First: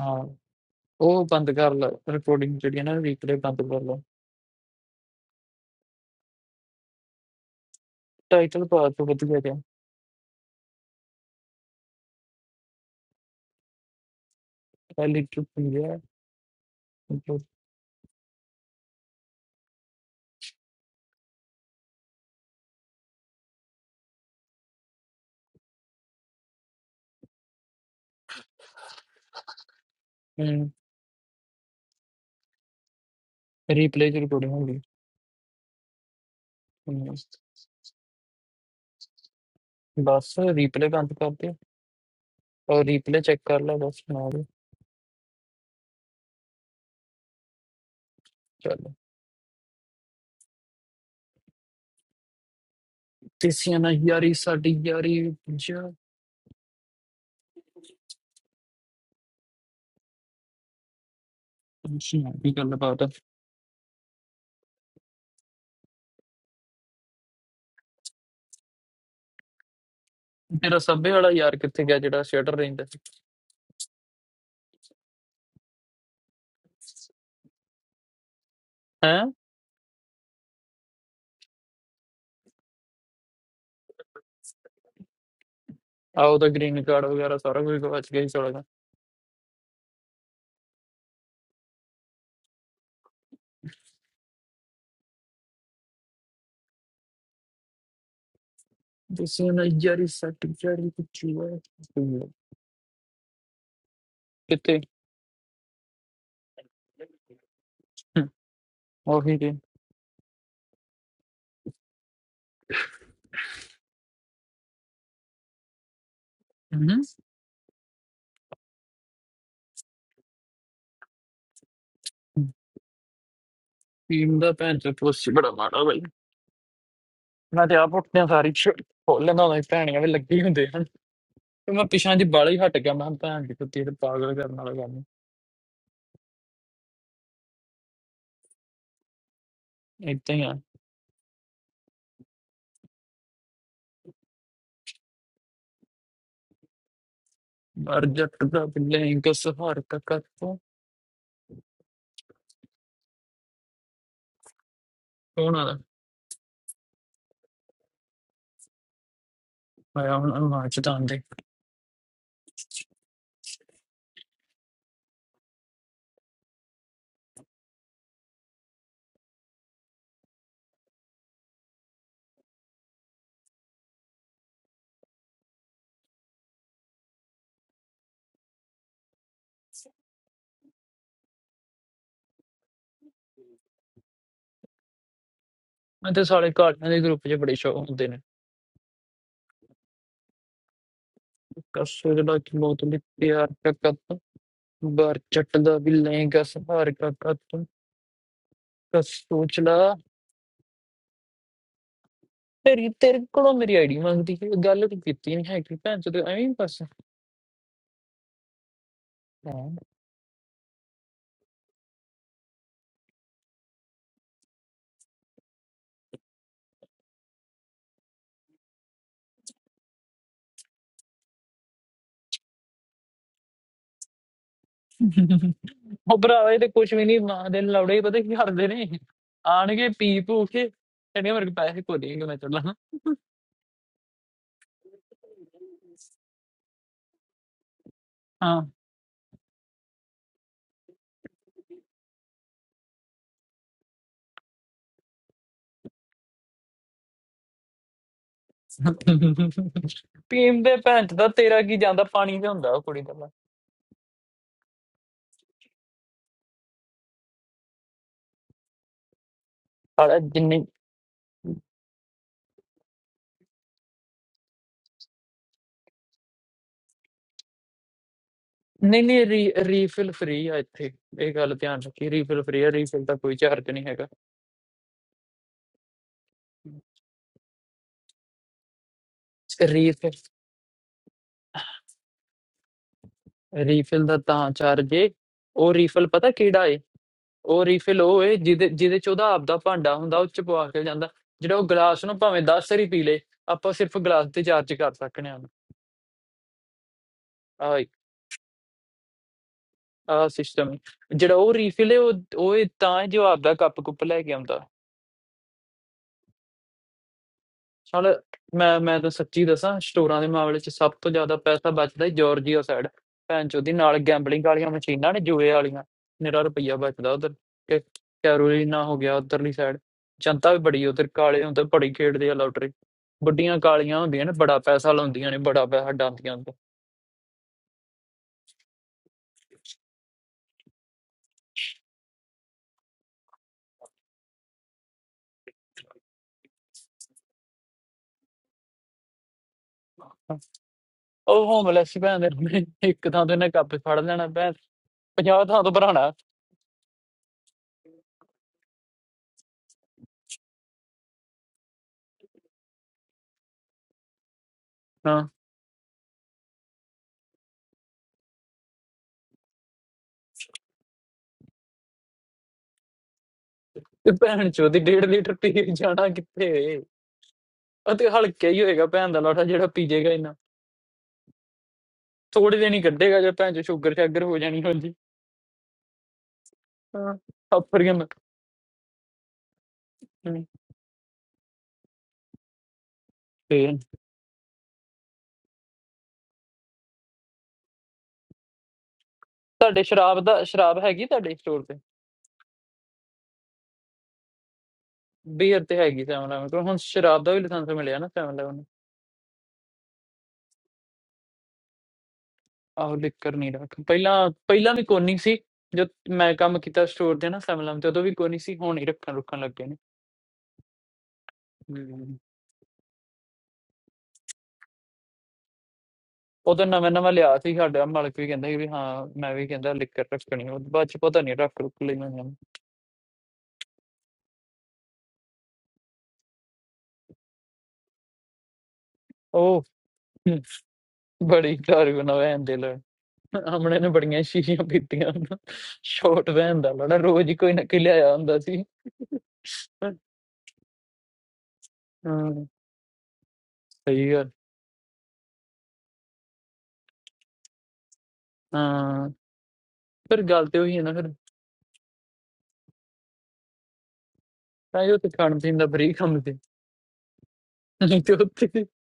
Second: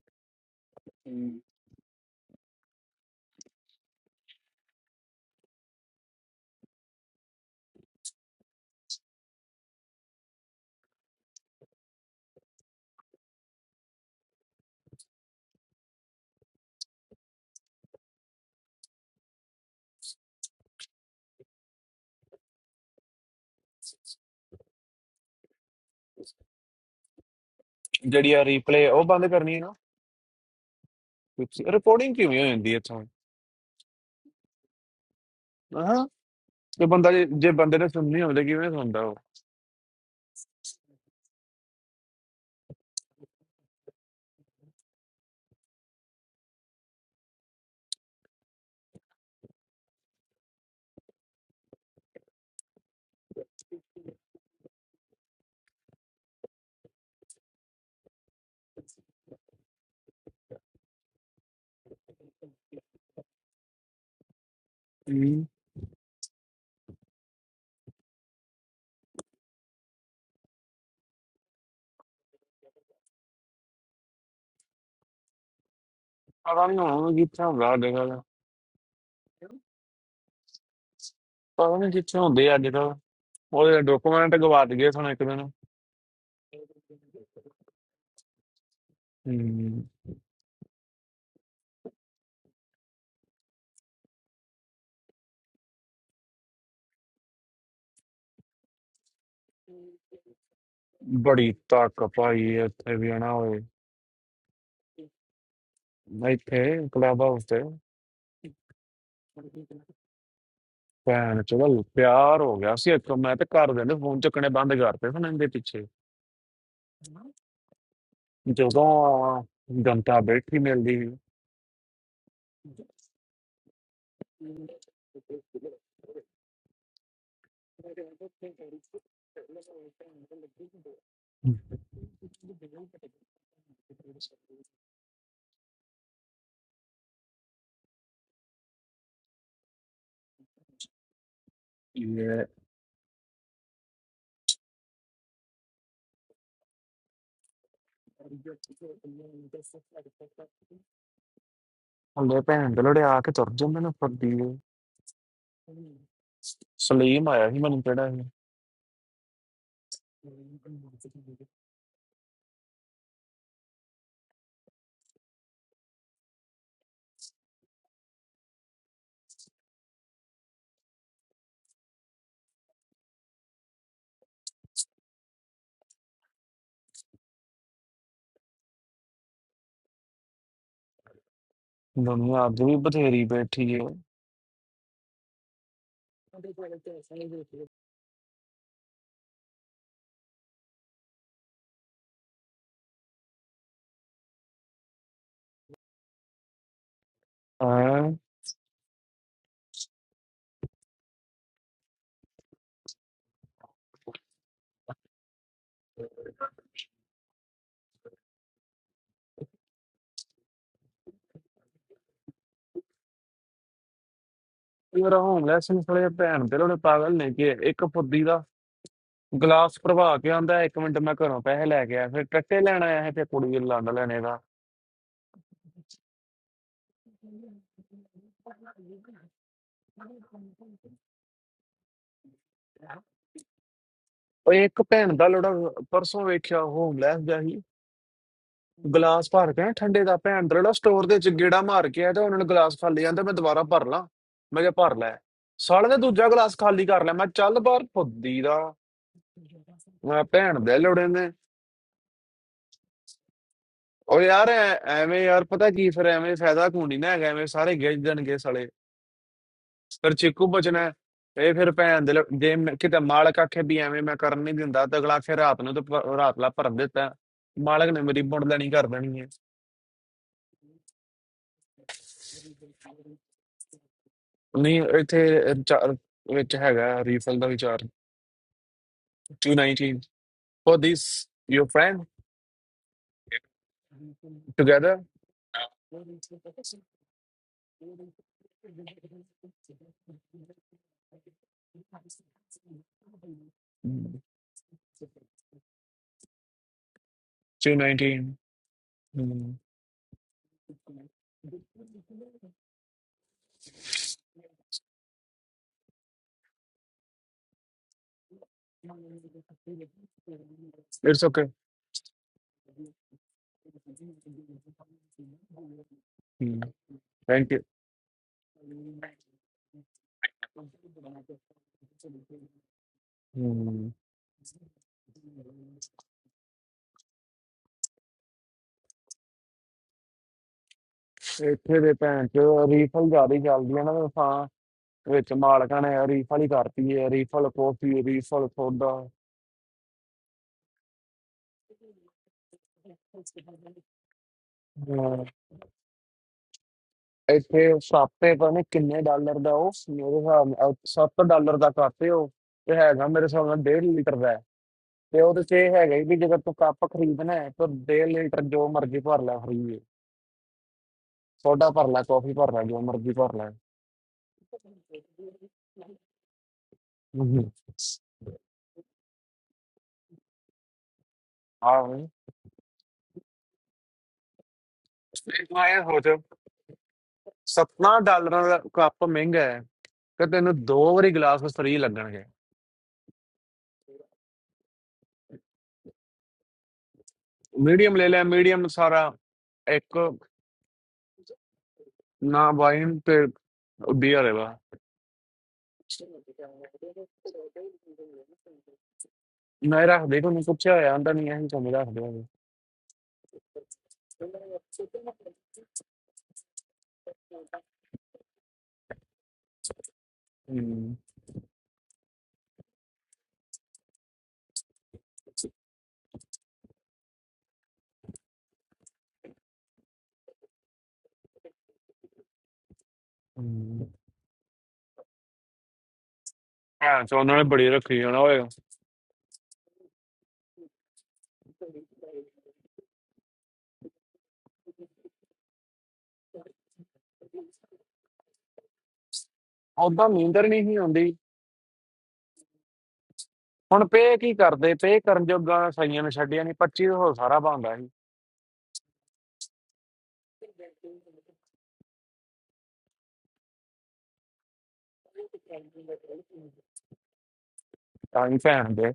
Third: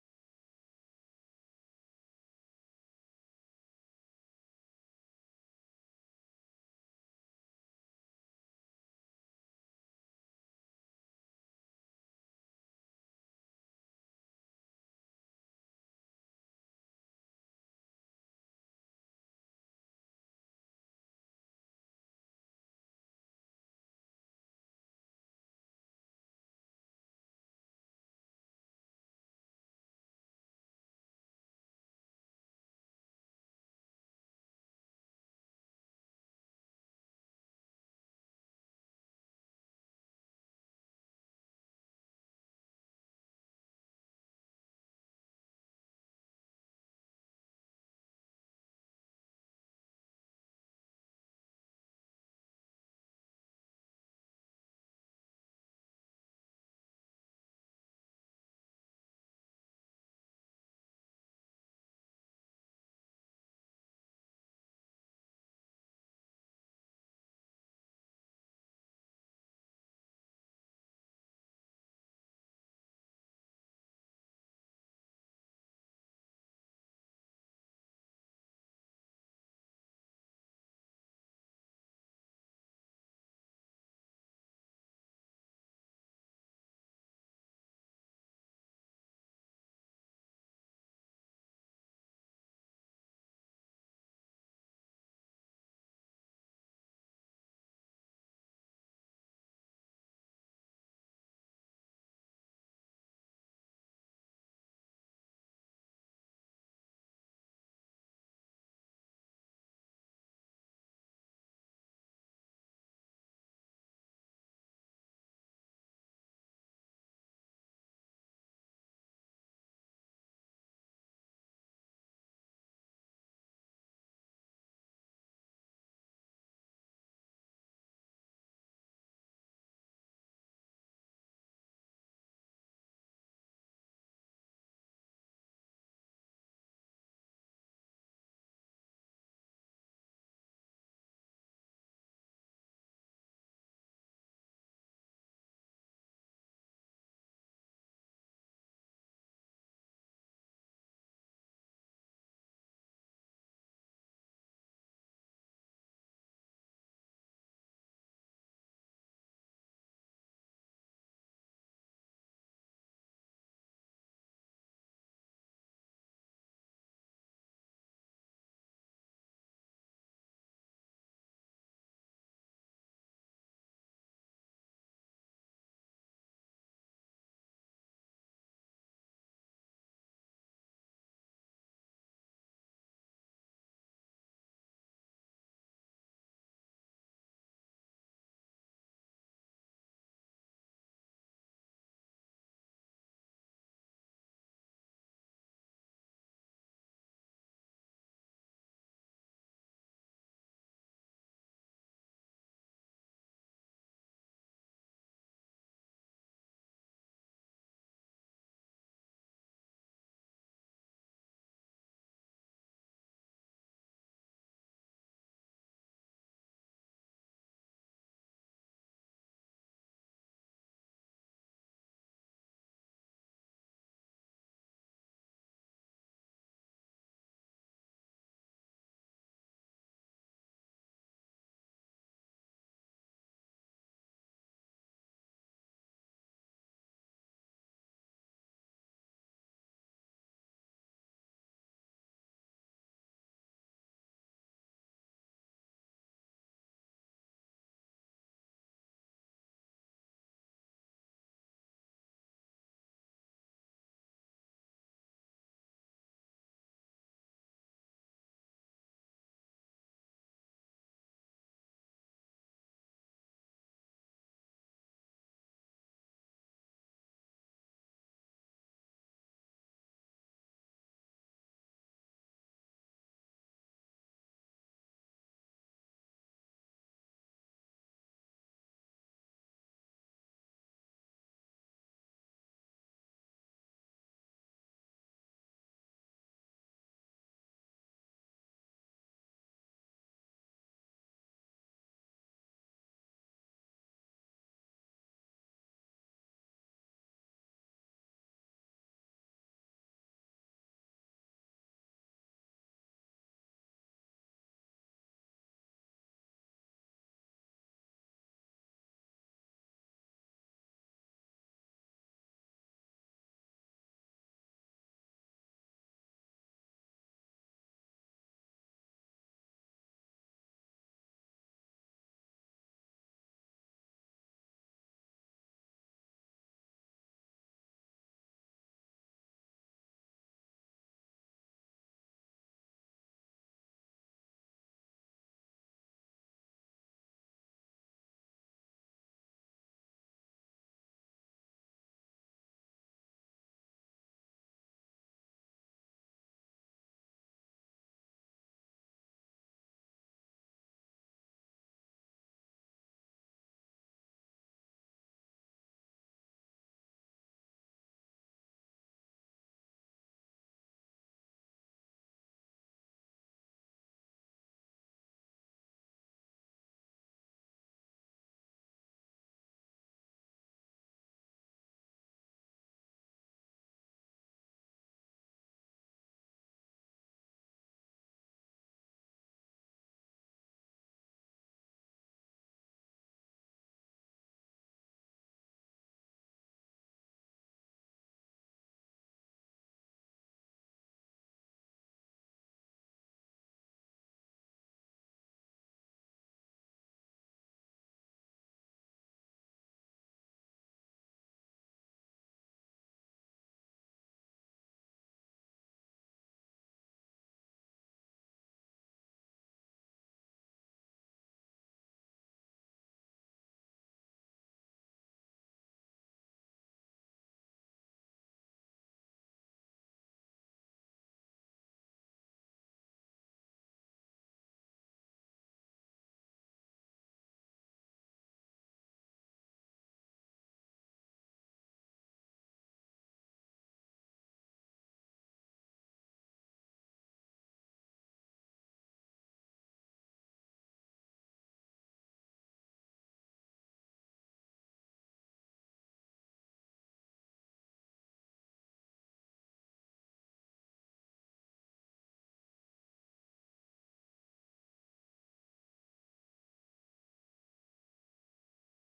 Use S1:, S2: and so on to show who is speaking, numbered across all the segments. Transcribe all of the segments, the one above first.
S1: ਹਾਂ, ਉਹ ਬੰਦ ਕਰ ਲੈ ਰਿਕਾਰਡਿੰਗ ਜਿਹੜੀ ਹੈ ਨਾ ਰੀਪਲੇ ਬੰਦ ਕਰ ਲੈ। ਟਾਈਟਲ ਪਾ ਤੂੰ ਵਧੀਆ ਜਿਹਾ ਮਤਲਬ
S2: ਤੇ ਉਹ ਬੰਦ ਕਰਨੀ ਹੈ ਨਾ
S1: ਹੂੰ,
S2: ਰਿਪੋਰਟਿੰਗ ਕਿਵੇਂ ਹੋ ਜਾਂਦੀ ਹੈ ਇੱਥੋਂ
S1: ਰੀਪਲੇ 'ਚ ਰਿਕਾਰਡਿੰਗ ਹੁੰਦੀ।
S2: ਹਾਂ ਤੇ ਬੰਦਾ
S1: ਹੂੰ,
S2: ਜੇ ਜੇ ਬੰਦੇ ਨੇ ਸੁਣਨੀ ਹੋਵੇ ਤਾਂ ਕਿਵੇਂ ਸੁਣਦਾ ਉਹ
S1: ਬਸ ਰੀਪਲੇ ਬੰਦ ਕਰ ਦੇ ਔਰ ਰੀਪਲੇ ਚੈੱਕ ਕਰ ਲੈ ਬਸ ਨਾਲ ਹੀ। ਚੱਲ ਤੇਸੀਆਂ ਨਾਲ ਯਾਰੀ ਸਾਡੀ ਯਾਰੀ ਵਿੱਚ ਅੱਛਾ ਕੀ ਗੱਲ ਬਾਤ ਆ
S2: ਹਮ।
S1: ਤੇਰਾ ਸੱਭੇ ਵਾਲਾ ਯਾਰ ਕਿੱਥੇ ਗਿਆ ਜਿਹੜਾ ਸ਼ਟਰ ਰਹਿੰਦਾ ਸੀ
S2: ਪਤਾ ਨਹੀਂ ਹੁਣ ਕਿੱਥੇ ਹੁੰਦਾ ਅੱਜ ਕੱਲ੍ਹ
S1: ਹੈ
S2: ਪਤਾ ਨਹੀਂ ਕਿੱਥੇ ਹੁੰਦੇ ਆ ਅੱਜ ਕੱਲ੍ਹ ਉਹਦੇ ਡਾਕੂਮੈਂਟ ਗਵਾ ਦਈਏ ਸਾਨੂੰ ਇੱਕ ਦਿਨ
S1: ਆ ਉਹਦਾ ਗ੍ਰੀਨ ਕਾਰਡ ਵਗੈਰਾ ਸਾਰਾ ਕੁਝ ਗਵਾਚ ਗਿਆ ਸੀ ਸਾਲਾ ਦਾ
S2: ਹਮ,
S1: ਤੇਸੀਆਂ ਨਾਲ ਯਾਰੀ ਸਾਡੀ ਯਾਰੀ
S2: ਬੜੀ ਤਾਕਤ
S1: ਵਿੱਚ
S2: ਪਾਈ ਹੈ ਇੱਥੇ ਵੀ ਹਨਾ ਓਏ
S1: ਕਿੱਥੇ
S2: ਇੱਥੇ ਕਲੱਬ ਹਾਊਸ
S1: ਹੂੰ,
S2: ਤੇ
S1: ਉਹੀ ਤੇ
S2: ਭੈਣ ਚੋਦ ਪਿਆਰ ਹੋ ਗਿਆ ਸੀ ਇੱਕ ਮੈਂ ਤੇ ਘਰ ਦੇ ਨੇ ਫੋਨ ਚੱਕਣੇ ਬੰਦ ਕਰਤੇ ਹੁਣ ਇਹਦੇ ਪਿੱਛੇ
S1: ਹਮ
S2: ਜਦੋਂ ਜਨਤਾ ਬੈਠੀ ਮਿਲਦੀ
S1: ਟੀਮ ਦਾ ਭੈਣ ਚੋ ਪੁੱਛ ਬੜਾ ਮਾੜਾ ਬਈ ਮੈਂ ਤੇ ਆਪ ਉੱਠਦਿਆਂ ਸਾਰੀ ਸ਼ਿਟ ਖੋਲ ਲੈਂਦਾ ਹੁੰਦਾ ਸੀ, ਭੈਣੀਆਂ ਵੀ ਲੱਗੀ ਹੁੰਦੇ ਹਨ ਤੇ ਮੈਂ ਪਿਛਾਂ ਜੀ ਬਾਲਾ ਹੀ ਹਟ ਗਿਆ ਮੈਂ ਕਿਹਾ ਭੈਣ ਦੀ ਕੁੱਤੀ ਇਹ ਤੇ ਪਾਗਲ ਕਰਨ ਵਾਲਾ ਕੰਮ ਏਦਾਂ ਹੀ ਆ
S2: ਸੀ।
S1: ਮਰ ਜੱਟ ਦਾ ਬਿੱਲੇ ਇੰਕ ਸਹਾਰ ਤੱਕ ਤੋਂ
S2: ਹਲੇ ਭੈਣ ਦੇ ਲੜੇ ਆ ਕੇ ਤੁਰ ਜਾਂਦੇ ਨੇ ਫੱਦੀ ਦੇ।
S1: ਸੋਹਣਾ ਦਾ
S2: ਸਲੀਮ ਆਇਆ ਸੀ ਮੈਨੂੰ ਕਿਹੜਾ ਇਹ
S1: ਆਇਆ ਹੁਣ ਆਵਾਜ਼ ਤਾਂ ਆਂਦੇ
S2: ਦੁਨੀਆ ਅੱਗ ਵੀ ਬਥੇਰੀ ਬੈਠੀ ਏ
S1: ਮੈਂ ਤੇ ਸਾਲੇ ਕਾਲਿਆਂ ਦੇ ਗਰੁੱਪ 'ਚ ਬੜੇ ਸ਼ੌਕ ਹੁੰਦੇ ਨੇ ਕਸੂ ਜਿਹੜਾ ਕਿ ਮੌਤ ਲਈ ਪਿਆਰ ਤੱਕ ਤੋਂ ਬਰ ਜੱਟ ਦਾ ਬਿੱਲੇ ਇੰਕ ਸਹਾਰ ਤੱਕ ਤੋਂ
S2: ਹਾਂ
S1: ਕਸੂ ਚਲਾ ਤੇਰੀ ਤੇਰੇ ਕੋਲੋਂ ਮੇਰੀ ਆਈਡੀ ਮੰਗਦੀ ਹੈ ਗੱਲ ਤੂੰ ਕੀਤੀ ਨਹੀਂ ਹੈਗੀ ਭੈਣ ਚੋ ਐਵੇਂ ਹੀ ਬਸ
S2: ਮੇਰਾ ਹੋਮਲੈਸ ਨੂੰ ਸਲੇ ਭੈਣ ਦੇ ਲੜੇ ਪਾਗਲ ਨੇ ਕਿ ਇੱਕ ਫੱਦੀ ਦਾ ਗਲਾਸ ਭਰਵਾ ਕੇ ਆਂਦਾ ਇੱਕ ਮਿੰਟ ਮੈਂ ਘਰੋਂ ਪੈਸੇ ਲੈ ਕੇ ਆਇਆ ਫਿਰ ਟੱਟੇ ਲੈਣ ਆਇਆ ਹੈ ਤੇ ਕੁੜੀ ਨੂੰ ਲੰਡ ਲੈਣੇ ਦਾ
S1: ਉਹ ਭਰਾਵਾ ਇਹ ਤੇ ਕੁਝ ਵੀ ਨਹੀਂ ਮਾਂ ਦੇ ਲੌੜੇ ਹੀ ਪਤਾ ਕੀ ਕਰਦੇ ਨੇ ਆਣਗੇ ਪੀ ਪੂ ਕੇ ਕਹਿੰਦੇ ਮੇਰੇ ਕੋਲ ਪੈਸੇ ਕੋ ਦੇਂਗੇ ਮੈਂ ਚੜਨਾ
S2: ਉਹ ਇੱਕ ਭੈਣ ਦਾ ਲੜਾ ਪਰਸੋਂ ਵੇਖਿਆ ਹੋਮਲੈਸ ਜਿਹਾ ਸੀ
S1: ਹਾਂ
S2: ਗਲਾਸ ਭਰ ਕੇ ਨਾ ਠੰਡੇ ਦਾ ਭੈਣ ਦਾ ਜਿਹੜਾ ਸਟੋਰ ਦੇ ਵਿੱਚ ਗੇੜਾ ਮਾਰ ਕੇ ਆਇਆ ਤੇ ਉਹਨਾਂ ਨੇ ਗਲਾਸ ਖਾਲੀ ਜਾਂਦਾ ਮੈਂ ਦੁਬਾਰਾ ਭਰ ਲਾਂ ਮੈਂ ਕਿਹਾ ਭਰ ਲੈ ਸਾਲੇ ਨੇ ਦੂਜਾ ਗਲਾਸ ਖਾਲੀ ਕਰ ਲਿਆ ਮੈਂ ਚੱਲ ਬਾਹਰ ਫੁੱਦੀ ਦਾ ਮੈਂ ਭੈਣ
S1: ਪੀਣ ਦੇ
S2: ਦੇ
S1: ਭੈਣ
S2: ਲੋੜੇ
S1: ਚੋ ਦਾ
S2: ਨੇ
S1: ਤੇਰਾ ਕੀ ਜਾਂਦਾ ਪਾਣੀ ਲਿਆਉਂਦਾ ਉਹ ਕੁੜੀ ਦਾ
S2: ਉਹ ਯਾਰ ਐ- ਐਵੇਂ ਯਾਰ ਪਤਾ ਕੀ ਫਿਰ ਐਵੇਂ ਫਾਇਦਾ ਕੋਈ ਨਾ ਹੈਗਾ ਐਵੇਂ ਸਾਰੇ ਗਿੱਜ ਦੇਣਗੇ ਸਾਲੇ ਫਿਰ
S1: ਸਾਲਾ
S2: ਚਿੱਕੂ
S1: ਜਿੰਨੇ
S2: ਬਚਣਾ ਹੈ। ਇਹ ਫਿਰ ਭੈਣ ਦੇ ਲੋ- ਜੇ ਮੈਂ- ਕਿਤੇ ਮਾਲਕ ਆਖੇ ਵੀ ਐਵੇਂ ਮੈਂ ਕਰਨ ਨਹੀਂ ਦਿੰਦਾ ਤਾਂ ਅਗਲਾ ਆਖੇ ਰਾਤ ਨੂੰ ਤਾਂ ਭ- ਰਾਤ ਲਾ ਭਰ ਦਿੱਤਾ ਮਾਲਕ ਨੇ ਮੇਰੀ ਮੁੰਡਲਣੀ ਕਰ
S1: ਨਹੀਂ
S2: ਦੇਣੀ
S1: ਨਹੀਂ
S2: ਹੈ
S1: ਰੀ ਰੀਫਿਲ ਫ੍ਰੀ ਆ ਇੱਥੇ ਇਹ ਗੱਲ ਧਿਆਨ ਰੱਖੀ ਰੀਫਿਲ ਫ੍ਰੀ ਆ ਰੀਫਿਲ ਦਾ ਕੋਈ ਚਾਰਜ ਨਹੀਂ ਹੈਗਾ
S2: ਨਹੀਂ ਇੱਥੇ ਅ, ਚਾ- ਵਿੱਚ ਹੈਗਾ ਰੀਫਲ ਦਾ ਵਿਚਾਰ 219
S1: refill
S2: for this your friend
S1: refill ਦਾ ਤਾਂ ਚਾਰਜ
S2: together
S1: ਏ ਉਹ ਰੀਫਿਲ ਪਤਾ ਕਿਹੜਾ ਏ ਉਹ ਰੀਫਿਲ ਉਹ ਏ ਜਿਹਦੇ ਜਿਹਦੇ ਚ ਉਹਦਾ ਆਪਦਾ ਭਾਂਡਾ ਹੁੰਦਾ ਉਹ ਚ ਪਵਾ ਕੇ ਜਾਂਦਾ ਜਿਹੜਾ ਉਹ ਗਲਾਸ ਨੂੰ ਭਾਵੇਂ 10 ਵਾਰੀ ਪੀ ਲੇ ਆਪਾਂ ਸਿਰਫ ਗਲਾਸ ਤੇ ਚਾਰਜ ਕਰ ਸਕਨੇ ਆ ਆਹ ਇੱਕ
S2: 219 Hmm.
S1: ਆਹ ਸਿਸਟਮ ਜਿਹੜਾ ਉਹ ਰੀਫਿਲ ਏ ਉਹ ਉਹ ਏ ਤਾਂ ਏ ਜੋ ਆਪਦਾ ਕੱਪ ਕੁੱਪ ਲੈ ਕੇ ਆਉਂਦਾ ਨਾਲ ਮੈਂ ਮੈਂ ਤਾਂ ਸੱਚੀ ਦੱਸਾਂ ਸਟੋਰਾਂ ਦੇ ਮਾਮਲੇ 'ਚ ਸਭ ਤੋਂ
S2: it's
S1: ਜ਼ਿਆਦਾ
S2: okay
S1: ਪੈਸਾ ਬਚਦਾ ਹੈ ਜਾਰਜੀਆ ਸਾਈਡ ਭੈਣ ਚੋਦੀ ਨਾਲ ਗੈਂਬਲਿੰਗ ਵਾਲੀਆਂ ਮਸ਼ੀਨਾਂ ਨੇ ਜੂਏ ਵਾਲੀਆਂ ਨਿਰਾ
S2: Hmm.
S1: ਰੁਪਈਆ ਬਚਦਾ ਉਧਰ
S2: thank you
S1: ਕਿ ਕੈਰੋਲੀਨਾ ਹੋ ਗਿਆ ਉਧਰਲੀ ਸਾਈਡ ਜਨਤਾ ਵੀ ਬੜੀ ਉਧਰ ਕਾਲੇ ਹੁੰਦੇ ਬੜੀ ਖੇਡਦੇ ਆ ਲੋਟਰੀ ਵੱਡੀਆਂ
S2: Hmm.
S1: ਕਾਲੀਆਂ ਹੁੰਦੀਆਂ ਨੇ ਬੜਾ ਪੈਸਾ ਲਾਉਂਦੀਆਂ ਨੇ ਬੜਾ ਪੈਸਾ ਡਾਂਦੀਆਂ ਨੇ
S2: ਇੱਥੇ ਦੇ ਭੈਣ ਚ ਰੀਫਲ ਜ਼ਿਆਦਾ ਚੱਲਦੀ ਆ ਨਾ ਤਾਂ ਤਾਂ ਵਿੱਚ ਮਾਲਕਾਂ ਨੇ ਰੀਫਲ ਹੀ ਕਰਤੀ ਹੈ ਰੀਫਲ ਕੌਫੀ ਰੀਫਲ ਸੋਡਾ
S1: ਉਹ ਹੋਮਲੈਸ ਭੈਣ ਦੇ ਨੇ ਇੱਕ ਥਾਂ ਤੋਂ ਇਹਨੇ ਕੱਪ ਫੜ ਲੈਣਾ ਭੈਣ
S2: ਹਾਂ,
S1: 50 ਥਾਂ ਤੋਂ ਭਰਾਣਾ
S2: ਇੱਥੇ ਸਾਪੇ ਪਤਾ ਨਹੀਂ ਕਿੰਨੇ ਡਾਲਰ ਦਾ ਉਹ ਮੇਰੇ ਹਿਸਾਬ ਨਾਲ 7 ਡਾਲਰ ਦਾ ਕਾਪੇ ਉਹ ਤੇ ਹੈਗਾ ਮੇਰੇ ਹਿਸਾਬ ਨਾਲ 1.5 ਲੀਟਰ ਦਾ ਹੈ। ਤੇ
S1: ਹਾਂ
S2: ਉਹਦੇ ਚ ਇਹ ਹੈਗਾ ਹੀ ਵੀ ਜੇਕਰ ਤੂੰ ਕੱਪ ਖਰੀਦਣਾ ਹੈ ਤਾਂ 1.5 ਲੀਟਰ ਜੋ ਮਰਜ਼ੀ ਭਰ ਲੈ ਫਰੀ ਸੋਡਾ ਭਰ ਲੈ ਕਾਫੀ ਭਰ ਲੈ ਜੋ ਮਰਜ਼ੀ ਭਰ ਲੈ
S1: ਤੇ ਭੈਣ ਚੋਦੀ 1.5 ਲੀਟਰ ਪੀ ਕੇ ਜਾਣਾ ਕਿੱਥੇ
S2: ਹਮ।
S1: ਅਤੇ ਹਲਕਾ ਹੀ ਹੋਏਗਾ ਭੈਣ ਦਾ ਲਾਠਾ ਜਿਹੜਾ ਪੀਜੇਗਾ ਇਹਨਾਂ
S2: ਹਾਂ
S1: ਥੋੜੇ ਦਿਨ ਹੀ ਕੱਢੇਗਾ ਜੇ ਭੈਣ ਚ ਸ਼ੂਗਰ ਸ਼ਾਗਰ ਹੋ ਜਾਣੀ ਹੁੰਦੀ
S2: ਇੱਕ ਮੈਂ ਇਹ ਸੋਚ
S1: ਹਾਂ ਅਫਰ ਗਿਆ
S2: 17
S1: ਮੈਂ
S2: ਡਾਲਰਾਂ ਦਾ ਕੱਪ ਮਹਿੰਗਾ ਹੈ ਤੇ
S1: ਹੂੰ,
S2: ਤੈਨੂੰ ਦੋ ਵਾਰੀ ਗਲਾਸ ਫ੍ਰੀ ਲੱਗਣਗੇ
S1: ਤੇ
S2: ਮੀਡੀਅਮ ਲੈ ਲੈ ਮੀਡੀਅਮ ਸਾਰਾ
S1: ਤੁਹਾਡੇ
S2: ਇੱਕ
S1: ਸ਼ਰਾਬ ਦਾ ਸ਼ਰਾਬ ਹੈਗੀ ਤੁਹਾਡੇ ਸਟੋਰ ਤੇ
S2: ਨਾ ਵਾਈਨ ਤੇ ਬੀਅਰ ਹੈ ਵਾ
S1: ਬੀਅਰ ਤੇ ਹੈਗੀ 711 ਕੋਲ ਹੁਣ ਸ਼ਰਾਬ ਦਾ ਵੀ ਲਾਇਸੈਂਸ ਮਿਲਿਆ ਨਾ 711
S2: ਮੈਂ ਰੱਖ ਦੇ ਕੋਈ ਪੁੱਛਿਆ ਹੋਇਆ ਹੁੰਦਾ ਨਹੀਂ ਅਸੀਂ ਤੁਹਾਨੂੰ ਰੱਖ ਦੇਵਾਂਗੇ
S1: ਆਹੋ ਲਿਕਰ ਨਹੀਂ ਰੱਖ ਪਹਿਲਾਂ ਪਹਿਲਾਂ ਵੀ ਕੋਨੀ ਸੀ ਜੋ ਮੈਂ ਕੰਮ ਕੀਤਾ ਸਟੋਰ ਤੇ ਨਾ 711 ਤੇ ਉਦੋਂ ਵੀ ਕੋਨੀ ਸੀ ਹੁਣ ਹੀ ਰੱਖਣ ਰੁੱਖਣ ਲੱਗੇ ਨੇ
S2: ਹਮ,
S1: ਹੂੰ। ਉਦੋਂ ਨਵਾਂ ਨਵਾਂ ਲਿਆ ਸੀ ਸਾਡਾ ਮਾਲਕ ਵੀ ਕਹਿੰਦਾ ਸੀ ਵੀ ਹਾਂ ਮੈਂ ਵੀ ਕਹਿੰਦਾ ਲਿਕਰ ਰੱਖਣੀ ਉਹ ਬਾਅਦ ਚ ਪਤਾ ਨਹੀਂ ਰੱਖ ਰੁੱਖ ਲਈ ਮੈਂ
S2: ਹਮ। ਹਾਂ ਸੋ ਉਹਨਾਂ ਨੇ ਬੜੀ ਰੱਖੀ ਹੋਣਾ ਹੋਏਗਾ
S1: ਉਹ ਬੜੀ ਦਾਰੂ ਨਾ ਵੈਨ ਦੇ ਲੜ ਹਮਣੇ ਨੇ ਬੜੀਆਂ ਸ਼ੀਸ਼ੀਆਂ ਪੀਤੀਆਂ ਉਹਨਾਂ। ਸ਼ੋਟ ਵੈਨ ਦਾ ਲੜਾ ਰੋਜ਼ ਹੀ ਕੋਈ ਨਾ ਕੋਈ ਲਿਆਇਆ ਹੁੰਦਾ ਸੀ
S2: ਉਦਾਂ ਨੀਂਦਰ ਨਹੀਂ ਸੀ ਆਉਂਦੀ
S1: ਹਾਂ
S2: ਹੁਣ
S1: ਸਹੀ
S2: ਪੇ
S1: ਗੱਲ
S2: ਕੀ ਕਰਦੇ ਪੇ ਕਰਨ ਜੋਗਾ ਸਾਈਆਂ ਨੇ ਛੱਡਿਆ ਨਹੀਂ 25 ਹੋ ਸਾਰਾ ਬੰਦਾ ਸੀ
S1: ਹਾਂ ਪਰ ਗੱਲ ਤੇ ਉਹੀ ਹੈ ਨਾ ਫਿਰ ਤਾਂ ਹੀ ਉੱਥੇ ਖਾਣ ਪੀਣ ਦਾ ਫਰੀ ਕੰਮ ਤੇ ਨਹੀਂ ਤੇ
S2: ਤਾਂ ਹੀ
S1: ਉੱਥੇ
S2: ਭੈਣ ਦੇ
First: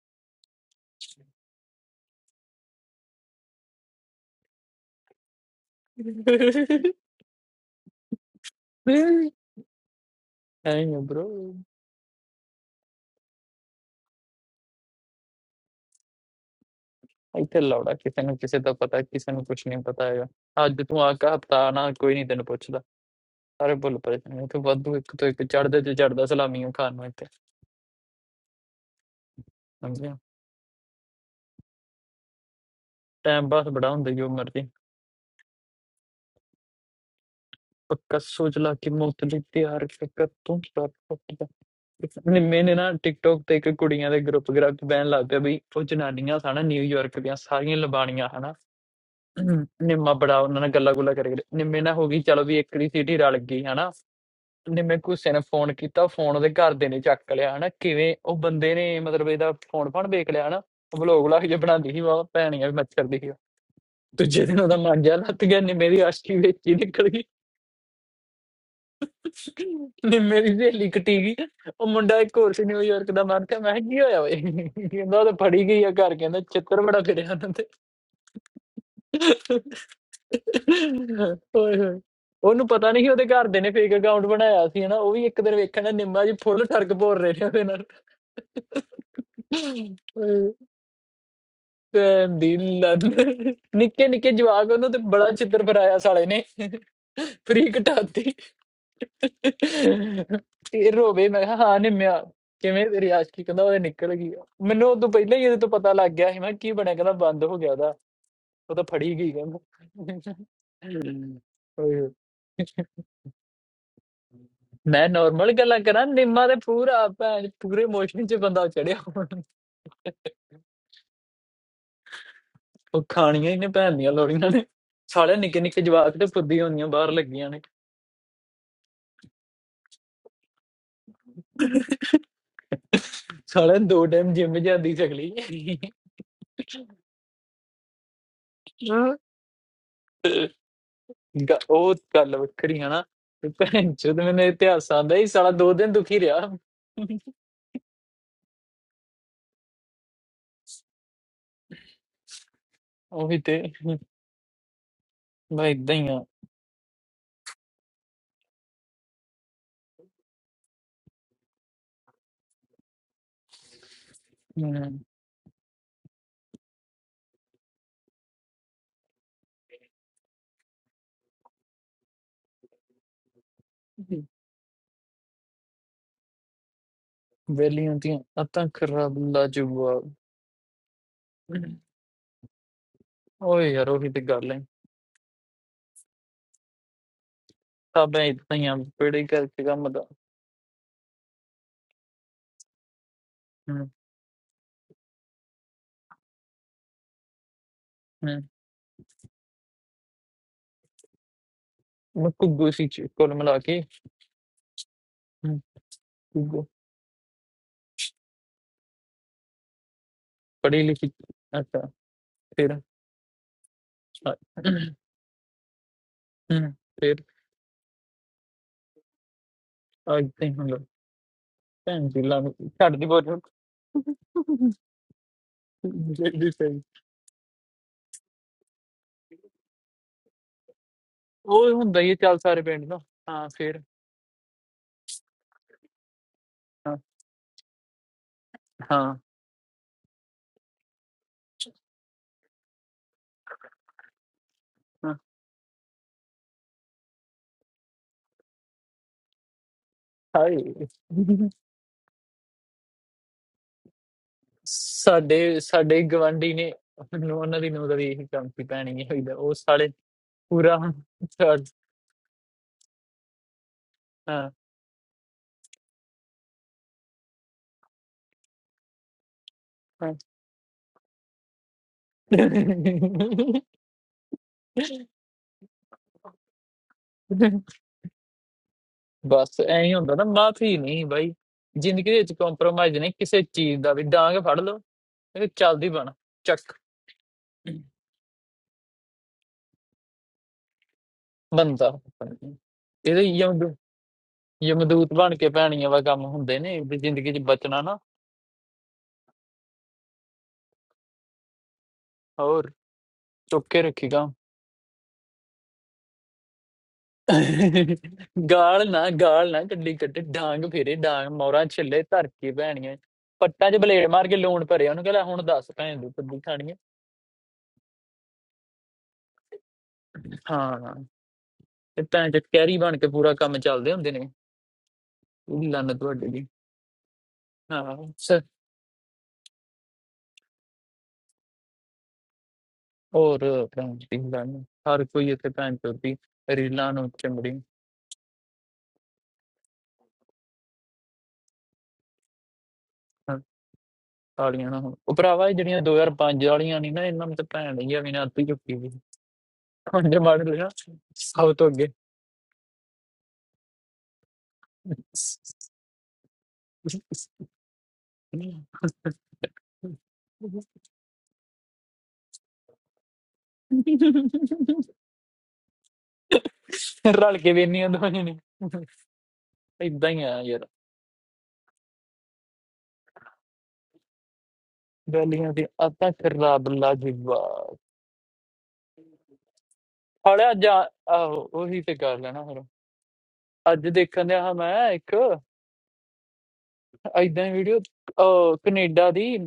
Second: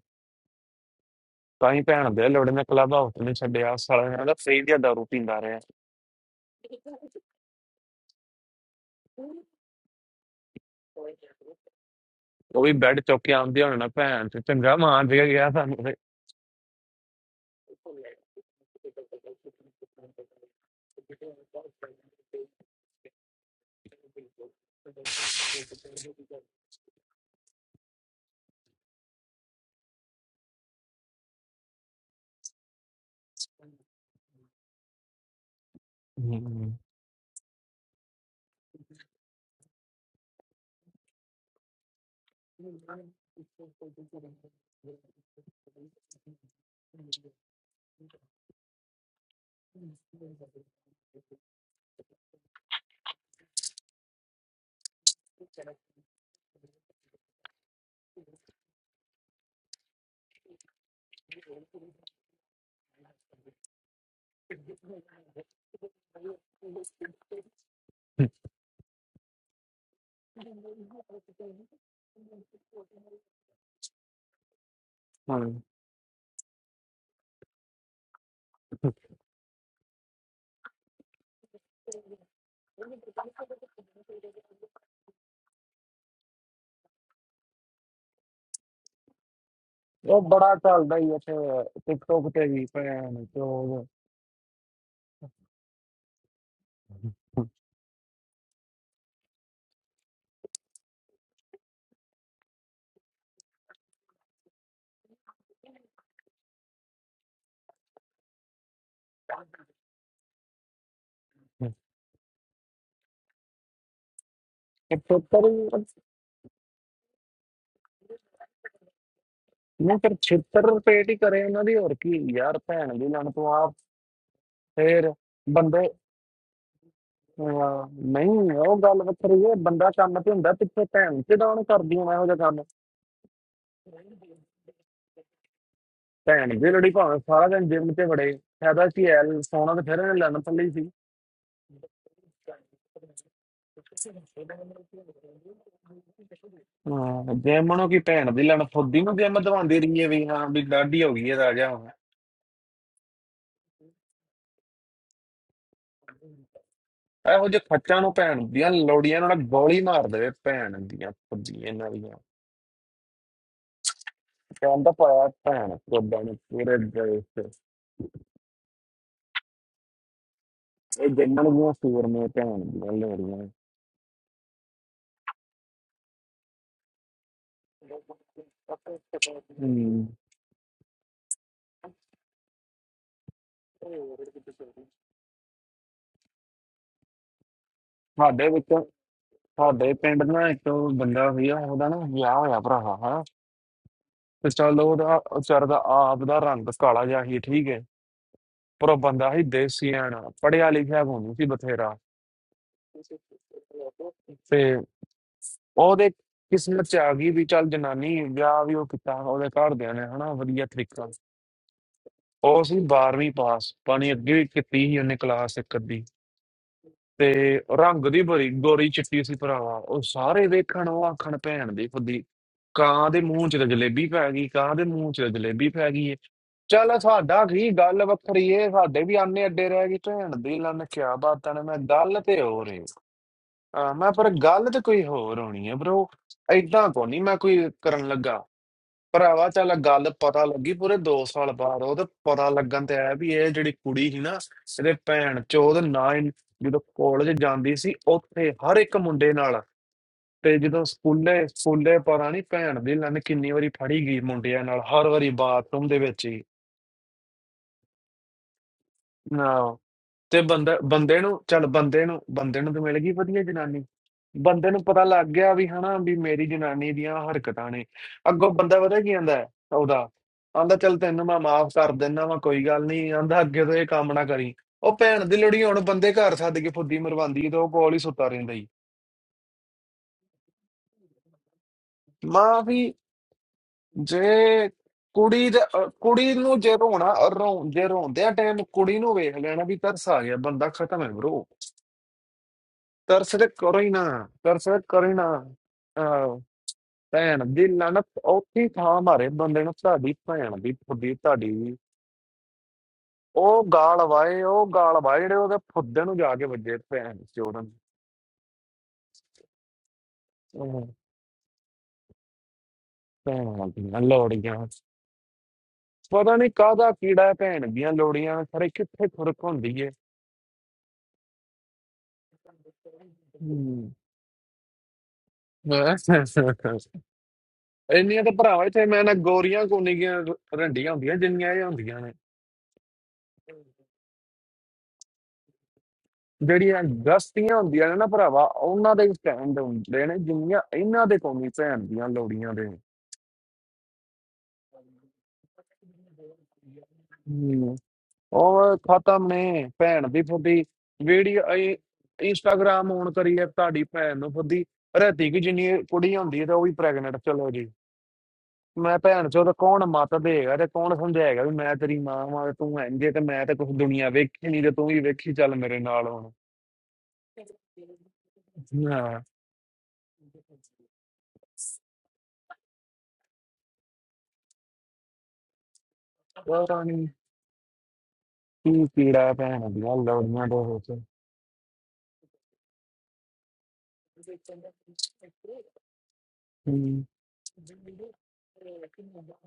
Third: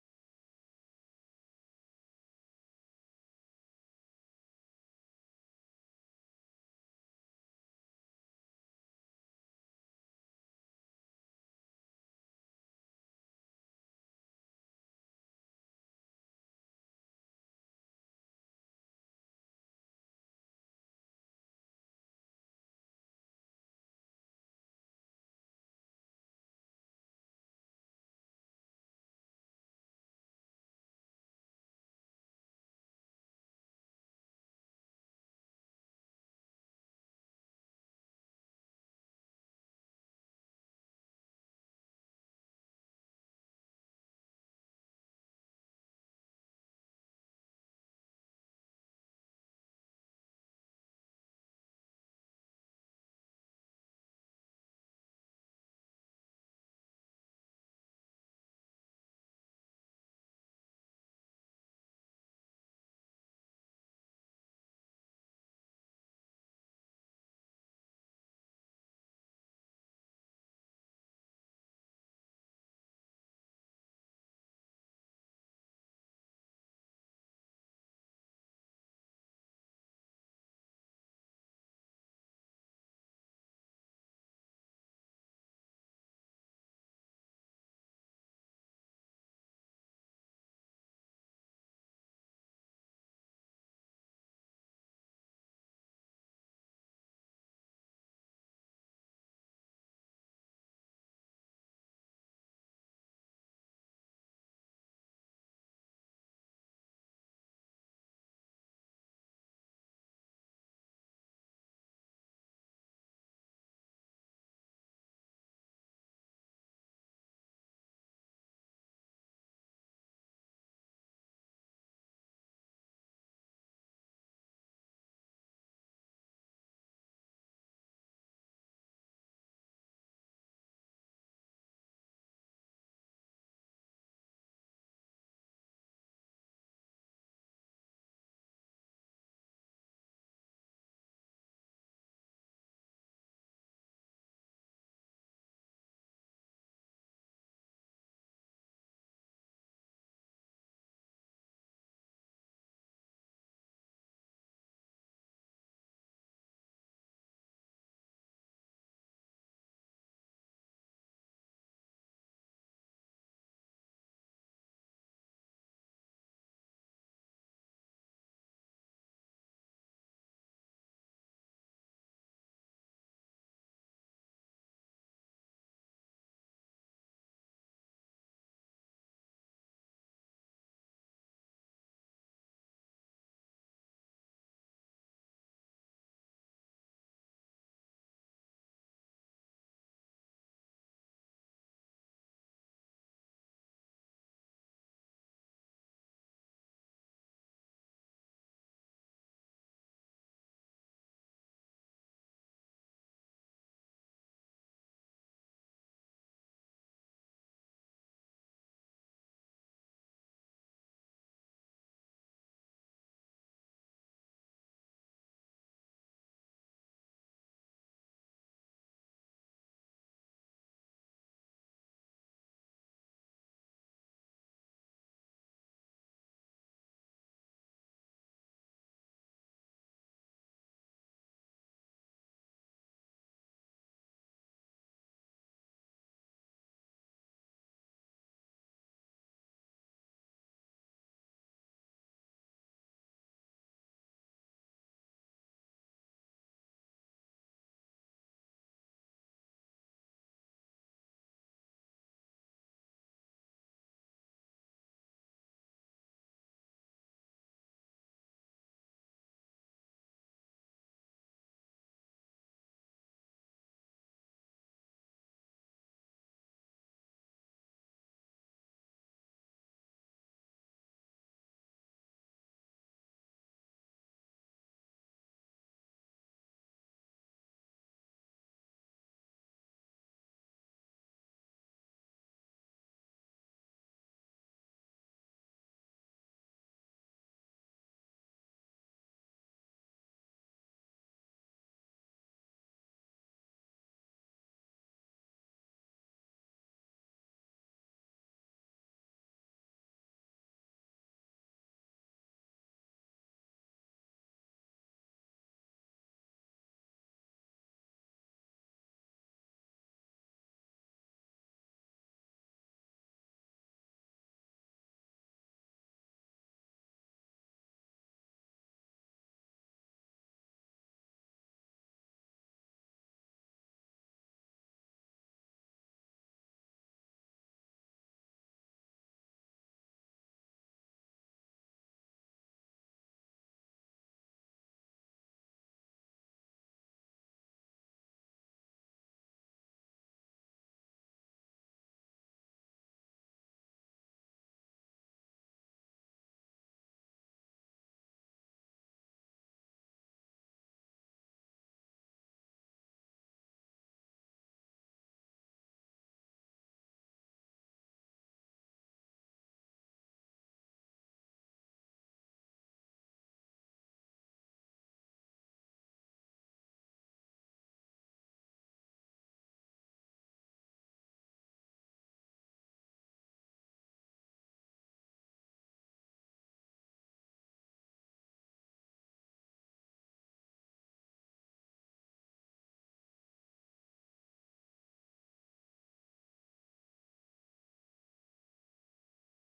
S2: ਤਾਂ ਹੀ ਭੈਣ ਦੇ ਲੋੜੇ ਨੇ ਕਲੱਬ ਹਾਊਸ ਨਹੀਂ ਛੱਡਿਆ ਸਾਲਾ ਕਹਿੰਦਾ ਫ੍ਰੀ ਦੀ ਦਾਰੂ ਪੀਂਦਾ ਰਿਹਾ
S1: ਨਹੀਂ ਬ్రో
S2: ਉਹ ਵੀ ਬੈੱਡ ਚੁੱਕ ਕੇ ਆਉਂਦੇ ਹੋਣੇ ਨਾ ਭੈਣ ਤੇ ਚੰਗਾ ਮਾਰ ਦੇ ਗਿਆ ਸਾਨੂੰ ਤੇ
S1: ਇੱਥੇ ਲੌੜਾ ਕਿਸੇ ਨੂੰ ਕਿਸੇ ਦਾ ਪਤਾ ਕਿਸੇ ਨੂੰ ਕੁਝ ਨਹੀਂ ਪਤਾ ਹੈਗਾ ਅੱਜ ਤੂੰ ਆ ਕੇ ਹਫਤਾ ਨਾ ਕੋਈ ਨਹੀਂ ਤੈਨੂੰ ਪੁੱਛਦਾ ਸਾਰੇ ਭੁੱਲ ਪਰੇ ਤੈਨੂੰ ਇੱਥੇ ਵਾਧੂ ਇੱਕ ਤੋਂ ਇੱਕ ਚੜਦੇ ਤੇ ਚੜਦਾ ਸਲਾਮੀਆਂ ਖਾਣ ਨੂੰ ਇੱਥੇ ਸਮਝਿਆ ਟਾਈਮ ਪਾਸ ਬੜਾ ਹੁੰਦਾ ਜੋ ਮਰਜ਼ੀ
S2: ਹਮ,
S1: पक्का सोच ला कि ਮੁਕਤ ਦੀ ਤਿਆਰ ਫਿਕਰ ਤੋਂ ਪ੍ਰਾਪਤ ਨਿੰਮੇ ਨੇ ਮੈਨੇ ਨਾ ਟਿਕਟੋਕ ਤੇ ਇੱਕ ਕੁੜੀਆਂ ਦੇ ਗਰੁੱਪ ਗਰੁੱਪ ਬੈਣ ਲੱਗ ਪਿਆ ਵੀ ਉਹ ਜਨਾਨੀਆਂ ਸਾਨਾ ਨਿਊਯਾਰਕ ਦੀਆਂ ਸਾਰੀਆਂ ਲਬਾਣੀਆਂ ਹਨਾ ਨਿੰਮਾ ਬੜਾ ਉਹਨਾਂ ਨਾਲ ਗੱਲਾਂ ਗੁੱਲਾਂ ਕਰੇ ਕਰੇ ਨਿੰਮੇ ਨਾਲ ਹੋ ਗਈ ਚਲੋ ਵੀ ਇੱਕ ਦੀ ਸਿਟੀ ਰਲ ਗਈ ਹਨਾ ਨਿੰਮੇ ਗੁੱਸੇ ਨੇ ਫੋਨ ਕੀਤਾ ਫੋਨ ਉਹਦੇ ਘਰ ਦੇ ਨੇ ਚੱਕ ਲਿਆ ਹਨਾ ਕਿਵੇਂ ਉਹ ਬੰਦੇ ਨੇ ਮਤਲਬ ਇਹਦਾ ਫੋਨ ਫਾਨ ਵੇਖ ਲਿਆ ਹਨਾ ਵਲੋਗ ਲਾ ਕੇ ਬਣਾਉਂਦੀ ਸੀ ਵਾਹ ਭੈਣੀਆਂ ਵੀ ਮੱਛਰ ਦੀ ਸੀ ਉਹ। ਦੂਜੇ ਦਿਨ ਉਹਦਾ ਮਾਂਜਾ ਲੱਤ ਗਿਆ ਨਿੰਮੇ ਦੀ ਆਸ਼ਕੀ ਵਿੱਚ ਹੀ ਨਿਕਲ ਗਈ ਨੇ ਮੇਰੀ ਸਹੇਲੀ ਕਟੀ ਗਈ ਉਹ ਮੁੰਡਾ ਇੱਕ ਹੋਰ ਸੀ ਨਿਊਯਾਰਕ ਦਾ ਮੈਂ ਕਿਹਾ ਮੈਂ ਕਿਹਾ ਕੀ ਹੋਇਆ ਓਏ ਕਹਿੰਦਾ ਉਹ ਤਾਂ
S2: ਹਮ।
S1: ਫੜੀ ਗਈ ਆ ਘਰ ਕਹਿੰਦਾ ਚਿੱਤਰ ਬੜਾ ਫਿਰਿਆ ਉਹਨਾਂ ਤੇ ਓਏ ਹੋਏ ਉਹਨੂੰ ਪਤਾ ਨਹੀਂ ਸੀ ਉਹਦੇ ਘਰ ਦੇ ਨੇ ਫੇਕ ਅਕਾਊਂਟ ਬਣਾਇਆ ਸੀ ਹਨਾ ਉਹ ਵੀ ਇੱਕ ਦਿਨ ਵੇਖਣਾ ਨਿੰਮਾ ਜੀ ਫੁੱਲ ਠਰਕ ਭੋਰ ਰਹੇ ਨੇ ਉਹਦੇ ਨਾਲ
S2: ਉਹ
S1: ਓਏ
S2: ਬੜਾ ਚੱਲਦਾ ਹੀ ਇੱਥੇ ਟਿਕਟੋਕ
S1: ਭੈਣ
S2: ਤੇ
S1: ਦੀ
S2: ਵੀ ਭੈਣ
S1: ਲੰਨ
S2: ਚੋ
S1: ਨਿੱਕੇ ਨਿੱਕੇ ਜਵਾਕ ਉਹਨੂੰ ਤੇ ਬੜਾ ਚਿੱਤਰ ਫਰਾਇਆ ਸਾਲੇ ਨੇ ਫਰੀ ਘਟਾਤੀ ਫਿਰ ਰੋਵੇ ਮੈਂ ਕਿਹਾ ਹਾਂ ਨਿੰਮਿਆ ਕਿਵੇਂ ਤੇਰੀ ਆਸ਼ਕੀ ਕਹਿੰਦਾ ਉਹਦੇ ਨਿਕਲ ਗਈ ਆ। ਮੈਨੂੰ ਉਦੋਂ ਪਹਿਲਾਂ ਹੀ ਇਹਦੇ ਤੋਂ ਪਤਾ ਲੱਗ ਗਿਆ ਸੀ ਮੈਂ ਕੀ ਬਣਿਆ ਕਹਿੰਦਾ ਬੰਦ ਹੋ ਗਿਆ ਉਹਦਾ ਉਹ ਤਾਂ ਫੜੀ ਗਈ ਕਹਿੰਦਾ ਓਏ ਹੋਏ। ਮੈਂ
S2: ਟਿਕਟੋਕਰ
S1: ਨਾਰਮਲ ਗੱਲਾਂ ਕਰਾਂ ਨਿੰਮਾ ਤੇ ਪੂਰਾ ਭੈਣ ਪੂਰੇ ਇਮੋਸ਼ਨ 'ਚ ਬੰਦਾ ਚੜਿਆ ਹੋਣਾ
S2: ਨੂੰ ਫਿਰ ਛਿੱਤਰ ਪੇਟ ਹੀ ਕਰੇ ਉਹਨਾਂ ਦੀ ਹੋਰ ਕੀ ਯਾਰ ਭੈਣ
S1: ਉਹ
S2: ਦੀ ਲੰਨ ਤੋਂ
S1: ਖਾਣੀਆਂ ਹੀ
S2: ਆ
S1: ਨੇ ਭੈਣ ਦੀਆਂ ਲੋੜੀਆਂ ਨੇ
S2: ਫੇਰ
S1: ਸਾਲੇ ਨਿੱਕੇ ਨਿੱਕੇ
S2: ਬੰਦੇ
S1: ਜਵਾਕ ਤੇ ਫੁੱਦੀ ਹੁੰਦੀਆਂ ਬਾਹਰ ਲੱਗੀਆਂ ਨੇ
S2: ਅਹ, ਨਹੀਂ ਉਹ ਗੱਲ ਵੱਖਰੀ ਹੈ ਬੰਦਾ ਕੰਮ ਤੇ ਹੁੰਦਾ ਪਿੱਛੇ ਭੈਣ ਤੇ ਡਾਉਣ ਕਰਦੀ ਮੈਂ ਇਹੋ ਜਿਹਾ
S1: ਸਾਲੇ ਦੋ
S2: ਕੰਮ
S1: ਟਾਈਮ ਜਿਮ ਜਾਂਦੀ ਸਗਲੀ
S2: ਭੈਣ ਦੇ ਲੜੀ ਭਾਵੇਂ ਸਾਰਾ ਦਿਨ ਜਿਮ ਤੇ ਵੜੇ ਫਾਇਦਾ ਕੀ ਹੈ ਸੋਨਾ ਤਾਂ ਫਿਰ ਇਹਨੇ ਲੈਣਾ ਥੱਲੇ ਹੀ ਸੀ
S1: ਗ- ਉਹ ਗੱਲ ਵੱਖਰੀ ਹੈ ਨਾ ਤੇ ਭੈਣ ਚੋਦ ਮੈਨੂੰ ਇਤਿਹਾਸ ਆਂਦਾ ਹੀ ਸਾਲਾ ਦੋ ਦਿਨ ਦੁਖੀ ਰਿਹਾ
S2: ਹਾਂ ਜਿਮ ਨੂੰ ਕੀ ਭੈਣ ਦੀ ਲੈਣ ਫੁੱਦੀ ਨੂੰ ਜਿਮ ਦਵਾਉਂਦੀ ਰਹੀ ਹੈ ਵੀ ਹਾਂ ਵੀ ਲਾਡੀ ਹੋ ਗਈ ਹੈ ਰਾਜਾ ਹੁਣ
S1: ਉਹੀ ਤੇ ਮੈਂ ਇਦਾਂ ਹੀ ਆ
S2: ਇਹੋ ਜਿਹੇ ਖੱਚਾਂ ਨੂੰ ਭੈਣ ਦੀਆਂ ਲੋੜੀਆਂ ਨਾਲ ਗੋਲੀ ਮਾਰ ਦੇਵੇ ਭੈਣ ਦੀਆਂ ਫੁੱਦੀਆਂ ਇਹਨਾਂ ਦੀਆਂ ਕੰਮ ਤਾਂ ਪਾਇਆ ਭੈਣ ਕੋਦਾਂ ਨੂੰ ਪੂਰੇ ਦੇਸ਼ ਤੇ ਇਹ ਜਿੰਨਾਂ ਨੂੰ ਸੂਰ ਨੇ ਭੈਣ ਦੀਆਂ ਲੋੜੀਆਂ
S1: ਵੇਲੀਆਂ ਦੀਆਂ ਅੱਤਾਂ ਖਰਾਬ ਲਾ ਜੂਆ
S2: ਹੂੰ
S1: ਓਏ ਯਾਰ ਉਹੀ ਤੇ ਗੱਲ ਹੈ ਤਾਂ ਮੈਂ
S2: ਸਾਡੇ
S1: ਇਦਾਂ
S2: ਵਿੱਚ
S1: ਹੀ ਆ ਬੇੜੇ ਕਰਕੇ ਕੰਮ
S2: ਸਾਡੇ
S1: ਦਾ
S2: ਪਿੰਡ ਨਾ ਇੱਕ ਬੰਦਾ ਸੀਗਾ ਉਹਦਾ ਨਾ ਵਿਆਹ ਹੋਇਆ ਭਰਾਵਾ ਹਾਂ
S1: ਹਮ,
S2: ਤੇ ਚੱਲ ਉਹਦਾ ਵਿਚਾਰੇ ਦਾ ਆਪ ਦਾ ਰੰਗ ਕਾਲਾ ਜਿਹਾ ਸੀ ਠੀਕ ਹੈ
S1: ਹਮ।
S2: ਪਰ ਉਹ ਬੰਦਾ ਸੀ ਦੇਸੀ ਐਨ ਪੜਿਆ ਲਿਖਿਆ ਹੋਣੀ ਸੀ ਬਥੇਰਾ
S1: ਮੈਂ ਕੁੱਗੂ ਸੀ ਚ ਕੋਲ ਮਿਲਾ ਕੇ
S2: ਤੇ
S1: ਹਮ,
S2: ਉਹਦੇ
S1: ਕੁੱਗੂ
S2: ਕਿਸਮਤ ਚ ਆ ਗਈ ਵੀ ਚੱਲ ਜਨਾਨੀ ਵਿਆਹ ਵੀ ਉਹ ਕੀਤਾ ਉਹਦੇ ਘਰਦਿਆਂ ਨੇ ਹਨਾ ਵਧੀਆ
S1: ਪੜ੍ਹੀ ਲਿਖੀ
S2: ਤਰੀਕਾ
S1: ਅੱਛਾ
S2: ਉਹ
S1: ਫਿਰ
S2: ਸੀ
S1: ਆ-
S2: 12ਵੀਂ ਪਾਸ ਪਾਣੀ ਅੱਗੇ ਵੀ ਕੀਤੀ ਸੀ ਉਹਨੇ ਕਲਾਸ ਇੱਕ ਅੱਧੀ
S1: ਹਮ, ਫਿਰ
S2: ਤੇ ਰੰਗ ਦੀ ਬੜੀ ਗੋਰੀ ਚਿੱਟੀ ਸੀ ਭਰਾਵਾ ਉਹ
S1: ਅੱਜ
S2: ਸਾਰੇ
S1: ਤੇ ਹੁਣ
S2: ਵੇਖਣ ਉਹ ਆਖਣ ਭੈਣ ਦੀ
S1: ਭੈਣ ਦੀ
S2: ਫੁੱਦੀ
S1: ਲਾ ਛੱਡ ਦੀ
S2: ਕਾਂ ਦੇ
S1: ਬੋਲ
S2: ਮੂੰਹ 'ਚ ਤਾਂ ਜਲੇਬੀ ਪੈ ਗਈ ਕਾਂ ਦੇ ਮੂੰਹ 'ਚ ਤਾਂ ਜਲੇਬੀ ਪੈ ਗਈ ਏ
S1: ਜਿਹੜੀ ਸਹੀ
S2: ਚੱਲ ਸਾਡਾ ਕੀ ਗੱਲ ਵੱਖਰੀ ਏ ਸਾਡੇ ਵੀ ਆਨੇ ਅੱਡੇ ਰਹਿ ਗਈ ਭੈਣ ਦੀ ਲੰਨ ਕਿਆ ਬਾਤਾਂ ਨੇ
S1: ਉਹ
S2: ਮੈਂ
S1: ਹੁੰਦਾ ਹੀ ਹੈ,
S2: ਗੱਲ
S1: ਚੱਲ
S2: ਤੇ
S1: ਸਾਰੇ
S2: ਹੋਰ ਏ
S1: ਪਿੰਡ ਦਾ ਹਾਂ ਫਿਰ
S2: ਆ ਮੈਂ ਪਰ ਗੱਲ ਤੇ ਕੋਈ ਹੋਰ ਹੋਣੀ ਏ ਬ్రో ਐਦਾਂ
S1: ਹਾਂ
S2: ਕੋ ਨਹੀਂ ਮੈਂ ਕੋਈ ਕਰਨ ਲੱਗਾ
S1: ਹਾਂ
S2: ਭਰਾਵਾ ਚੱਲ ਗੱਲ ਪਤਾ ਲੱਗੀ ਪੂਰੇ 2 ਸਾਲ ਬਾਅਦ ਉਹਦੇ ਪਤਾ ਲੱਗਣ ਤੇ ਆਇਆ ਵੀ ਇਹ ਜਿਹੜੀ ਕੁੜੀ ਸੀ ਨਾ ਇਹਦੇ
S1: ਹਾਂ।
S2: ਭੈਣ ਚੋਦ ਨਾ ਹੀ- ਜਦੋਂ ਕਾਲਜ ਜਾਂਦੀ ਸੀ ਉੱਥੇ ਹਰ ਇੱਕ ਮੁੰਡੇ ਨਾਲ ਤੇ ਜਦੋਂ
S1: ਹਾਏ
S2: ਸਕੂਲੇ ਸਕੂਲੇ ਪਤਾ ਨਹੀਂ ਭੈਣ ਦੀ ਲੰਨ ਕਿੰਨੀ ਵਾਰੀ ਫੜੀ ਗਈ ਮੁੰਡਿਆਂ ਨਾਲ ਹਰ ਵਾਰੀ
S1: ਸਾਡੇ
S2: ਬਾਥਰੂਮ ਦੇ
S1: ਸਾਡੇ
S2: ਵਿੱਚ ਹੀ
S1: ਗਵਾਂਢੀ ਨੇ ਮੈਨੂੰ ਉਹਨਾਂ ਦੀ ਨੂੰਹ ਦਾ ਵੀ ਇਹੀ ਕੰਮ ਸੀ ਭੈਣੀ ਇਹ ਹੋਈਦਾ
S2: ਨਾ
S1: ਉਹ ਸਾਲੇ
S2: ਤੇ ਬੰਦਾ
S1: ਪੂਰਾ
S2: ਬੰਦੇ ਨੂੰ
S1: ਛੱਡ
S2: ਚੱਲ ਬੰਦੇ ਨੂੰ ਬੰਦੇ ਨੂੰ ਤਾਂ ਮਿਲ ਗਈ ਵਧੀਆ ਜਨਾਨੀ
S1: ਹਾਂ
S2: ਬੰਦੇ ਨੂੰ ਪਤਾ ਲੱਗ ਗਿਆ ਵੀ ਹਨਾ ਵੀ ਮੇਰੀ ਜਨਾਨੀ ਦੀਆਂ ਹਰਕਤਾਂ ਨੇ ਅੱਗੋਂ ਬੰਦਾ ਪਤਾ ਕੀ ਕਹਿੰਦਾ ਹੈ ਉਹਦਾ
S1: ਹਾਂ।
S2: ਆਂਦਾ ਚੱਲ ਤੈਨੂੰ ਮੈਂ ਮਾਫ ਕਰ ਦਿੰਦਾ ਵਾ ਕੋਈ ਗੱਲ ਨਹੀਂ ਆਂਦਾ ਅੱਗੇ ਤੋਂ ਇਹ ਕੰਮ ਨਾ ਕਰੀ ਉਹ ਭੈਣ ਦੀ ਲੋੜੀ ਹੁਣ ਬੰਦੇ ਘਰ ਸੱਦ ਕੇ ਫੁੱਦੀ ਮਰਵਾਉਂਦੀ ਹੈ ਤੇ ਉਹ ਕੋਲ ਹੀ ਸੁੱਤਾ ਰਹਿੰਦਾ ਹੀ
S1: ਬਸ ਐਂ ਹੀ ਹੁੰਦਾ ਨਾ ਮਾਫੀ ਨਹੀਂ ਬਾਈ ਜ਼ਿੰਦਗੀ ਦੇ ਵਿੱਚ
S2: ਮਾਫੀ
S1: ਕੰਪਰੋਮਾਈਜ਼ ਨਹੀਂ ਕਿਸੇ ਚੀਜ਼ ਦਾ ਵੀ ਡਾਂਗ ਫੜ
S2: ਜੇ
S1: ਲਓ ਇਹ
S2: ਕੁੜੀ ਦਾ
S1: ਚੱਲਦੀ
S2: ਅ,
S1: ਬਣ
S2: ਕੁੜੀ ਨੂੰ
S1: ਚੱਕ
S2: ਜੇ ਰੋਣਾ ਅ, ਰੋ ਜੇ ਰੋਂਦਿਆਂ ਟਾਈਮ ਕੁੜੀ ਨੂੰ ਵੇਖ ਲੈਣਾ ਵੀ ਤਰਸ ਆ ਗਿਆ ਬੰਦਾ ਖਤਮ ਹੈ ਬ్రో
S1: ਬੰਦਾ ਇਹਦੇ
S2: ਤਰਸ ਤੇ
S1: ਯਮਦੂ
S2: ਕਰੋ ਹੀ ਨਾ ਤਰਸ ਤੇ ਕਰੋ
S1: ਯਮਦੂਤ
S2: ਹੀ
S1: ਬਣ ਕੇ ਭੈਣੀਆਂ ਵਾ ਕੰਮ
S2: ਨਾ
S1: ਹੁੰਦੇ ਨੇ ਵੀ ਜ਼ਿੰਦਗੀ 'ਚ
S2: ਭੈਣ ਦੀ
S1: ਬਚਣਾ ਨਾ
S2: ਲਾਣਤ ਔਖੀ ਥਾਂ ਮਾਰੇ ਬੰਦੇ ਨੂੰ ਤੁਹਾਡੀ ਭੈਣ ਦੀ ਫੁੱਦੀ ਤੁਹਾਡੀ
S1: और
S2: ਉਹ
S1: चुप के
S2: ਗਾਲ
S1: रखेगा
S2: ਵਾਏ ਉਹ ਗਾਲ ਵਾਏ ਜਿਹੜੇ ਉਹਦੇ ਫੁੱਦੇ ਨੂੰ ਜਾ ਕੇ ਵੱਜੇ ਭੈਣ ਚੋਦਨ
S1: ਗਾਲ ਨਾ ਗਾਲ ਨਾ ਕੱਢੀ ਕੱਢੇ ਡਾਂਗ
S2: ਉਹ
S1: ਫੇਰੇ ਡਾਂਗ ਮੌਰਾ ਛਿੱਲੇ ਧਰ ਕੇ ਭੈਣੀਆਂ
S2: ਭੈਣਾਂ
S1: ਪੱਟਾਂ 'ਚ
S2: ਦੀਆਂ
S1: ਬਲੇਡ ਮਾਰ ਕੇ ਲੂਣ
S2: ਲੋੜੀਆਂ
S1: ਭਰਿਆ ਉਹਨੂੰ ਕਹਿੰਦਾ ਹੁਣ ਦੱਸ ਭੈਣ ਦੀ
S2: ਪਤਾ
S1: ਕੱਢੀ
S2: ਨਹੀਂ
S1: ਖਾਣੀ ਹੈ
S2: ਕਾਹਦਾ ਕੀੜਾ ਹੈ ਭੈਣ ਦੀਆਂ ਲੋੜੀਆਂ ਖਰੇ ਕਿੱਥੇ ਖੁਰਕ ਹੁੰਦੀ ਏ
S1: ਹਾਂ ਤੇ ਭੈਣ ਚ ਕੈਰੀ ਬਣ ਕੇ ਪੂਰਾ ਕੰਮ
S2: ਹਮ।
S1: ਚੱਲਦੇ ਹੁੰਦੇ ਨੇ ਉਹਦੀ
S2: ਹੈਂ।
S1: ਲੰਨ ਤੁਹਾਡੇ ਦੀ ਹਾਂ
S2: ਇੰਨੀਆਂ ਤਾਂ
S1: ਸਰ
S2: ਭਰਾਵਾ ਇੱਥੇ ਮੈਂ ਨਾ ਗੋਰੀਆਂ ਕੋਨੀਆਂ ਰੰਡੀਆਂ ਹੁੰਦੀਆਂ ਜਿੰਨੀਆਂ ਇਹ ਹੁੰਦੀਆਂ ਨੇ
S1: ਹੋਰ ਭੈਣ ਦੀ ਲੰਨ ਹਰ ਕੋਈ ਇੱਥੇ ਭੈਣ ਚੋਦੀ
S2: ਜਿਹੜੀਆਂ
S1: ਰੀਲਾਂ ਨੂੰ
S2: ਗਸਤੀਆਂ
S1: ਚਮੜੀ
S2: ਹੁੰਦੀਆਂ ਨੇ ਨਾ ਭਰਾਵਾ ਉਹਨਾਂ ਦੇ ਸਟੈਂਡ ਹੁੰਦੇ ਨੇ ਜਿੰਨੀਆਂ ਇਹਨਾਂ ਦੇ ਕੋਨੀ ਭੈਣ ਦੀਆਂ ਲੋੜੀਆਂ ਦੇ
S1: ਹਾਂ, ਤਾਲੀਆਂ ਨਾ ਹੁਣ ਉਹ ਭਰਾਵਾ ਇਹ ਜਿਹੜੀਆਂ 2005 ਵਾਲੀਆਂ ਨਹੀਂ ਨਾ ਇਹਨਾਂ ਨੂੰ ਤਾਂ
S2: ਹਮ,
S1: ਭੈਣ ਹੀ ਆ ਵੀ ਨਾ ਅੱਤੀ ਚੁੱਕੀ
S2: ਉਹ
S1: ਵੀ
S2: ਖਤਮ ਨੇ ਭੈਣ
S1: ਹੁਣ
S2: ਦੀ
S1: ਮਾਡਲ
S2: ਫੁੱਦੀ
S1: ਨਾ
S2: ਵੀਡੀਓ
S1: ਸਭ ਤੋਂ
S2: ਇੰਸਟਾਗ੍ਰਾਮ ਔਨ ਕਰੀਏ ਤੁਹਾਡੀ ਭੈਣ ਨੂੰ ਫੁੱਦੀ ਰਹਿਤੀ
S1: ਅੱਗੇ
S2: ਕਿ ਜਿੰਨੀ ਕੁੜੀ ਹੁੰਦੀ ਹੈ ਤਾਂ ਉਹ ਵੀ ਪ੍ਰੈਗਨੈਂਟ ਚਲੋ ਜੀ ਮੈਂ ਭੈਣ ਚੋਦ ਕੌਣ ਮਤ ਦੇਗਾ ਤੇ ਕੌਣ ਸਮਝਾਏਗਾ ਵੀ ਮੈਂ ਤੇਰੀ ਮਾਂ ਵਾਂ ਤੂੰ ਇੰਜੇ ਤੇ ਮੈਂ ਤਾਂ ਕੁਝ ਦੁਨੀਆ ਵੇਖੀ ਨਹੀਂ ਤੇ ਤੂੰ ਵੀ ਵੇਖੀ ਚੱਲ ਮੇਰੇ ਨਾਲ ਹੁਣ
S1: ਰਲ ਕੇ ਵੇਨੀਆਂ ਦੋਵਾਂ ਨੇ
S2: ਹਾਂ
S1: ਇਦਾਂ ਹੀ ਆ ਯਾਰ ਵੈਲੀਆਂ ਦੀ ਆਤਾ ਖਰਾਬ
S2: ਪਤਾ ਨਹੀਂ
S1: ਲਾਜਵਾ
S2: ਕੀ ਕੀੜਾ ਭੈਣ ਦੀਆਂ ਲੋੜੀਆਂ
S1: ਹਲਿਆ
S2: ਦੇ
S1: ਜਾ
S2: ਵਿੱਚ
S1: ਆਹੋ ਉਹੀ ਤੇ ਕਰ ਲੈਣਾ ਫਿਰ ਅੱਜ ਦੇਖਣ ਦਿਆ ਹਾਂ ਮੈਂ ਇੱਕ ਏਦਾਂ ਹੀ ਵੀਡੀਓ ਕੈਨੇਡਾ ਦੀ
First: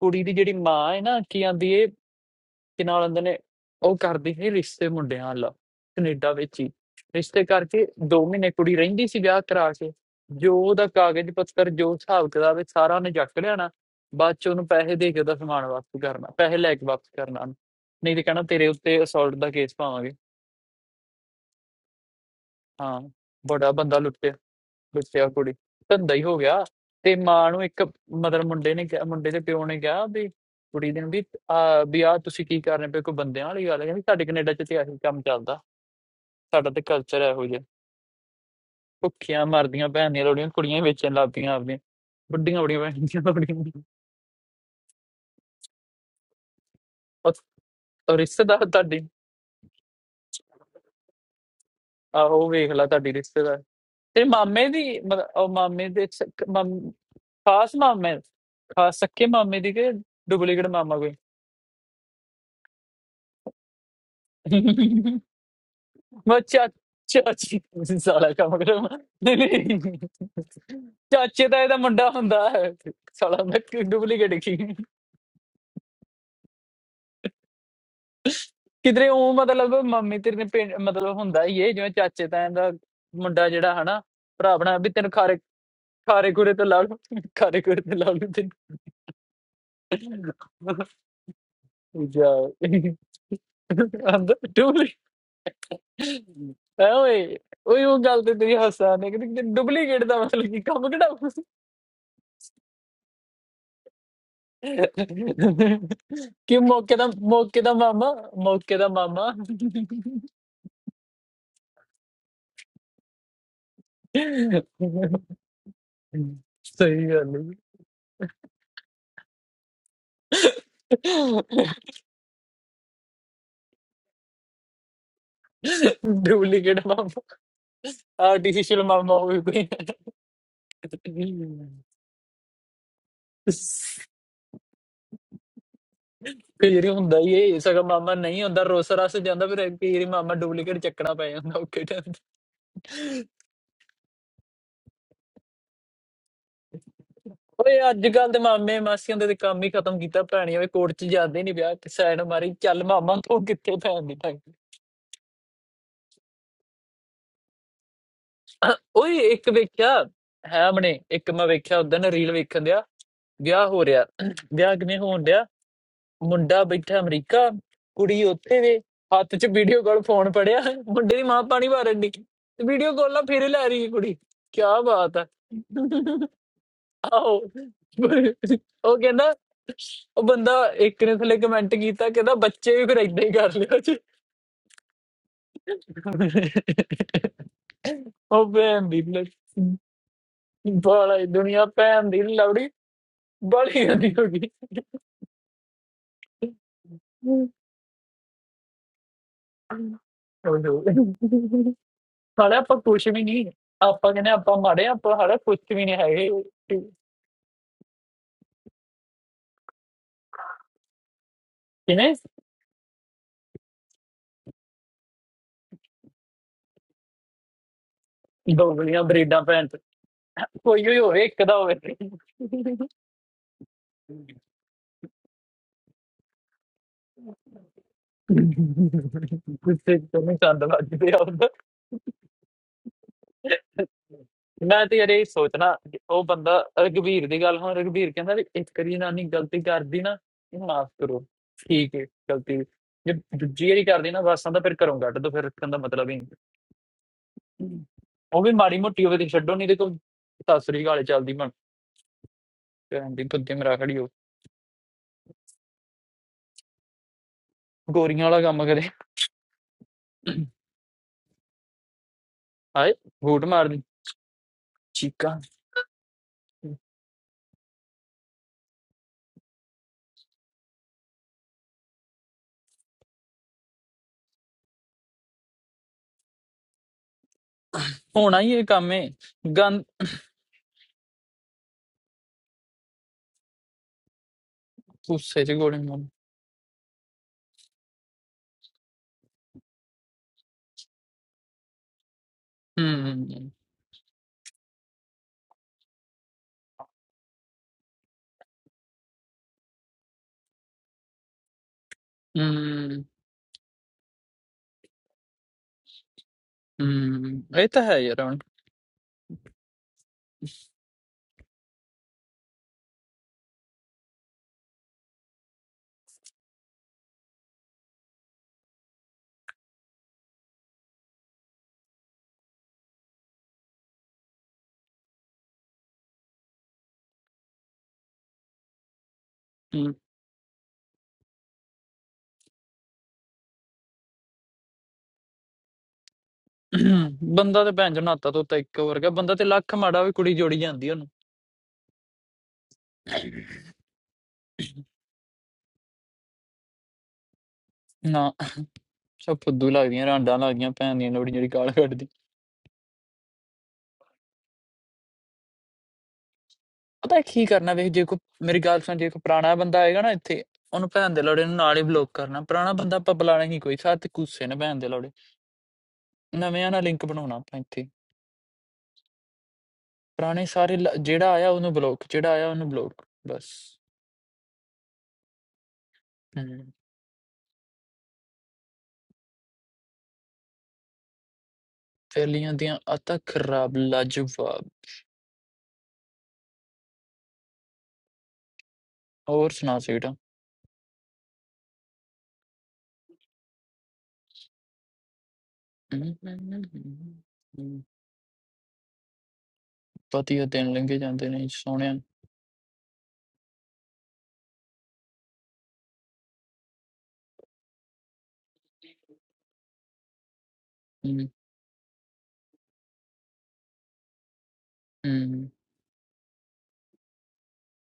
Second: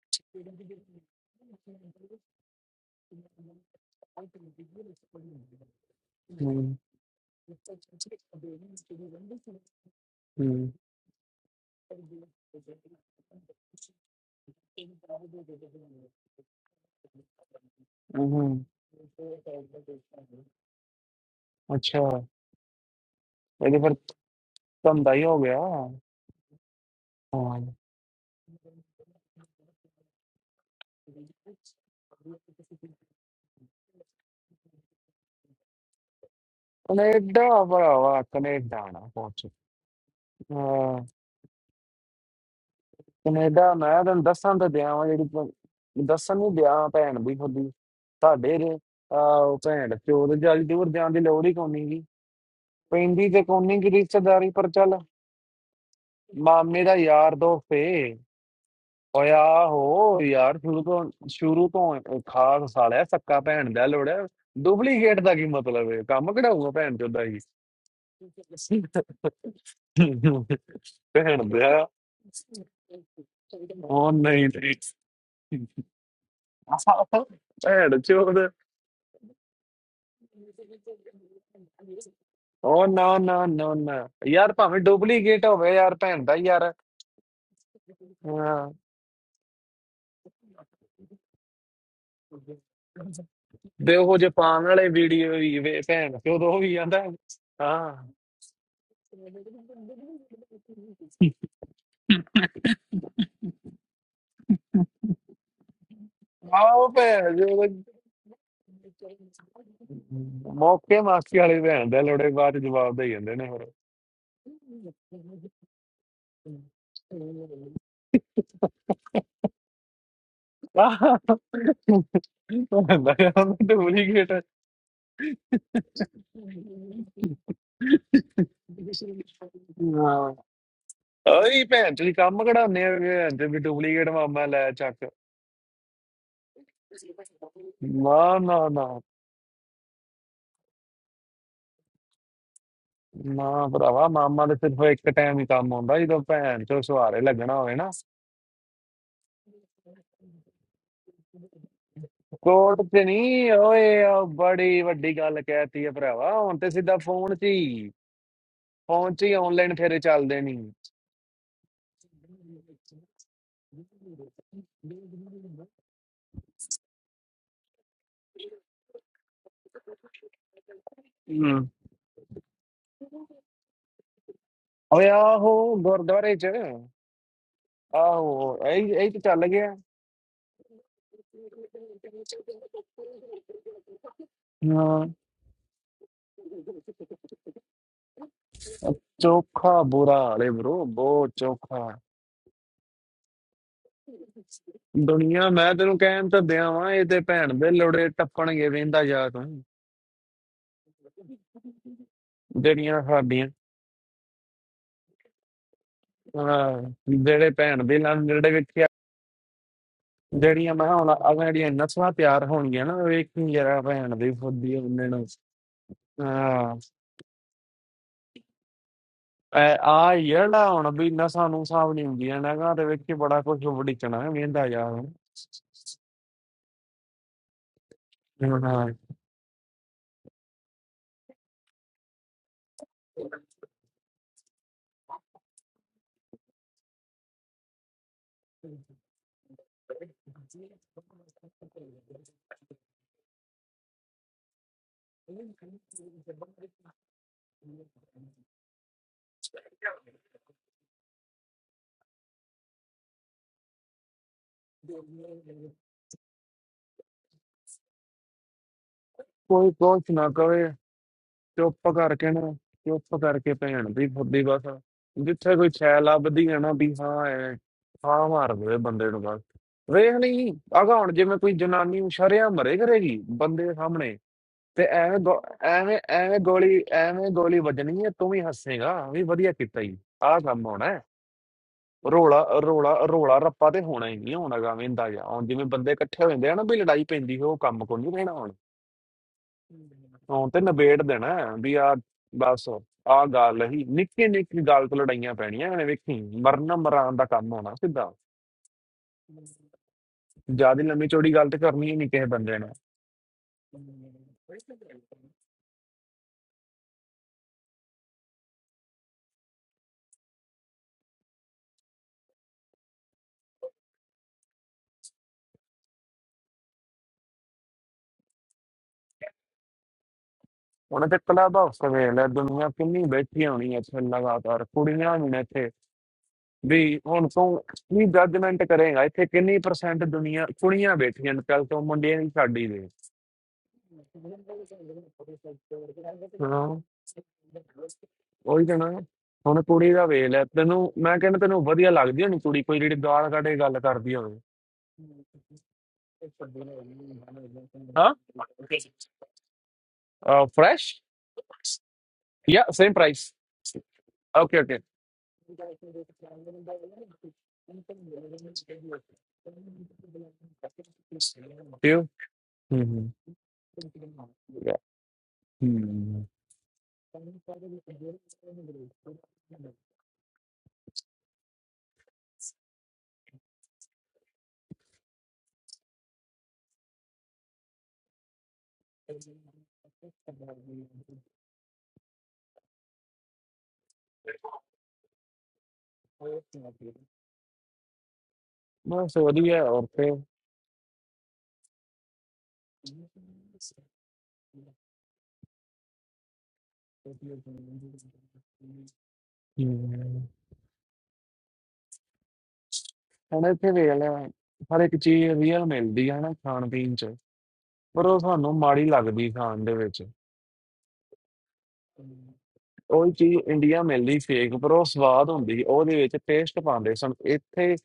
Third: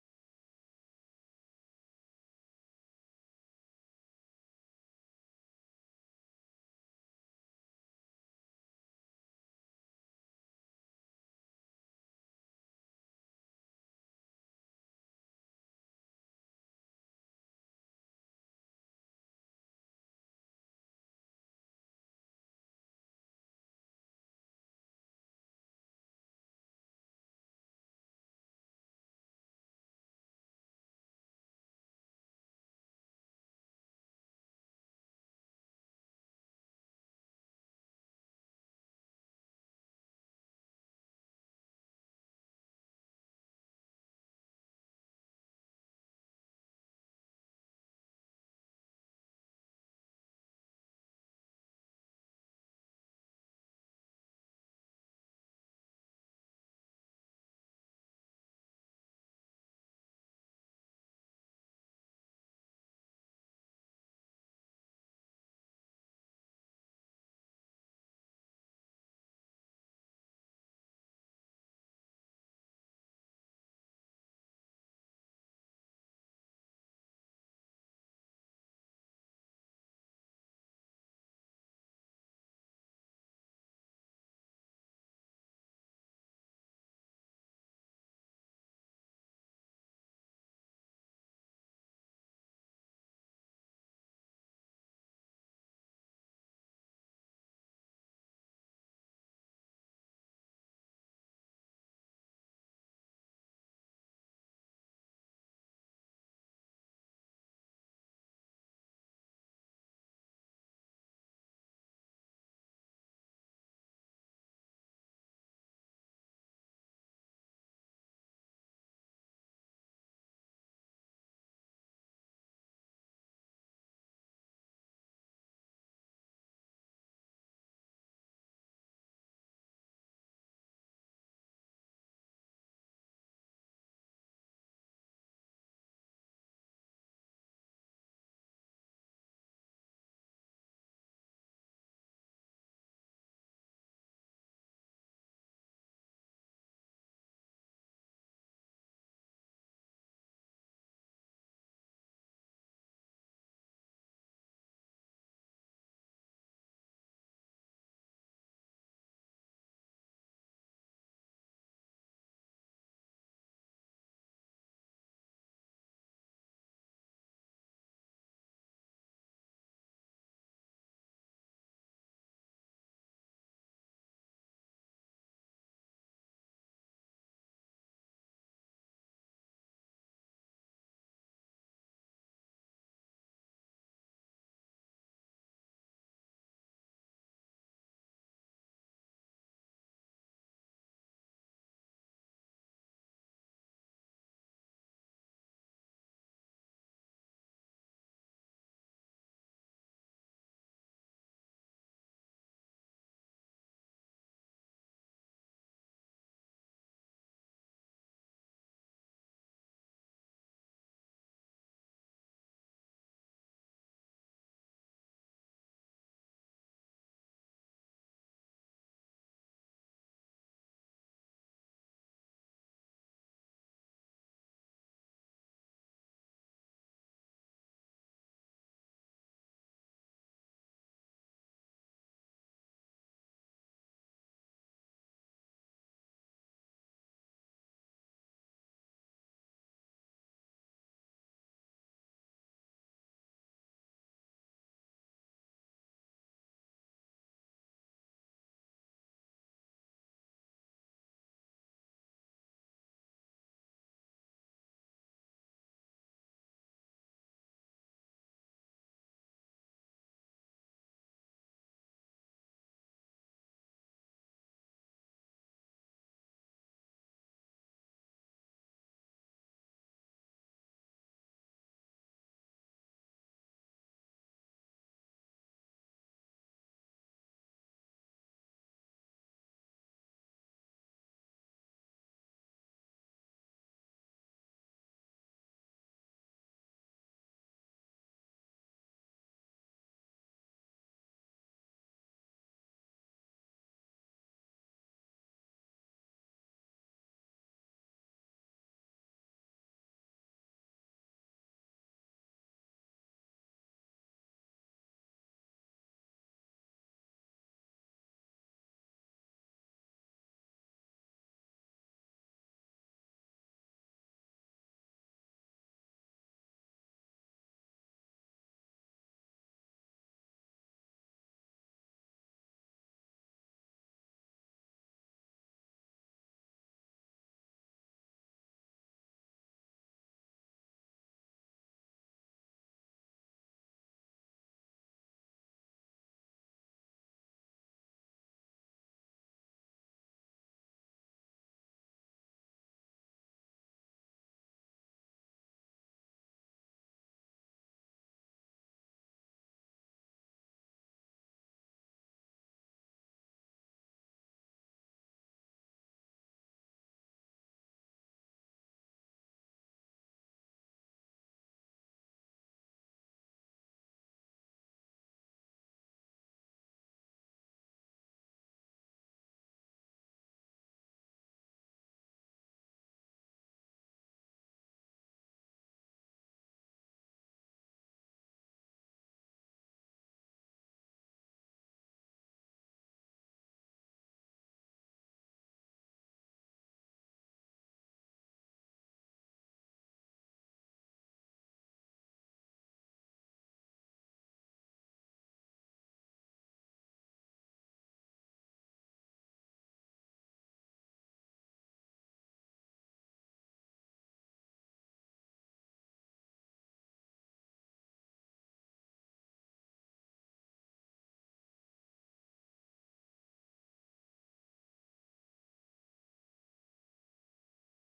S1: ਕੁੜੀ ਦੀ ਜਿਹੜੀ ਮਾਂ ਹੈ ਨਾ ਕੀ ਆਂਦੀ ਕਿ ਨਾਲ ਹੁੰਦੇ ਨੇ ਉਹ ਕਰਦੀ ਸੀ ਰਿਸ਼ਤੇ ਮੁੰਡਿਆਂ ਨਾਲ ਕੈਨੇਡਾ ਵਿੱਚ ਹੀ ਰਿਸ਼ਤੇ ਕਰਕੇ 2 ਮਹੀਨੇ ਕੁੜੀ ਰਹਿੰਦੀ ਸੀ ਵਿਆਹ ਕਰਾ ਕੇ ਜੋ ਉਹਦਾ ਕਾਗਜ਼ ਪੱਤਰ ਜੋ ਹਿਸਾਬ ਕਿਤਾਬ ਹੈ ਸਾਰਾ ਉਹਨੇ ਚੱਕ ਲਿਆਣਾ ਬਾਅਦ ਚ ਉਹਨੂੰ ਪੈਸੇ ਦੇ ਕੇ ਉਹਦਾ ਸਮਾਨ ਵਾਪਸ ਕਰਨਾ ਪੈਸੇ ਲੈ ਕੇ ਵਾਪਸ ਕਰਨਾ ਉਹਨੂੰ। ਨਹੀਂ ਤੇ ਕਹਿਣਾ ਤੇਰੇ ਉੱਤੇ ਅਸੌਲਟ ਦਾ ਕੇਸ ਪਾਵਾਂਗੇ
S2: ਅੱਛਾ
S1: ਹਾਂ ਬੜਾ
S2: ਇਹਦੇ ਫਿਰ
S1: ਬੰਦਾ ਲੁੱਟਿਆ
S2: ਧੰਦਾ ਹੀ
S1: ਦੱਸਿਆ
S2: ਹੋ
S1: ਕੁੜੀ
S2: ਗਿਆ
S1: ਧੰਦਾ ਹੀ ਹੋ ਗਿਆ ਤੇ ਮਾਂ ਨੂੰ ਇੱਕ ਮਤਲਬ ਮੁੰਡੇ ਨੇ ਕਿਹਾ- ਮੁੰਡੇ ਦੇ ਪਿਓ ਨੇ ਕਿਹਾ ਵੀ ਕੁੜੀ ਦੇ ਨੂੰ ਵੀ ਆ ਵੀ ਆ ਤੁਸੀਂ ਕੀ ਕਰ ਰਹੇ ਪਏ ਕੋਈ ਬੰਦਿਆਂ ਵਾਲੀ ਗੱਲ ਹੈ ਕਹਿੰਦੀ ਸਾਡੇ ਕੈਨੇਡਾ ਚ ਤੇ ਆਹੀ ਕੰਮ ਚੱਲਦਾ ਸਾਡਾ ਤੇ ਕਲਚਰ ਇਹੋ
S2: ਕੈਨੇਡਾ
S1: ਜਿਹਾ
S2: ਭਰਾਵਾ ਕੈਨੇਡਾ ਨਾ
S1: ਭੁੱਖੀਆਂ
S2: ਪਹੁੰਚ
S1: ਮਰਦੀਆਂ ਭੈਣ ਦੀਆਂ ਲੋੜੀਆਂ ਕੁੜੀਆਂ ਹੀ
S2: ਅਹ
S1: ਵੇਚਣ ਲੱਗ ਪਈਆਂ ਆਪਦੀਆਂ ਵੱਡੀਆਂ ਵੱਡੀਆਂ ਭੈਣ ਦੀਆਂ
S2: ਕੈਨੇਡਾ
S1: ਲੋੜੀਆਂ
S2: ਮੈਂ ਤੈਨੂੰ ਦੱਸਣ ਤਾਂ ਦਿਆਂ ਵਾਂ ਜਿਹੜੀ ਪ- ਦੱਸਣ ਨੂੰ ਦਿਆਂ ਭੈਣ
S1: ਔਰ
S2: ਵੀ ਤੁਹਾਡੀ
S1: ਔਰ
S2: ਤੁਹਾਡੇ
S1: ਰਿਸ਼ਤੇਦਾਰ
S2: ਰੇ
S1: ਤੁਹਾਡੀ
S2: ਆਹ ਉਹ ਭੈਣ ਪਿਓ ਦੇ ਜਲ ਦੂਰ ਜਾਣ ਦੀ ਲੋੜ ਹੀ ਕੋਨੀ ਗੀ
S1: ਆਹੋ ਵੇਖ ਲੈ ਤੁਹਾਡੀ
S2: ਪੈਂਦੀ ਤੇ
S1: ਰਿਸ਼ਤੇਦਾਰ
S2: ਕੋਨੀ ਗੀ
S1: ਤੇ
S2: ਰਿਸ਼ਤੇਦਾਰੀ
S1: ਮਾਮੇ
S2: ਪਰ
S1: ਦੀ
S2: ਚੱਲ
S1: ਮਤਲਬ ਉਹ ਮਾਮੇ ਦੇ ਸਕ- ਮਾਮ-
S2: ਮਾਮੇ ਦਾ ਯਾਰ ਦੋਸਤ
S1: ਖਾਸ
S2: ਏ
S1: ਮਾਮੇ ਖਾਸ ਸੱਕੇ
S2: ਓਏ
S1: ਮਾਮੇ ਦੀ ਕਿ
S2: ਆਹੋ ਯਾਰ
S1: ਡੁਪਲੀਕੇਟ
S2: ਸ਼ੁਰੂ
S1: ਮਾਮਾ ਕੋਈ
S2: ਤੋਂ ਸ਼ੁਰੂ ਤੋਂ ਖਾਸ ਸਾਲਿਆ ਸੱਕਾ ਭੈਣ ਦਾ ਲੋੜ ਡੁਪਲੀਕੇਟ ਦਾ ਕੀ ਮਤਲਬ ਹੈ ਕੰਮ
S1: ਮੈਂ ਚਾ
S2: ਕਢਾਊਗਾ ਭੈਣ ਚੋਂ ਦਾ ਹੀ
S1: ਚਾਚੀ ਤੁਸੀਂ ਸਾਲਾ ਕੰਮ ਕਰੋ ਨਹੀਂ ਨਹੀਂ ਚਾਚੇ
S2: ਭੈਣ
S1: ਦਾ ਇਹਦਾ
S2: ਦਾ
S1: ਮੁੰਡਾ ਹੁੰਦਾ ਹੈ ਸਾਲਾ ਮੈਂ
S2: ਉਹ
S1: ਡੁਪਲੀਕੇਟ
S2: ਨਹੀਂ
S1: ਕੀ
S2: ਨਹੀਂ ਭੈਣ ਚੋਦ
S1: ਕਿਧਰੇ ਉਹ ਮਤਲਬ ਮੰਮੀ ਤੇਰੇ ਨੇ ਪਿੰਡ- ਮਤਲਬ ਹੁੰਦਾ ਹੀ ਇਹ ਜਿਵੇਂ ਚਾਚੇ ਤਾਇਆਂ ਦਾ
S2: ਉਹ ਨਾ ਨਾ
S1: ਮੁੰਡਾ ਜਿਹੜਾ
S2: ਨਾ
S1: ਹਨਾ
S2: ਨਾ ਯਾਰ
S1: ਭਰਾ ਬਣਾ
S2: ਭਾਵੇਂ
S1: ਵੀ ਤੈਨੂੰ ਖਾਰੇ
S2: ਡੁਪਲੀਕੇਟ ਹੋਵੇ ਯਾਰ ਭੈਣ
S1: ਖਾਰੇ
S2: ਦਾ
S1: ਖੂਰੇ
S2: ਯਾਰ
S1: ਤੇ ਲਾ ਲੂ ਖਾਰੇ ਖੂਰੇ ਤੇ ਲਾ ਲੂ
S2: ਹਾਂ
S1: ਤੈਨੂੰ ਜਾ
S2: ਦੇ ਉਹ ਜੇ
S1: ਅੰਦਰ
S2: ਪਾਉਣ ਵਾਲੇ
S1: ਡੁਪਲੀ
S2: ਵੀਡੀਓ ਹੀ ਵੇ ਭੈਣ ਚੋਦ ਉਹ ਵੀ
S1: ਐ
S2: ਆਂਦਾ
S1: ਓਏ ਓਏ ਉਹ ਗੱਲ ਤੇ ਤੇਰੀ ਹੱਸਾ ਨੇ ਕਿ ਡੁਪਲੀਕੇਟ ਦਾ ਮਤਲਬ ਕੀ ਕੰਮ ਕਿਹੜਾ ਕਿ
S2: ਹਾਂ ਆਓ
S1: ਮੌਕੇ ਦਾ
S2: ਭੈਣ
S1: ਮੌਕੇ ਦਾ
S2: ਚੋਦ
S1: ਮਾਮਾ ਮੌਕੇ ਦਾ ਮਾਮਾ
S2: ਮੌਕੇ ਮਾਸੀ ਵਾਲੇ ਭੈਣ ਦੇ ਆਂਦੇ ਲੋੜੇ ਬਾਅਦ ਚ ਜਵਾਬ ਦੇ ਜਾਂਦੇ ਨੇ ਫਿਰ
S1: ਸਹੀ ਗੱਲ ਹੈ
S2: ਹੁੰਦਾ ਯਾਰ ਉਹਨੂੰ ਡੁਪਲੀਕੇਟ
S1: ਡੁਪਲੀਕੇਟ ਮਾਮਾ ਆਰਟੀਫੀਸ਼ੀਅਲ ਮਾਮਾ ਹੋਵੇ ਕੋਈ
S2: ਹਾਂ ਓਏ ਭੈਣ ਤੁਸੀਂ ਕੰਮ ਕਢਾਉਂਦੇ ਆ ਭੈਣ ਤੇ ਵੀ ਡੁਪਲੀਕੇਟ ਮਾਮਾ ਲੈ ਚੱਕ
S1: ਕਈ ਵਾਰੀ ਹੁੰਦਾ ਹੀ ਇਹ ਸਗਾ ਮਾਮਾ
S2: ਨਾ
S1: ਨਹੀਂ ਹੁੰਦਾ
S2: ਨਾ
S1: ਰੋਸ
S2: ਨਾ
S1: ਰਸ ਜਾਂਦਾ ਫਿਰ ਕਈ ਵਾਰੀ ਮਾਮਾ ਡੁਪਲੀਕੇਟ ਚੱਕਣਾ ਪੈ ਜਾਂਦਾ ਓਕੇ ਟਾਈਮ
S2: ਨਾ ਭਰਾਵਾ ਮਾਮਾ ਦੇ ਸਿਰਫ ਇੱਕ ਟਾਈਮ ਹੀ ਕੰਮ ਆਉਂਦਾ ਜਦੋਂ ਭੈਣ ਚੋ ਸਵਾਰੇ ਲੱਗਣਾ ਹੋਵੇ
S1: ਓਏ
S2: ਨਾ
S1: ਅੱਜ ਕੱਲ ਦੇ ਮਾਮੇ ਮਾਸੀਆਂ ਦੇ ਤਾਂ ਕੰਮ ਹੀ ਖਤਮ ਕੀਤਾ ਭੈਣੀਆਂ ਵੇ ਕੋਰਟ 'ਚ ਜਾਂਦੇ ਨਹੀਂ ਵਿਆਹ ਕਿ ਸਾਈਡ ਮਾਰੀ
S2: ਕੋਰਟ
S1: ਚੱਲ
S2: ਤੇ
S1: ਮਾਮਾ ਤੂੰ
S2: ਨਹੀਂ
S1: ਕਿੱਥੇ
S2: ਓਏ
S1: ਭੈਣ ਦੀ
S2: ਉਹ
S1: ਟੰਗ
S2: ਬੜੀ ਵੱਡੀ ਗੱਲ ਕਹਿਤੀ ਆ ਭਰਾਵਾ ਹੁਣ ਤੇ ਸਿੱਧਾ ਫੋਨ 'ਚ ਹੀ ਫੋਨ
S1: ਓਏ
S2: 'ਚ ਹੀ
S1: ਇੱਕ
S2: ਆਨਲਾਈਨ
S1: ਵੇਖਿਆ
S2: ਫੇਰੇ ਚੱਲਦੇ
S1: ਹੈ
S2: ਨਹੀਂ
S1: ਆਪਣੇ ਇੱਕ ਮੈਂ ਵੇਖਿਆ ਉਦੋਂ ਨਾ ਰੀਲ ਵੇਖਣ ਦਿਆ ਵਿਆਹ ਹੋ ਰਿਹਾ ਵਿਆਹ ਕਿਵੇਂ ਹੋਣ ਡਿਆ ਮੁੰਡਾ ਬੈਠਾ ਅਮਰੀਕਾ ਕੁੜੀ ਉੱਥੇ ਵੇ ਹੱਥ 'ਚ ਵੀਡੀਓ ਕਾਲ ਫੋਨ ਫੜਿਆ ਮੁੰਡੇ ਦੀ ਮਾਂ
S2: ਹਮ
S1: ਪਾਣੀ ਮਾਰਨ ਦੀ ਵੀਡੀਓ ਕਾਲ ਨਾਲ ਫੇਰੇ ਲੈ ਰਹੀ ਹੈ ਕੁੜੀ ਕੀ
S2: ਓਏ
S1: ਬਾਤ ਆ
S2: ਆਹੋ ਗੁਰਦੁਆਰੇ 'ਚ
S1: ਆਓ
S2: ਆਹੋ ਇਹੀ
S1: ਉਹ
S2: ਇਹੀ ਤਾਂ
S1: ਕਹਿੰਦਾ
S2: ਚੱਲ ਗਿਆ
S1: ਉਹ ਬੰਦਾ ਇੱਕ ਨੇ ਥੱਲੇ ਕਮੈਂਟ ਕੀਤਾ ਕਹਿੰਦਾ ਬੱਚੇ ਵੀ ਫਿਰ ਏਦਾਂ ਹੀ ਕਰ ਲਿਓ ਜੀ
S2: ਹਾਂ
S1: ਉਹ ਭੈਣ ਦੀ
S2: ਚੋਖਾ
S1: ਲੱਛ-
S2: ਬੁਰਾ ਹਾਲੇ ਬ్రో
S1: ਬਾਲਾ ਹੀ
S2: ਬਹੁਤ
S1: ਦੁਨੀਆ
S2: ਚੋਖਾ
S1: ਭੈਣ ਦੀ ਲਵੜੀ ਬੜੀ ਗੰਦੀ ਹੋ ਗਈ
S2: ਦੁਨੀਆ ਮੈਂ ਤੈਨੂੰ ਕਹਿਣ ਤਾਂ ਦਿਆਂ ਵਾਂ ਇਹ ਤੇ ਭੈਣ ਦੇ ਲੋੜੇ ਟੱਪਣਗੇ ਵੇਂਦਾ ਜਾ ਤੂੰ
S1: ਹਾਲੇ ਆਪਾਂ
S2: ਜਿਹੜੀਆਂ
S1: ਕੁਛ ਵੀ ਨਹੀਂ
S2: ਸਾਡੀਆਂ
S1: ਆਪਾਂ ਕਹਿੰਦੇ ਆਪਾਂ ਮਾੜੇ ਆ, ਆਪਾਂ ਹਾਲੇ ਕੁਛ ਵੀ ਨਹੀਂ ਹੈਗੇ
S2: ਹਾਂ, ਜਿਹੜੇ ਭੈਣ ਦੇ ਨਾਲ ਜਿਹੜੇ ਵੇਖਿਆ ਜਿਹੜੀਆਂ ਮੈਂ ਹੁਣ ਆ ਜਿਹੜੀਆਂ ਨਸਵਾਂ
S1: ਕਿਵੇਂ
S2: ਤਿਆਰ ਹੋਣਗੀਆਂ ਨਾ ਵੇਖੀ ਜਰਾ ਭੈਣ ਦੀ ਫੁੱਦੀ ਉਹਨੇ ਨੂੰ ਹਾਂ
S1: ਦੋਗਲੀਆਂ ਬਰੀਡਾਂ ਭੈਣ
S2: ਐ-
S1: ਚੋ।
S2: ਆ ਜਿਹੜਾ
S1: ਕੋਈ
S2: ਹੁਣ
S1: ਵੀ
S2: ਵੀ
S1: ਹੋਵੇ ਇੱਕ
S2: ਨਸਾਂ
S1: ਦਾ
S2: ਨੂੰ
S1: ਹੋਵੇ
S2: ਸਾਂਭ ਨਹੀਂ ਹੁੰਦੀਆਂ ਨਾ ਤੇ ਵੇਖੀ ਬੜਾ ਕੁਝ ਵੜਿਕਣਾ ਵੇਂਦਾ ਜਾ ਹੁਣ
S1: ਗੁੱਸੇ ਤੋਂ ਨਹੀਂ ਸੰਦ ਵੱਜਦੇ ਆਉਂਦਾ ਮੈਂ ਤੇ ਯਾਰ ਇਹ ਸੋਚਣਾ ਕਿ ਉਹ ਬੰਦਾ ਰਘਬੀਰ ਦੀ ਗੱਲ ਹੁਣ ਰਘਬੀਰ ਕਹਿੰਦਾ ਵੀ ਇੱਕ ਵਾਰੀ ਨਾਨੀ ਗਲਤੀ ਕਰਦੀ ਨਾ ਇਹਨੂੰ ਮਾਫ ਕਰੋ ਠੀਕ ਹੈ ਗਲਤੀ ਜੇ ਦੂਜੀ ਵਾਰੀ ਕਰਦੀ ਨਾ ਬਸਾਂ ਤਾਂ ਫਿਰ ਘਰੋਂ ਕੱਢ ਦੋ ਫਿਰ ਰੱਖਣ ਦਾ ਮਤਲਬ ਹੀ ਨਹੀਂ ਉਹ ਵੀ ਮਾੜੀ ਮੋਟੀ ਹੋਵੇ ਤੇ ਛੱਡੋ ਨਹੀਂ ਤੇ ਕੋਈ ਸਾਸਰੀ ਗਾਲੇ ਚੱਲਦੀ ਬਣ ਭੈਣ ਦੀ ਕੁੱਤੇ ਮਰਾ ਖੜੀ ਹੋ ਗੋਰੀਆਂ ਵਾਲਾ ਕੰਮ ਕਰੇ
S2: ਕੋਈ ਕੁਛ ਨਾ ਕਵੇ ਚੁੱਪ ਕਰਕੇ ਨਾ
S1: ਹਾਏ
S2: ਚੁੱਪ
S1: ਬੂਟ
S2: ਕਰਕੇ
S1: ਮਾਰਦੀ
S2: ਭੈਣ ਦੀ ਫੁੱਦੀ ਬਸ
S1: ਚੀਕਾਂ
S2: ਜਿੱਥੇ ਕੋਈ ਛੈ ਲੱਭਦੀ ਹੈ ਨਾ ਵੀ ਹਾਂ ਐ ਹਾਂ ਮਾਰ ਦੇ ਬੰਦੇ ਨੂੰ ਬਸ ਵੇਖ ਨਹੀਂ ਆਗਾ ਹੁਣ ਜਿਵੇਂ ਕੋਈ ਜਨਾਨੀ ਸ਼ਰਿਆ ਮਰੇ ਕਰੇਗੀ ਬੰਦੇ ਦੇ ਸਾਹਮਣੇ ਤੇ ਐਵੇਂ ਗੋ- ਐਵੇਂ ਐਵੇਂ ਗੋਲੀ ਐਵੇਂ ਗੋਲੀ ਵੱਜਣੀ ਹੈ ਤੂੰ
S1: ਹੋਣਾ
S2: ਵੀ
S1: ਹੀ ਇਹ ਕੰਮ
S2: ਹੱਸੇਗਾ
S1: ਏ
S2: ਵੀ ਵਧੀਆ ਕੀਤਾ
S1: ਗੰਦ
S2: ਹੀ ਆਹ ਕੰਮ ਹੋਣਾ ਹੈ। ਰੋਲਾ ਰੋਲਾ ਰੋਲਾ ਰੱਪਾ ਤੇ ਹੋਣਾ ਹੀ ਨਹੀਂ ਹੋਣਾ ਗਾ ਵੇਂਦਾ ਜਾਂ
S1: ਗੁੱਸੇ
S2: ਹੁਣ
S1: ਚ
S2: ਜਿਵੇਂ
S1: ਗੋਲੀ
S2: ਬੰਦੇ
S1: ਮਾਰ
S2: ਇਕੱਠੇ ਹੋ ਜਾਂਦੇ ਆ ਨਾ ਵੀ ਲੜਾਈ ਪੈਂਦੀ ਉਹ ਕੰਮ ਕੋ ਨਹੀਂ ਰਹਿਣਾ ਹੁਣ ਹੁਣ ਤੇ ਨਿਬੇੜ ਦੇਣਾ ਹੈ ਵੀ ਆ ਬਸ ਆ
S1: ਹੂੰ
S2: ਗੱਲ ਹੀ ਨਿੱਕੀ ਨਿੱਕੀ ਗੱਲ ਤੋਂ ਲੜਾਈਆਂ ਪੈਣੀਆਂ ਐਵੇਂ ਵੇਖੀ ਮਰਨਾ ਮਰਾਨ ਦਾ ਕੰਮ ਹੋਣਾ ਸਿੱਧਾ ਜਿਆਦਾ ਲੰਮੀ ਚੌੜੀ ਗੱਲ ਤੇ ਕਰਨੀ ਹੀ ਨਹੀਂ ਕਿਸੇ ਬੰਦੇ ਨੇ
S1: ਹੂੰ ਹੂੰ ਇਹ ਤਾਂ ਹੈ ਯਾਰ ਹੁਣ
S2: ਉਹਨਾਂ ਤੇ ਕਲੱਬ ਹਾਊਸ ਵੇਖ ਲੈ ਦੁਨੀਆ ਕਿੰਨੀ ਬੈਠੀ ਹੋਣੀ ਇੱਥੇ ਲਗਾਤਾਰ ਕੁੜੀਆਂ ਵੀ ਨੇ ਇੱਥੇ ਵੀ ਹੁਣ ਤੂੰ ਕੀ ਜੱਜਮੈਂਟ ਕਰੇਗਾ ਇੱਥੇ ਕਿੰਨੀ ਪਰਸੈਂਟ ਦੁਨੀਆ ਕੁੜੀਆਂ ਬੈਠੀਆਂ ਨੇ ਕੱਲ ਤੋਂ ਮੁੰਡਿਆਂ ਦੀ ਸਾਡੀ ਦੇ ਹਾਂ
S1: ਬੰਦਾ ਤੇ ਭੈਣ ਚੋਦ ਨਾਤਾ ਧੋਤਾ
S2: ਉਹੀ ਤਾਂ
S1: ਇੱਕੋ
S2: ਨਾ
S1: ਵਰਗਾ ਬੰਦਾ ਤੇ
S2: ਹੁਣ
S1: ਲੱਖ
S2: ਕੁੜੀ
S1: ਮਾੜਾ
S2: ਦਾ
S1: ਵੀ
S2: ਵੇਲ
S1: ਕੁੜੀ
S2: ਲੈ
S1: ਜੋੜੀ
S2: ਤੈਨੂੰ
S1: ਜਾਂਦੀ ਉਹਨੂੰ
S2: ਮੈਂ ਕਹਿੰਦਾ ਤੈਨੂੰ ਵਧੀਆ ਲੱਗਦੀ ਹੋਣੀ ਕੁੜੀ ਕੋਈ ਜਿਹੜੀ ਗਾਲ ਕੱਢ ਕੇ ਗੱਲ ਕਰਦੀ ਹੋਵੇ ਹਾਂ
S1: ਨਾ ਸਭ ਫੁੱਦੂ ਲੱਗਦੀਆਂ ਰਾਂਡਾਂ ਲੱਗਦੀਆਂ
S2: ਫਰੈਸ਼
S1: ਭੈਣ ਦੀਆਂ ਲੋੜੀ ਜਿਹੜੀ ਗਾਲ ਕੱਢਦੀ
S2: ਯਾ ਸੇਮ ਪ੍ਰਾਈਸ ਓਕੇ ਓਕੇ
S1: ਪਤਾ ਕੀ ਕਰਨਾ ਵੇਖ ਜੇ ਕੋ ਮੇਰੀ ਗੱਲ ਸੁਣ ਜੇ ਕੋ ਪੁਰਾਣਾ ਬੰਦਾ ਆਏਗਾ ਨਾ ਇੱਥੇ ਉਹਨੂੰ ਭੈਣ ਦੇ ਲੋੜੇ ਨੂੰ ਨਾਲ ਹੀ
S2: ਟੂ
S1: ਬਲੌਕ ਕਰਨਾ ਪੁਰਾਣਾ
S2: ਹੂੰ
S1: ਬੰਦਾ
S2: ਹੂੰ
S1: ਆਪਾਂ ਬੁਲਾਣਾ ਹੀ ਕੋਈ ਸਾਥ ਕੁੱਸੇ ਨੇ
S2: Yeah.
S1: ਭੈਣ ਦੇ ਲੋੜੇ
S2: ਹੂੰ।
S1: ਨਵਿਆਂ ਨਾਲ ਲਿੰਕ ਬਣਾਉਣਾ ਆਪਾਂ ਇੱਥੇ ਪੁਰਾਣੇ ਸਾਰੇ ਲ- ਜਿਹੜਾ ਆਇਆ ਉਹਨੂੰ ਬਲੌਕ ਜਿਹੜਾ ਆਇਆ ਉਹਨੂੰ ਬਲੌਕ ਬਸ ਹਮ ਫੈਲੀਆਂ ਦੀਆਂ ਆਦਤਾਂ ਖਰਾਬ ਲਾਜਵਾਬ
S2: ਬਸ
S1: ਹੋਰ
S2: ਵਧੀਆ
S1: ਸੁਣਾ
S2: ਔਰ ਤੇ
S1: ਸੀਟਾ ਵਧੀਆ ਦਿਨ ਲੰਘੇ ਜਾਂਦੇ ਨੇ ਸੋਹਣਿਆਂ
S2: ਹੁਣ ਇੱਥੇ ਵੇਖ ਲੈ ਹਰ ਇੱਕ ਚੀਜ਼ ਰੀਅਲ ਮਿਲਦੀ ਹੈ ਨਾ ਖਾਣ ਪੀਣ ਚ ਪਰ ਉਹ ਸਾਨੂੰ ਮਾੜੀ ਲੱਗਦੀ ਖਾਣ ਦੇ ਵਿੱਚ
S1: ਹੂੰ,
S2: ਉਹੀ ਚੀਜ਼ ਇੰਡੀਆ ਮਿਲਦੀ ਫੇਕ ਪਰ ਉਹ ਸਵਾਦ
S1: ਹੂੰ,
S2: ਹੁੰਦੀ ਸੀ, ਉਹਦੇ ਵਿੱਚ ਟੇਸਟ ਪਾਉਂਦੇ ਸਨ ਇੱਥੇ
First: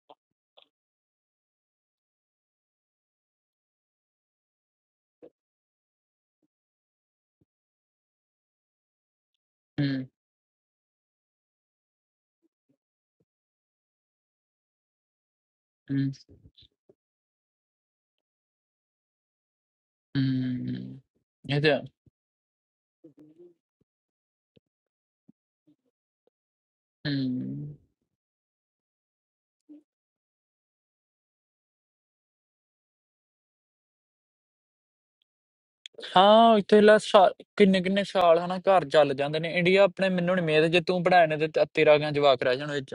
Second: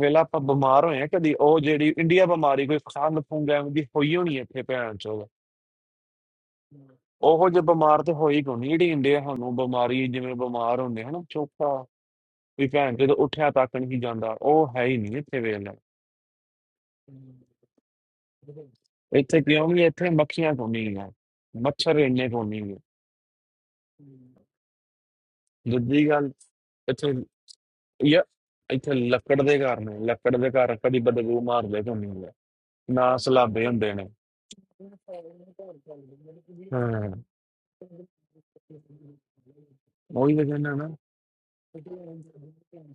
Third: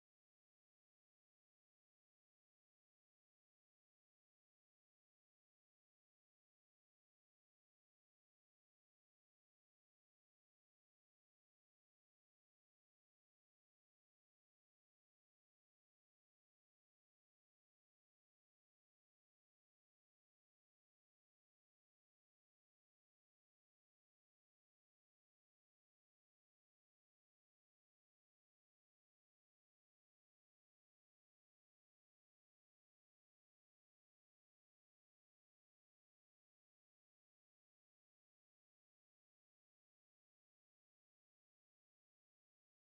S2: ਵੇਲਾ ਆਪਾਂ ਬਿਮਾਰ ਹੋਏ ਆ ਕਦੀ ਉਹ ਜਿਹੜੀ ਇੰਡੀਆ ਬਿਮਾਰੀ ਕੋਈ ਖੰਗ ਫੁੰਗ ਐਵੇਂ ਦੀ ਹੋਈ ਹੋਣੀ ਇੱਥੇ ਭੈਣ ਚੋਦ ਉਹੋ ਜੇ ਬਿਮਾਰ ਤੇ ਹੋਈ ਕੋਈ ਨਹੀਂ ਜਿਹੜੀ ਇੰਡੀਆ ਸਾਨੂੰ
S1: ਹੂੰ,
S2: ਬਿਮਾਰੀ ਜਿਵੇਂ ਬਿਮਾਰ ਹੁੰਦੇ ਹਨ ਚੋਖਾ ਵੀ ਭੈਣ ਜਦੋਂ ਉੱਠਿਆ ਤੱਕ ਨਹੀਂ ਜਾਂਦਾ ਉਹ ਹੈ ਹੀ ਨਹੀਂ ਇੱਥੇ ਵੇਲਾ
S1: ਹੂੰ,
S2: ਇੱਥੇ ਕਿਉਂ ਨਹੀਂ ਇੱਥੇ ਮੱਖੀਆਂ ਕੋਈ ਨਹੀਂ
S1: ਹੂੰ,
S2: ਆ
S1: ਇਹ ਤਾਂ
S2: ਮੱਛਰ ਇੰਨੇ ਕੋਈ ਨਹੀਂ ਆ ਦੂਜੀ ਗੱਲ ਇੱਥੇ
S1: ਹੂੰ।
S2: ਯਾ ਇੱਥੇ ਲੱਕੜ ਦੇ ਘਰ ਨੇ ਲੱਕੜ ਦੇ ਘਰ ਕਦੀ ਬਦਬੂ ਮਾਰਦੇ ਕੋਈ ਨਹੀਂ ਨਾ ਸਲਾਬੇ ਹੁੰਦੇ ਨੇ
S1: ਹਾਂ ਇੱਥੇ ਲਾ
S2: ਹਾਂ
S1: ਸਾਲ ਕਿੰਨੇ ਕਿੰਨੇ ਸਾਲ ਹਨਾ ਘਰ ਚੱਲ ਜਾਂਦੇ ਨੇ ਇੰਡੀਆ ਆਪਣੇ ਮੈਨੂੰ
S2: ਉਹੀ
S1: ਨਹੀਂ
S2: ਤਾਂ
S1: ਮੇਦ
S2: ਕਹਿੰਦਾ
S1: ਜੇ
S2: ਨਾ
S1: ਤੂੰ ਪੜਾਇਆ ਨੇ ਤੇ ਤੇ- ਤੇਰਾ ਕਿਉਂ ਜਵਾਕ ਰਹਿ ਜਾਣਾ ਵਿੱਚ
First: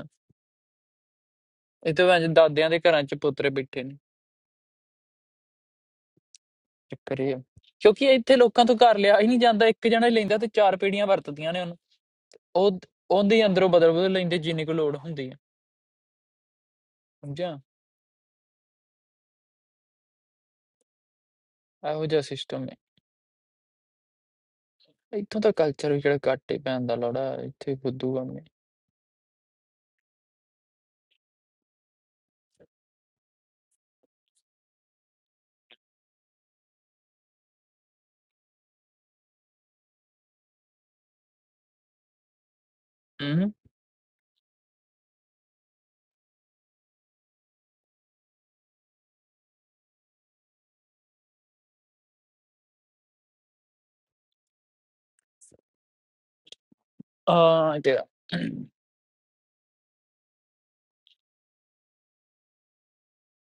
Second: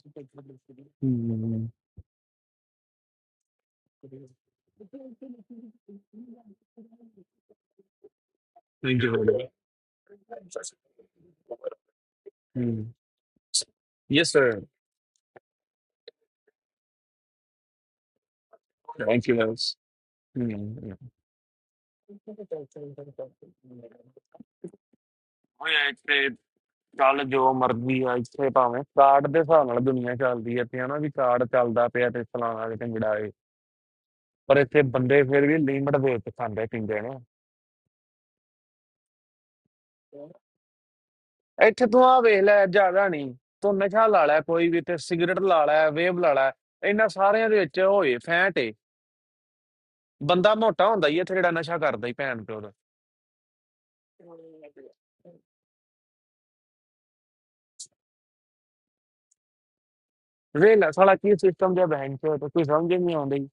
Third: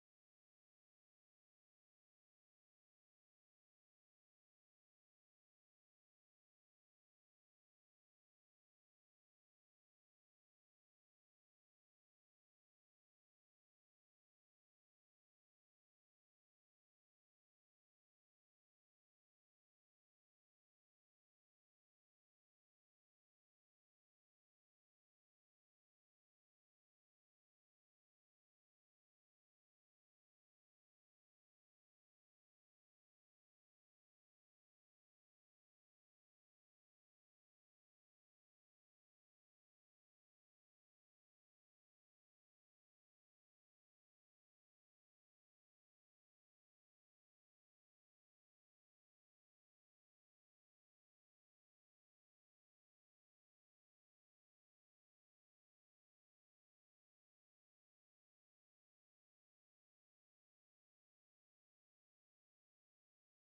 S2: ਹੂੰ
S1: ਇਹ ਤਾਂ ਵੈਸੇ ਦਾਦਿਆਂ ਦੇ ਘਰਾਂ 'ਚ ਪੁੱਤਰੇ ਬੈਠੇ ਨੇ ਚੱਕਰ ਇਹ ਆ। ਕਿਉਂਕਿ ਇੱਥੇ ਲੋਕਾਂ ਤੋਂ ਘਰ
S2: ਥੈਂਕ ਯੂ
S1: ਲਿਆ ਹੀ ਨਹੀਂ
S2: ਵੈਰੀ
S1: ਜਾਂਦਾ ਇੱਕ ਜਣਾ ਹੀ ਲੈਂਦਾ ਤੇ ਚਾਰ ਪੀੜੀਆਂ ਵਰਤਦੀਆਂ ਨੇ ਉਹਨੂੰ ਉਹ
S2: ਮਚ
S1: ਉਹਦੇ ਅੰਦਰੋਂ ਬਦਲ ਬਦਲ
S2: ਯੈਸ
S1: ਲੈਂਦੇ
S2: ਸਰ
S1: ਜਿੰਨੀ ਕੁ ਲੋੜ ਹੁੰਦੀ ਹੈ ਸਮਝਿਆ
S2: ਥੈਂਕ ਯੂ ਵੈਸ ਹੂੰ
S1: ਇਹੋ ਜਿਹਾ ਸਿਸਟਮ ਇੱਥੋਂ ਦਾ
S2: ਉਹ
S1: ਕਲਚਰ ਵੀ ਜਿਹੜਾ
S2: ਇੱਥੇ
S1: ਘੱਟ ਹੀ ਪੈਣ ਦਾ ਲੋੜਾ
S2: ਚੱਲ
S1: ਹੈ,
S2: ਜੋ
S1: ਇੱਥੇ
S2: ਮਰਜ਼ੀ
S1: ਫੁੱਦੂ
S2: ਆ
S1: ਕੰਮ ਹੈ
S2: ਇੱਥੇ ਭਾਵੇਂ ਕਾਰਡ ਦੇ ਹਿਸਾਬ ਨਾਲ ਦੁਨੀਆ ਚੱਲਦੀ ਹੈ ਤੇ ਹਨਾ ਵੀ ਕਾਰਡ ਚੱਲਦਾ ਪਿਆ ਤੇ ਫਲਾਣਾ ਤੇ ਢਿੰਗੜਾ ਏ ਪਰ ਇੱਥੇ ਬੰਦੇ ਫਿਰ ਵੀ ਲਿਮਟ ਦੇ ਕੇ ਖਾਂਦੇ ਪੀਂਦੇ ਨੇ ਇੱਥੇ ਤੂੰ ਆ ਵੇਖ ਲੈ ਜ਼ਿਆਦਾ ਨਹੀਂ
S1: ਹੂੰ
S2: ਤੂੰ ਨਸ਼ਾ ਲਾ ਲੈ ਕੋਈ ਵੀ ਤੇ ਸਿਗਰਟ ਲਾ ਲੈ ਵੇਬ ਲਾ ਲੈ ਇਹਨਾਂ ਸਾਰਿਆਂ ਦੇ ਵਿੱਚ ਹੋਏ ਫੈਂਟ ਬੰਦਾ ਮੋਟਾ ਹੁੰਦਾ ਹੀ ਆ, ਇੱਥੇ ਜਿਹੜਾ ਨਸ਼ਾ ਕਰਦਾ ਹੀ ਭੈਣ ਪਿਓ ਦਾ
S1: ਆ ਤੇ
S2: ਵੇਲਾ ਸਾਲਾ ਕੀ ਸਿਸਟਮ ਜਿਹਾ ਬੈਂਕ ਚੋ ਤੇ ਕੋਈ ਸਮਝ ਹੀ ਨਹੀਂ ਆਉਂਦੀ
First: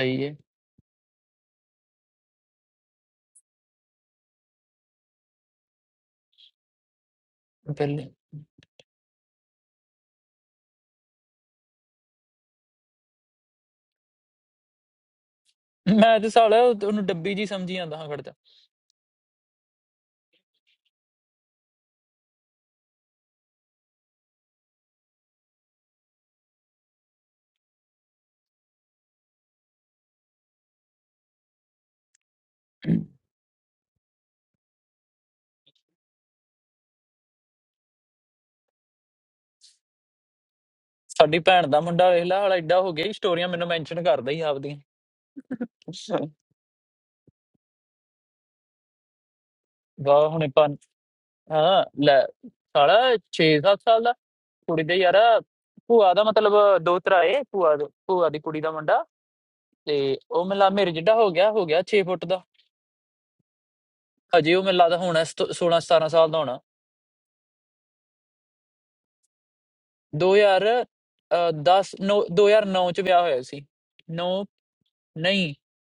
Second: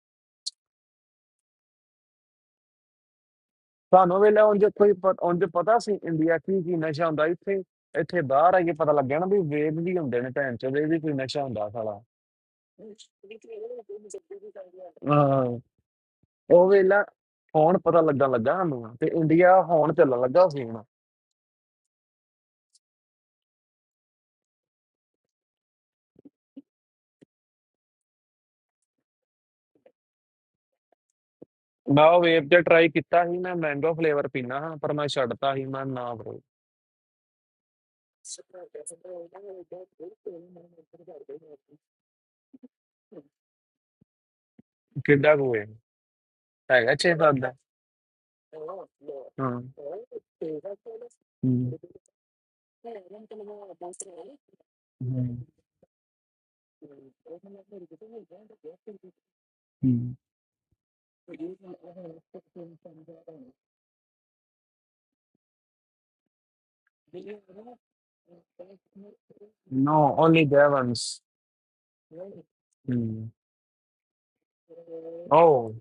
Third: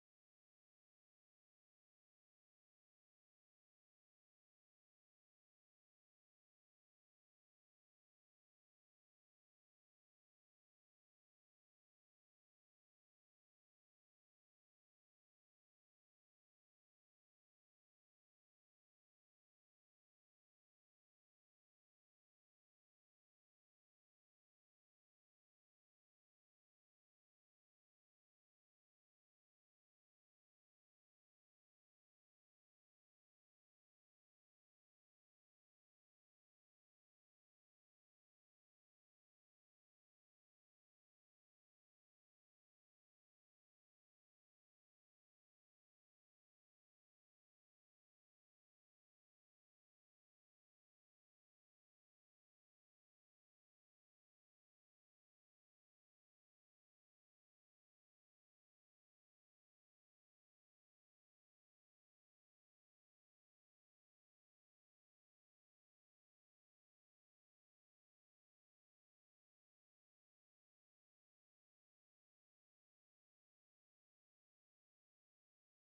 S1: ਆਈ ਹੈ
S2: ਸਾਨੂੰ ਵੇਲਾ ਉਂਝ ਕੋਈ ਪਤ- ਉਂਝ ਪਤਾ ਸੀ ਇੰਡੀਆ ਕੀ ਕੀ ਨਸ਼ਾ ਹੁੰਦਾ ਇੱਥੇ
S1: ਪਹਿਲੇ
S2: ਇੱਥੇ ਬਾਹਰ ਆ ਕੇ ਪਤਾ ਲੱਗਿਆ ਨਾ ਵੀ ਵੇਦ ਵੀ ਹੁੰਦੇ ਨੇ ਭੈਣ ਚੋ ਇਹ ਵੀ ਕੋਈ ਨਸ਼ਾ ਹੁੰਦਾ ਸਾਲਾ ਹਾਂ
S1: ਮੈਂ ਤੇ ਸਾਲਿਆ
S2: ਉਹ
S1: ਉਹ-
S2: ਵੇਲਾ
S1: ਉਹਨੂੰ ਡੱਬੀ ਜੀ ਸਮਝੀ
S2: ਹੁਣ
S1: ਜਾਂਦਾ
S2: ਪਤਾ
S1: ਹਾਂ
S2: ਲੱਗਣ
S1: ਖੜਦਾ
S2: ਲੱਗਾ ਸਾਨੂੰ ਤੇ ਇੰਡੀਆ ਹੁਣ ਚੱਲਣ ਲੱਗਾ ਸੀ ਹੁਣ ਮੈਂ ਉਹ ਵੇਵ ਤੇ ਟਰਾਈ ਕੀਤਾ ਸੀ ਮੈਂ ਮੈਂਗੋ ਫਲੇਵਰ ਪੀਣਾ ਹਾਂ ਪਰ ਮੈਂ ਛੱਡਤਾ ਸੀ ਮੈਂ ਨਾ ਬਰੋ
S1: ਸਾਡੀ ਭੈਣ ਦਾ ਮੁੰਡਾ ਵੇਖ ਲਾ ਹਾਲਾ ਐਡਾ ਹੋ ਗਿਆ ਹੀ ਸਟੋਰੀਆਂ ਮੈਨੂੰ ਮੈਂਸ਼ਨ ਕਰਦਾ ਹੀ ਆਪਦੀਆਂ
S2: ਕਿੱਡਾ ਕੁ ਹੈ ਹੈਗਾ 6 7 ਦਾ ਹਾਂ
S1: ਵਾਹ ਹੁਣੇ ਪੰਜ
S2: ਹੂੰ
S1: ਹਾਂ ਲੈ ਸਾਲਾ 6-7 ਸਾਲ ਦਾ ਕੁੜੀ ਦੇ ਯਾਰ
S2: ਹੂੰ
S1: ਭੂਆ ਦਾ ਮਤਲਬ ਦੋਤਰਾ ਏ ਭੂਆ ਦਾ- ਭੂਆ ਦੀ ਕੁੜੀ ਦਾ ਮੁੰਡਾ ਤੇ ਉਹ ਮੈਨੂੰ ਲਾ ਮੇਰੇ ਜਿੱਡਾ ਹੋ ਗਿਆ ਹੋ ਗਿਆ 6 ਫੁੱਟ ਦਾ ਅਜੇ ਉਹ ਮੈਨੂੰ ਲੱਗਦਾ ਹੋਣਾ 16 17 ਸਾਲ ਦਾ ਹੋਣਾ
S2: No, only Devons.
S1: 2010 ਨੋ 2009 ਚ ਵਿਆਹ
S2: Hmm.
S1: ਹੋਇਆ ਸੀ 9 ਨਹੀਂ
S2: Oh.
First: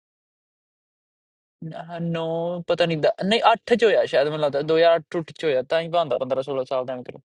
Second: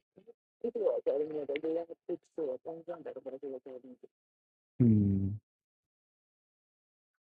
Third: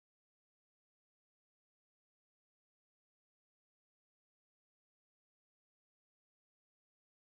S1: 9 ਪਤਾ ਨਹੀਂ ਦ- ਨਹੀਂ 8 ਚ ਹੋਇਆ ਸ਼ਾਇਦ ਮੈਨੂੰ ਲੱਗਦਾ
S2: Hmm.
S1: 2008 ਚ ਹੋਇਆ ਤਾਂ ਹੀ ਬੰਦਾ 15 16 ਸਾਲ ਦਾ ਅੰਕਲ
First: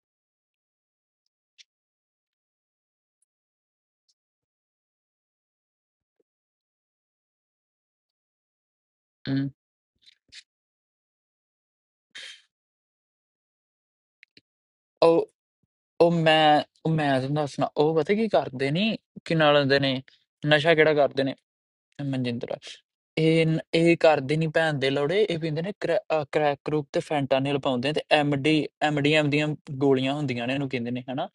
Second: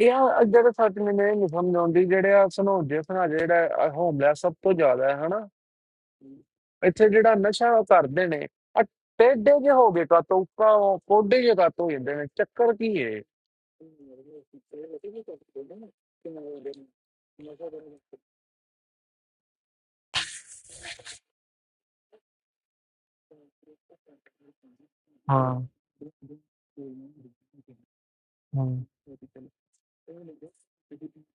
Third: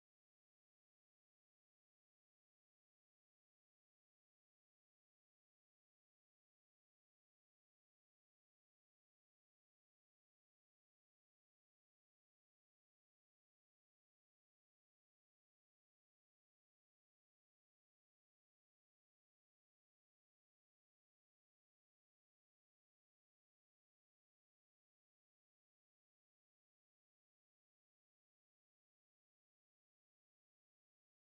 S2: ਯਾਰ ਅ- ਜਿਹੜੇ ਸੱਚ ਮੈਨੂੰ ਇਹ ਨਹੀਂ ਸਮਝ ਆਉਂਦੀ ਜਿਹੜੇ ਆ ਸਨੋਜੇ ਸਨਾ ਜਿਹੜਾ ਹੋਮਲੈਸ ਸਭ ਤੋਂ ਜ਼ਿਆਦਾ ਹੈ ਹਨਾ ਇੱਥੇ ਜਿਹੜਾ ਨਸ਼ਾ ਉਹ ਕਰਦੇ ਨੇ ਆ
S1: ਹੂੰ
S2: ਟੇਡੇ ਜੇ ਹੋ ਗਏ ਕਾਤੋਂ ਉੱਕਾ ਪੋਡੇ ਜੇ ਕਾਤੋਂ ਹੋ ਜਾਂਦੇ ਨੇ ਚੱਕਰ ਕੀ ਹੈ
S1: ਉਹ ਉਹ ਮੈਂ ਉਹ ਮੈਂ ਤੁਹਾਨੂੰ ਦੱਸਣਾ ਉਹ ਪਤਾ ਕੀ ਕਰਦੇ ਨੇ ਕਿ ਨਾਲ ਹੁੰਦੇ ਨੇ ਨਸ਼ਾ ਕਿਹੜਾ ਕਰਦੇ ਨੇ ਮਨਜਿੰਦਰ ਇਹ ਨ- ਇਹ ਕਰਦੇ ਨਹੀਂ ਭੈਣ ਦੇ ਲੋੜੇ ਇਹ
S2: ਹਾਂ
S1: ਪੀਂਦੇ ਨੇ ਕ੍ਰੈਕ ਕਰੂਪ ਤੇ ਫੈਂਟਾਨਿਲ ਪਾਉਂਦੇ ਨੇ, ਤੇ ਐਮਡੀ
S2: ਹਾਂ
S1: ਐਮਡੀਐਮ ਦੀਆਂ ਗੋਲੀਆਂ ਹੁੰਦੀਆਂ ਨੇ ਇਹਨੂੰ ਕਹਿੰਦੇ ਨੇ ਹਨਾ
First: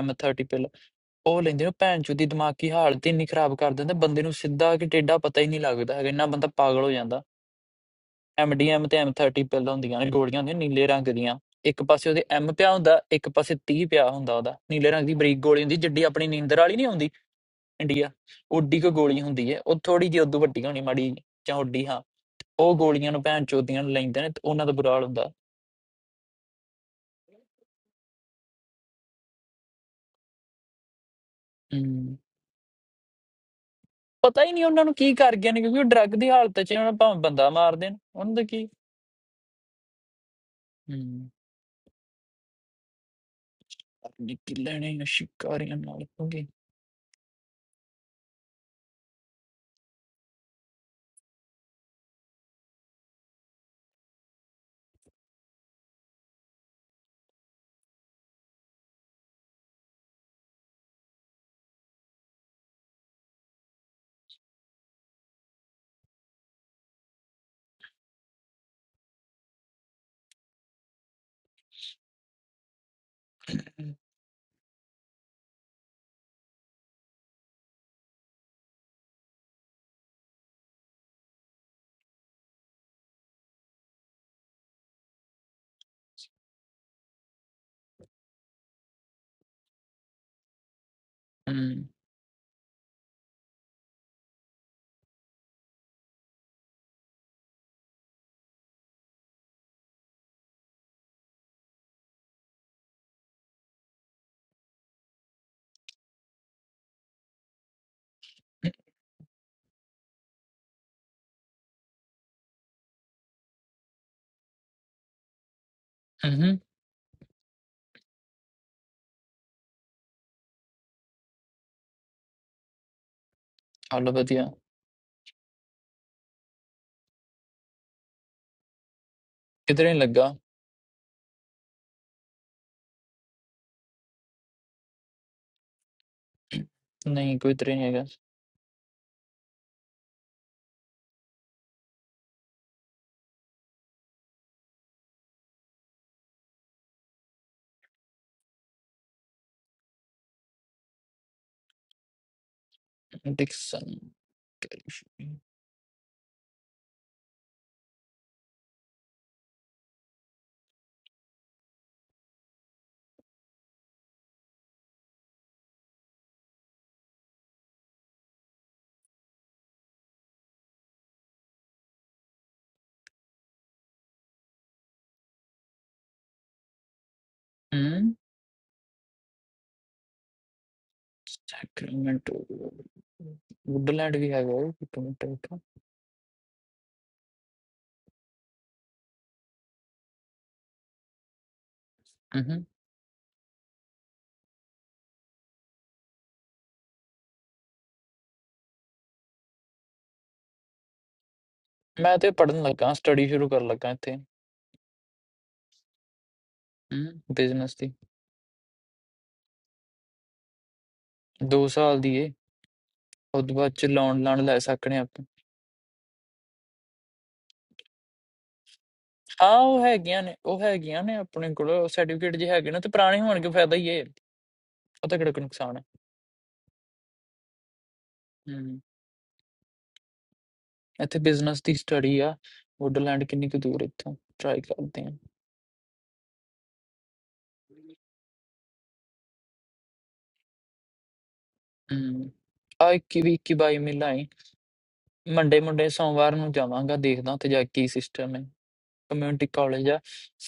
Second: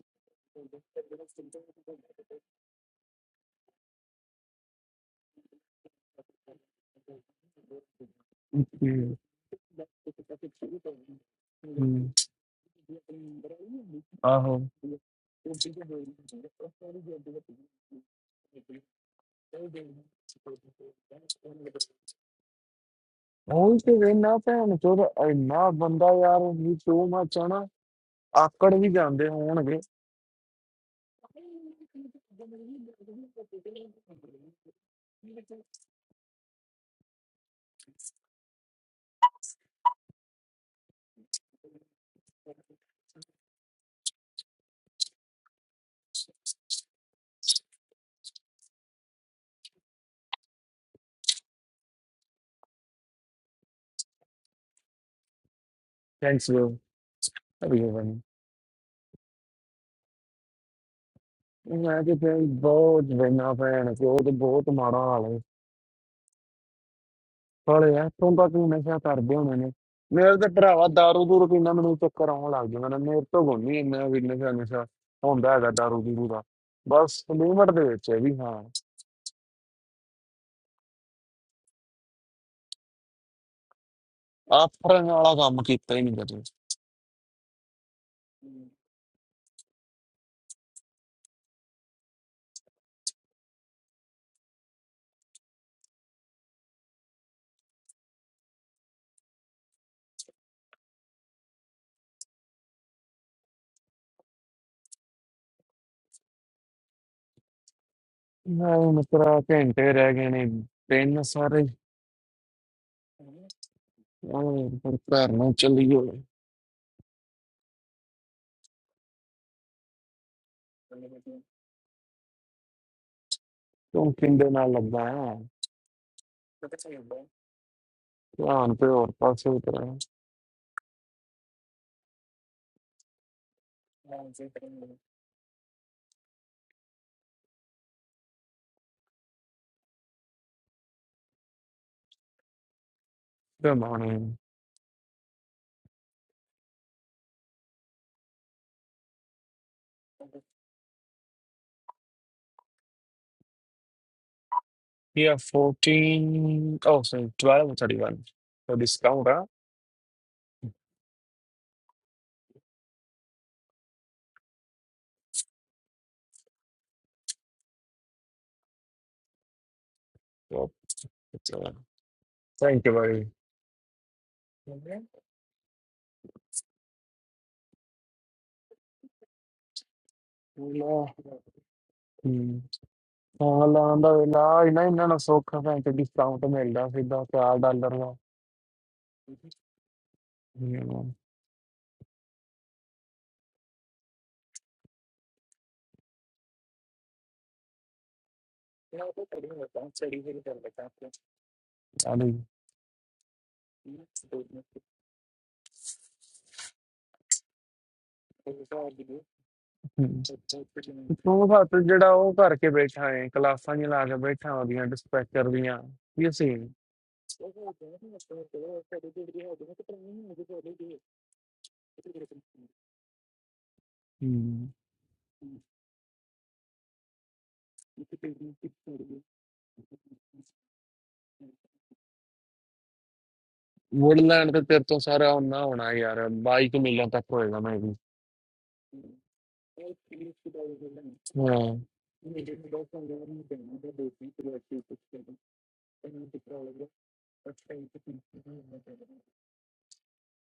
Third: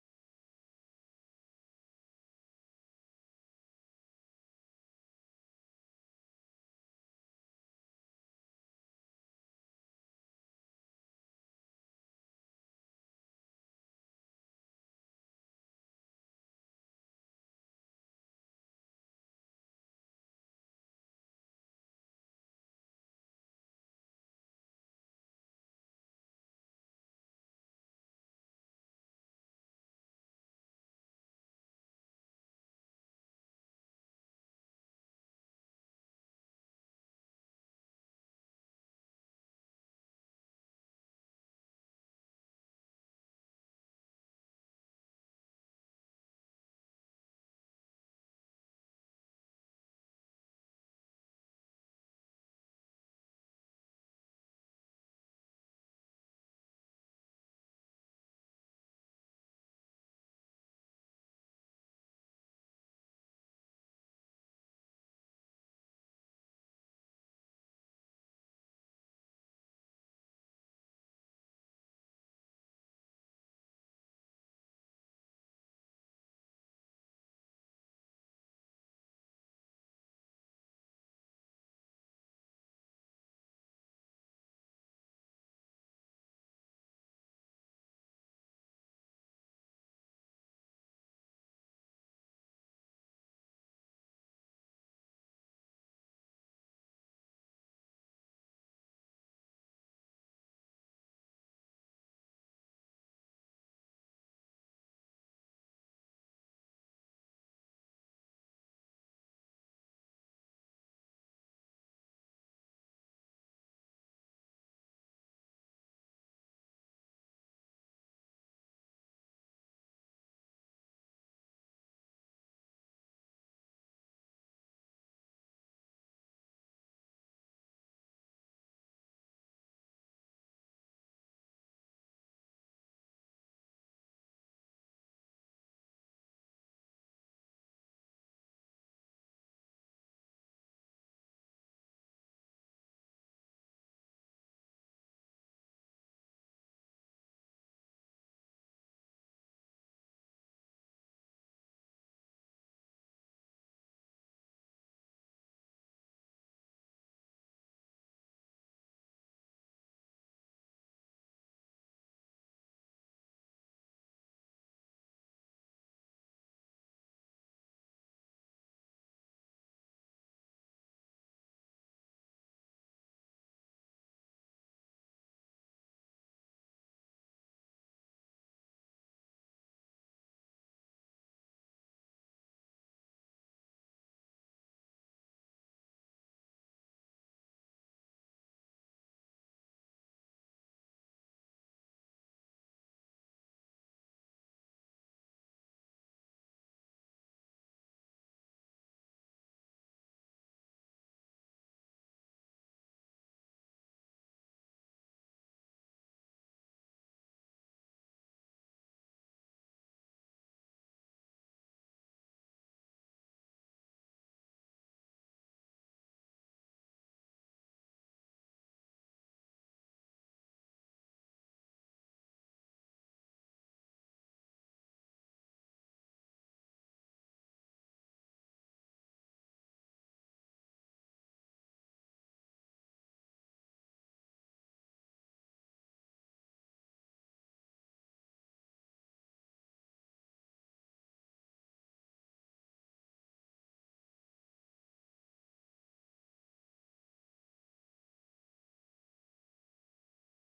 S1: M30 ਪਿਲ ਉਹ ਲੈਂਦੇ ਨੇ ਭੈਣ ਚੋ ਦੀ ਦਿਮਾਗੀ ਹਾਲਤ ਹੀ ਇੰਨੀ ਖਰਾਬ ਕਰ ਦਿੰਦੇ ਬੰਦੇ ਨੂੰ ਸਿੱਧਾ ਕਿ ਟੇਢਾ ਪਤਾ ਹੀ ਨਹੀਂ ਲੱਗਦਾ ਹੈਗਾ ਇੰਨਾ ਬੰਦਾ ਪਾਗਲ ਹੋ ਜਾਂਦਾ ਐਮਡੀਐਮ
S2: ਓਕੇ
S1: ਤੇ M30 ਪਿਲ ਹੁੰਦੀਆਂ ਨੇ ਗੋਲੀਆਂ ਹੁੰਦੀਆਂ ਨੀਲੇ ਰੰਗ ਦੀਆਂ ਇੱਕ ਪਾਸੇ
S2: ਹਮ,
S1: ਉਹਦੇ M ਪਿਆ ਹੁੰਦਾ ਇੱਕ ਪਾਸੇ 30 ਪਿਆ ਹੁੰਦਾ ਉਹਦਾ
S2: ਆਹੋ
S1: ਨੀਲੇ ਰੰਗ ਦੀ ਬਰੀਕ ਗੋਲੀ ਹੁੰਦੀ ਜਿੱਡੀ ਆਪਣੀ ਨੀਂਦਰ ਵਾਲੀ ਨਹੀਂ ਹੁੰਦੀ ਇੰਡੀਆ ਓਡੀ ਕੋ ਗੋਲੀ ਹੁੰਦੀ ਹੈ ਉਹ ਥੋੜੀ ਜਿਹੀ ਉਦੋਂ ਵੱਡੀ ਹੋਣੀ ਮਾੜੀ ਜਿਹੀ, ਜਾਂ ਓਡੀ ਹਾਂ ਉਹ ਗੋਲੀਆਂ ਨੂੰ ਭੈਣ
S2: ਉਹ
S1: ਚੋਦੀਆਂ ਨੂੰ
S2: ਤੇ
S1: ਲੈਂਦੇ ਨੇ
S2: ਵੇਨਾ
S1: ਤੇ ਉਹਨਾਂ ਦਾ
S2: ਭੈਣ
S1: ਬੁਰਾ
S2: ਚੋਦ
S1: ਹਾਲ ਹੁੰਦਾ
S2: ਇੰਨਾ ਬੰਦਾ ਯਾਰ ਵੀ ਟੂ ਮਚ ਨਾ, ਆਕੜ ਵੀ ਜਾਂਦੇ ਹੋਣਗੇ
S1: ਹਮ, ਪਤਾ ਹੀ ਨਹੀਂ ਉਹਨਾਂ ਨੂੰ ਕੀ ਕਰ ਗਏ ਨੇ ਕਿਉਂਕਿ ਉਹ ਡਰੱਗ ਦੀ ਹਾਲਤ 'ਚ ਨੇ, ਉਹਨਾਂ ਨੂੰ ਭਾਵੇਂ ਬੰਦਾ ਮਾਰ ਦੇਣ ਉਹਨਾਂ ਦਾ ਕੀ ਹਮ, ਨਿੱਕੀ ਲੈਣੇ ਆ ਸ਼ਿਕਾਰੀਆਂ ਨਾਲ ਹੋਗੇ
S2: ਥੈਂਕਸ ਯਾਰ ਮੈਂ ਕਿਤੇ ਬਹੁਤ ਵੇਨਾ ਭੈਣ ਚੋ ਤੇ ਬਹੁਤ ਮਾੜਾ ਹਾਲ ਹੈ ਹਲੇ ਇੱਥੋਂ ਤੱਕ ਵੀ ਨਸ਼ਾ ਕਰਦੇ ਹੋਣੇ ਨੇ ਮੇਰੇ ਤੇ ਭਰਾਵਾ ਦਾਰੂ ਦੂਰ ਪੀਣਾ ਮੈਨੂੰ ਚੱਕਰ ਆਉਣ ਲੱਗ ਜਾਂਦਾ ਨਾ ਮੇਰੇ ਤੋਂ ਗੋਨੀ ਇੰਨਾ ਵੀ ਨਸ਼ਾ ਨਸ਼ਾ ਹੁੰਦਾ ਹੈਗਾ ਦਾਰੂ ਦੂਰੂ ਦਾ ਬਸ ਲਿਮਟ ਦੇ ਵਿੱਚ ਹੈ ਵੀ ਹਾਂ ਆਫਰਨ ਵਾਲਾ ਕੰਮ ਕੀਤਾ ਹੀ ਨਹੀਂ ਕਦੇ
S1: ਹਮ
S2: ਮੈਂ ਮਿੱਤਰਾ ਘੰਟੇ ਰਹਿ ਗਏ ਨੇ ਤਿੰਨ ਸਾਰੇ ਉਹ ਪਰ ਘਰ ਨੂੰ ਚੱਲੀ ਹੋਏ
S1: ਹਮ ਹਾਲ
S2: ਤੂੰ ਕਿੰਦੇ
S1: ਵਧੀਆ
S2: ਨਾਲ ਲੱਗਾ ਆ ਧਿਆਨ ਤੇ ਹੋਰ ਪਾਸੇ
S1: ਕਿਧਰੇ
S2: ਉਤਰਿਆ
S1: ਨਹੀਂ ਲੱਗਾ ਨਹੀਂ ਕੋਈ ਤਰੇ ਨਹੀਂ ਹੈਗਾ
S2: ਤੇ ਮਾਣੇ
S1: Dixon
S2: Yeah,
S1: California
S2: 14. Oh, sorry, 12 or 31. So discount, huh? So it's, uh, thank you very much.
S1: ਹਮ ਸੈਕਰਾਮੈਂਟੋ
S2: ਹਾਂ ਲਾਂਦਾ
S1: ਵੁੱਡਲੈਂਡ ਵੀ ਹੈਗਾ
S2: ਇਲਾਜ
S1: ਉਹ
S2: ਨਹੀਂ ਨਾ
S1: ਕਿਤੋਂ
S2: ਨਾ ਸੌਖਾ
S1: ਟੈਂਟ
S2: ਭੈਣ ਤੇ ਡਿਸਕਾਊਂਟ ਮਿਲਦਾ ਸਿੱਧਾ 4 ਡਾਲਰ ਦਾ
S1: ਮੈਂ ਤੇ
S2: ਆਲੀ
S1: ਪੜ੍ਹਨ ਲੱਗਾ ਸਟੱਡੀ ਸ਼ੁਰੂ ਕਰਨ ਲੱਗਾ ਇੱਥੇ ਹੂੰ ਬਿਜ਼ਨਸ ਦੀ
S2: ਤੂੰ
S1: 2
S2: ਹੱਥ
S1: ਸਾਲ
S2: ਜਿਹੜਾ
S1: ਦੀ ਏ
S2: ਉਹ ਕਰਕੇ ਬੈਠਾ ਹੈ
S1: ਉਦੋਂ ਬਾਅਦ
S2: ਕਲਾਸਾਂ
S1: ਚ
S2: ਨਹੀਂ ਲਾ ਕੇ
S1: ਲੋਨ ਲਾਣ
S2: ਬੈਠਾ
S1: ਲੈ
S2: ਉਹਦੀਆਂ
S1: ਸਕਣੇ ਆਪਾਂ
S2: ਡਿਸਪੈਚਰ ਦੀਆਂ ਇਹ ਸੀ
S1: ਹਾਂ ਉਹ ਹੈਗੀਆਂ ਨੇ ਉਹ ਹੈਗੀਆਂ ਨੇ ਆਪਣੇ ਕੋਲ ਸਰਟੀਫਿਕੇਟ ਜੇ ਹੈਗੇ ਨਾ ਤੇ ਪੁਰਾਣੇ ਹੋਣ ਕੇ ਫਾਇਦਾ ਹੀ ਏ ਉਹ ਤਾਂ ਕਿਹੜਾ ਕੋਈ ਨੁਕਸਾਨ ਹੈ ਹੂੰ ਇੱਥੇ ਬਿਜ਼ਨਸ ਦੀ ਸਟੱਡੀ ਆ ਵੁੱਡਲੈਂਡ ਕਿੰਨੀ ਕੁ ਦੂਰ ਇੱਥੋਂ
S2: ਵੁੱਡਲੈਂਡ
S1: ਟਰਾਈ
S2: ਤੇ ਤੇਰੇ ਤੋਂ
S1: ਕਰਦੇ ਹਾਂ
S2: ਸਾਰਾ ਉਹਨਾਂ ਹੋਣਾ ਯਾਰ ਬਾਈਕ ਮਿਲਣ ਤੱਕ ਹੋਏਗਾ ਮੈਂ ਵੀ ਹਾਂ
S1: ਹੂੰ ਆ 21 ਵੀਹ 21 ਬਾਈ ਮਿਲਾਈ ਮੰਡੇ ਮੰਡੇ ਸੋਮਵਾਰ ਨੂੰ ਜਾਵਾਂਗਾ ਦੇਖਦਾ ਤੇ ਜਾ ਕੇ ਕੀ ਸਿਸਟਮ ਹੈ ਕਮਿਊਨਿਟੀ ਕਾਲਜ ਆ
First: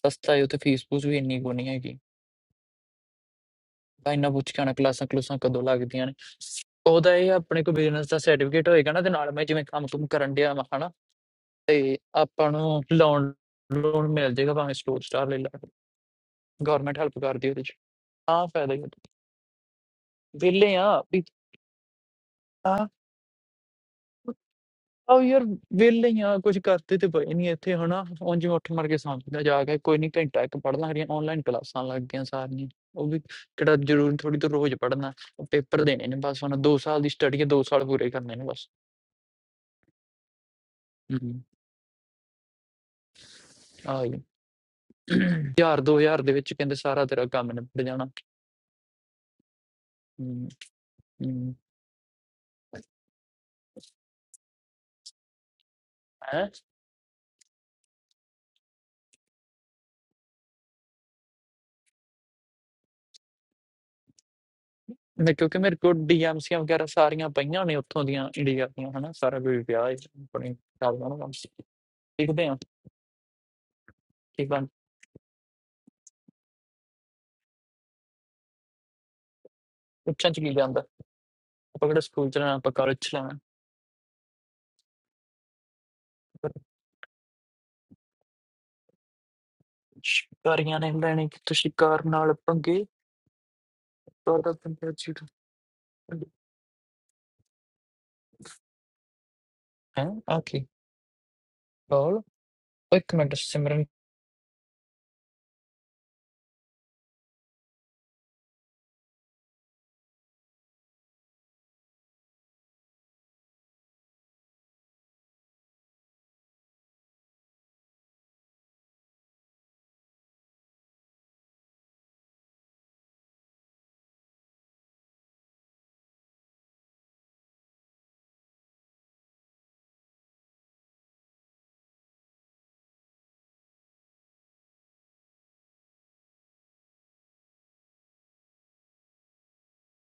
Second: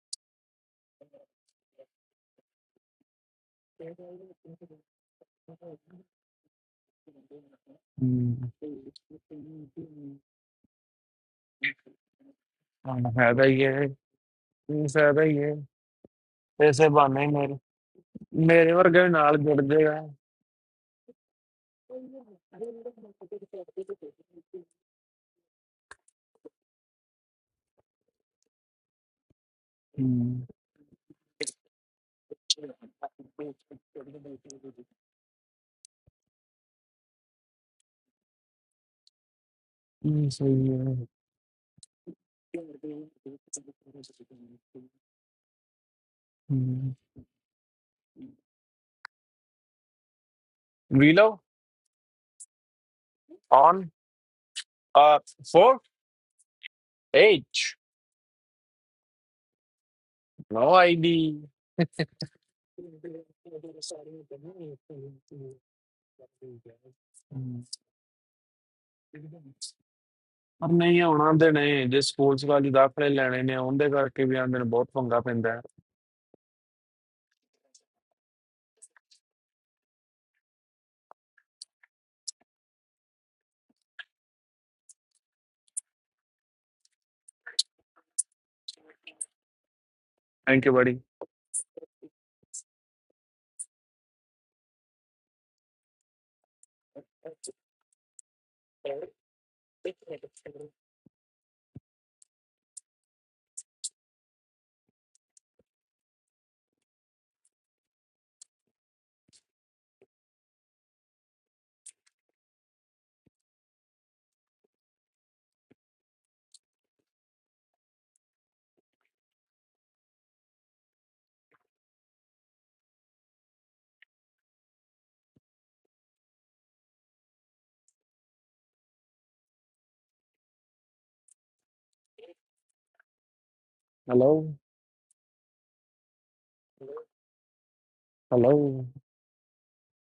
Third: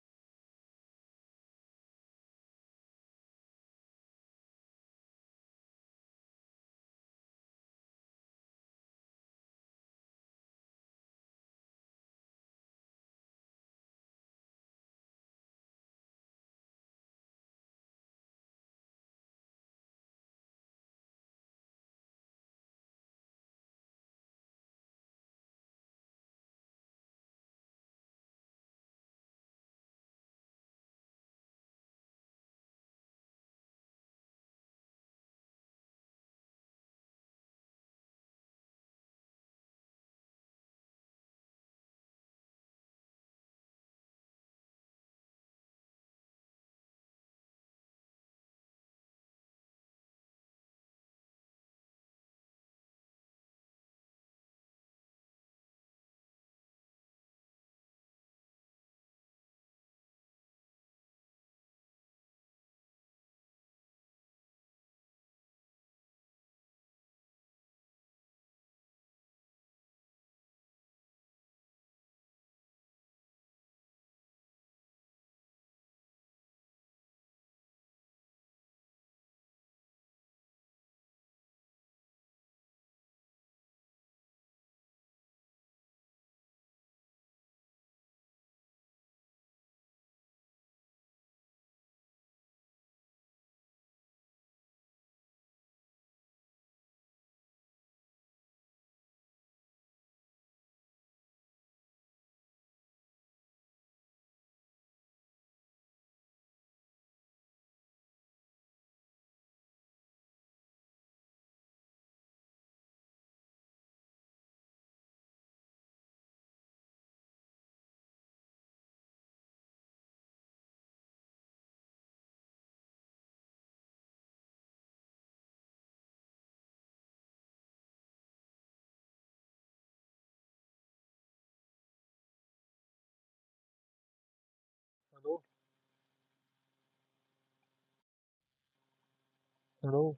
S1: ਸਸਤਾ ਹੈ ਉੱਥੇ ਫੀਸ ਫੂਸ ਵੀ ਇੰਨੀ ਕੋ ਨਹੀਂ ਹੈਗੀ ਤਾਂ ਇੰਨਾ ਪੁੱਛ ਕੇ ਆਉਣਾ ਕਲਾਸਾਂ ਕਲੂਸਾਂ ਕਦੋਂ ਲੱਗਦੀਆਂ ਨੇ ਉਹਦਾ ਇਹ ਆ, ਆਪਣੇ ਕੋਲ ਬਿਜ਼ਨਸ ਦਾ ਸਰਟੀਫਿਕੇਟ ਹੋਏਗਾ ਨਾ ਤੇ ਨਾਲ ਮੈਂ ਜਿਵੇਂ ਕੰਮ ਕੁਮ ਕਰਨ ਡਿਆ ਮੈਂ ਹਨਾ ਤੇ ਆਪਾਂ ਨੂੰ
S2: ਹਾਂ
S1: ਲੋਨ
S2: ਫਾਇਦਾ ਹੀ ਹੈ
S1: ਲੋਨ ਮਿਲ ਜਾਏਗਾ ਭਾਵੇਂ
S2: ਇਹ
S1: ਸਟੋਰ
S2: ਫਾਇਦਾ
S1: ਸਟਾਰ
S2: ਹੀ
S1: ਲੈ
S2: ਹੈ
S1: ਲਾ
S2: ਪੈਸੇ
S1: ਗਵਰਨਮੈਂਟ ਹੈਲਪ
S2: ਬਾਨੇ
S1: ਕਰਦੀ
S2: ਮੇਰੇ
S1: ਉਹਦੇ ਚ ਆ
S2: ਮੇਰੇ
S1: ਫਾਇਦਾ ਹੀ ਆ।
S2: ਵਰਗੇ ਵੀ ਨਾਲ ਜੁੜ ਜਾਏਗਾ
S1: ਵਿਹਲੇ ਆ ਵੀ ਆ ਆ ਯਾਰ ਵਿਹਲੇ ਹੀ ਆ ਕੁਝ ਕਰਦੇ ਤੇ ਪਏ ਨਹੀਂ ਇੱਥੇ ਹਨਾ ਉਂਝ ਉੱਠ ਮਰ ਕੇ ਸਮਝਦਾ ਜਾ ਕੇ ਕੋਈ ਨਹੀਂ ਘੰਟਾ ਇੱਕ ਪੜ੍ਹਨਾ ਹਰੀਆਂ ਆਨਲਾਈਨ ਕਲਾਸਾਂ ਲੱਗਦੀਆਂ ਸਾਰੀਆਂ ਉਹ ਵੀ ਕਿਹੜਾ ਜ਼ਰੂਰੀ ਥੋੜੀ ਤੋਂ ਰੋਜ਼ ਪੜ੍ਹਨਾ ਪੇਪਰ ਦੇਣੇ ਨੇ ਬਸ ਉਹਨਾਂ 2 ਸਾਲ ਦੀ ਸਟੱਡੀ ਹੈ 2 ਸਾਲ ਪੂਰੇ ਕਰਨੇ ਨੇ ਬਸ ਆ ਗਈ ਯਾਰ 2000 ਦੇ ਵਿੱਚ ਕਹਿੰਦੇ ਸਾਰਾ ਤੇਰਾ ਕੰਮ ਨਿਬੜ ਜਾਣਾ
S2: ਵੀਲੋ ਔਨ ਆ 4
S1: ਹੈ
S2: H ਨੋ ਆਈਡੀ
S1: ਮੈਂ ਕਿਉਂਕਿ ਮੇਰੇ ਕੋਲ ਡੀਐਮਸੀਆਂ ਵਗੈਰਾ ਸਾਰੀਆਂ ਪਈਆਂ ਨੇ ਉੱਥੋਂ ਦੀਆਂ ਇੰਡੀਆ ਦੀਆਂ ਹਨਾ ਸਾਰਾ ਕੁਝ ਪਿਆ ਹੈ ਆਪਣੇ
S2: ਪਰ
S1: ਹਿਸਾਬ
S2: ਨਹੀਂ
S1: ਨਾਲ ਕੰਮ
S2: ਆਉਣਾ ਦੇ ਨੇ ਜੇ ਸਕੂਲਸ
S1: ਸਿੱਖਦੇ ਆ
S2: ਵਾਲੀ ਦਾਖਲੇ ਲੈਣੇ ਨੇ ਉਹਦੇ ਕਰਕੇ ਵੀ
S1: ਕੀ
S2: ਆਉਂਦੇ ਨੇ
S1: ਬਣ
S2: ਬਹੁਤ ਪੰਗਾ ਪੈਂਦਾ ਹੈ
S1: ਉੱਚਾਂ ਚ ਕੀ ਜਾਂਦਾ ਆਪਾਂ ਕਿਹੜਾ ਸਕੂਲ ਚ ਲੈਣਾ ਆਪਾਂ ਕਾਲਜ ਚ ਲੈਣਾ ਪਰ
S2: ਥੈਂਕ ਯੂ
S1: ਸ਼ਿਕਾਰੀਆਂ ਨੇ
S2: ਬੜੀ
S1: ਲੈਣੇ ਕਿ ਤੁਸੀਂ ਕਾਰ ਨਾਲ ਪੰਗੇ ਤੁਹਾਡਾ ਪੰਗਾ ਚੀਟ ਹੈ ਆਖੀ ਬੋਲ ਇੱਕ minute Simran
S2: hello
S3: hello
S2: hello
S3: hello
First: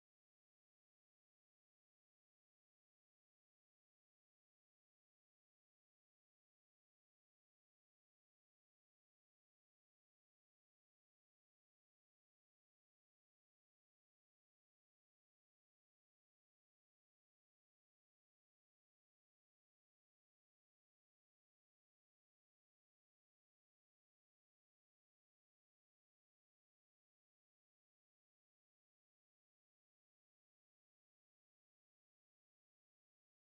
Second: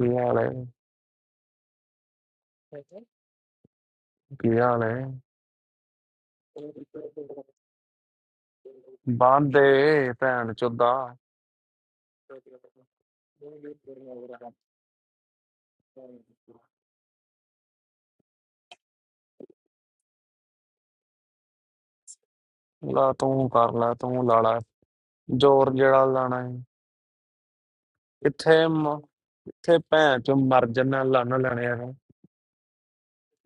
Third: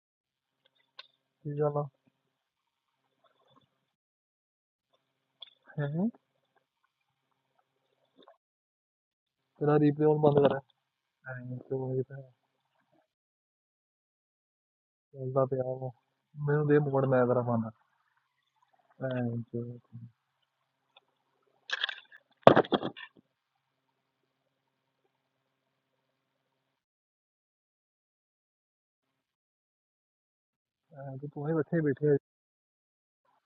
S2: ਕੀ ਹਾਲ ਹੈ
S3: ਕੀ ਗੱਲ ਆ
S2: ਕੀ ਹਾਲ ਹੈ
S3: ਹੈ ਤੇਰਾ ਰੀਪਲੇ
S2: ਬਾਂਦੇ
S3: ਹੁਣ ਬੰਦ
S2: ਭੈਣ
S3: ਕਰ
S2: ਚੋਦਾ
S3: ਐਂ ਤੇ ਉਹ ਚੱਲਦਾ ਪਿਆ ਉਹ ਮੈਨੂੰ ਦੇ ਮੋੜ ਮੈਂ ਤੇਰਾ ਫੋਨ ਐਂ ਤੇ
S2: ਲਾ ਤੂੰ ਕਰ ਲੈ ਤੂੰ ਲਾ ਲੈ ਜ਼ੋਰ ਜਿਹੜਾ ਲਾਣਾ ਕਿੱਥੇ ਮ- ਕਿੱਥੇ ਭੈਣ ਚ ਮਰ ਜੰਨਾ
S3: ਐਂ ਤੇ
S2: ਲੰਨ
S3: ਤੂੰ ਹੀ
S2: ਲੈਣਿਆ
S3: ਬੈਠੇ
S2: ਹੈ
S3: ਬੈਠੇ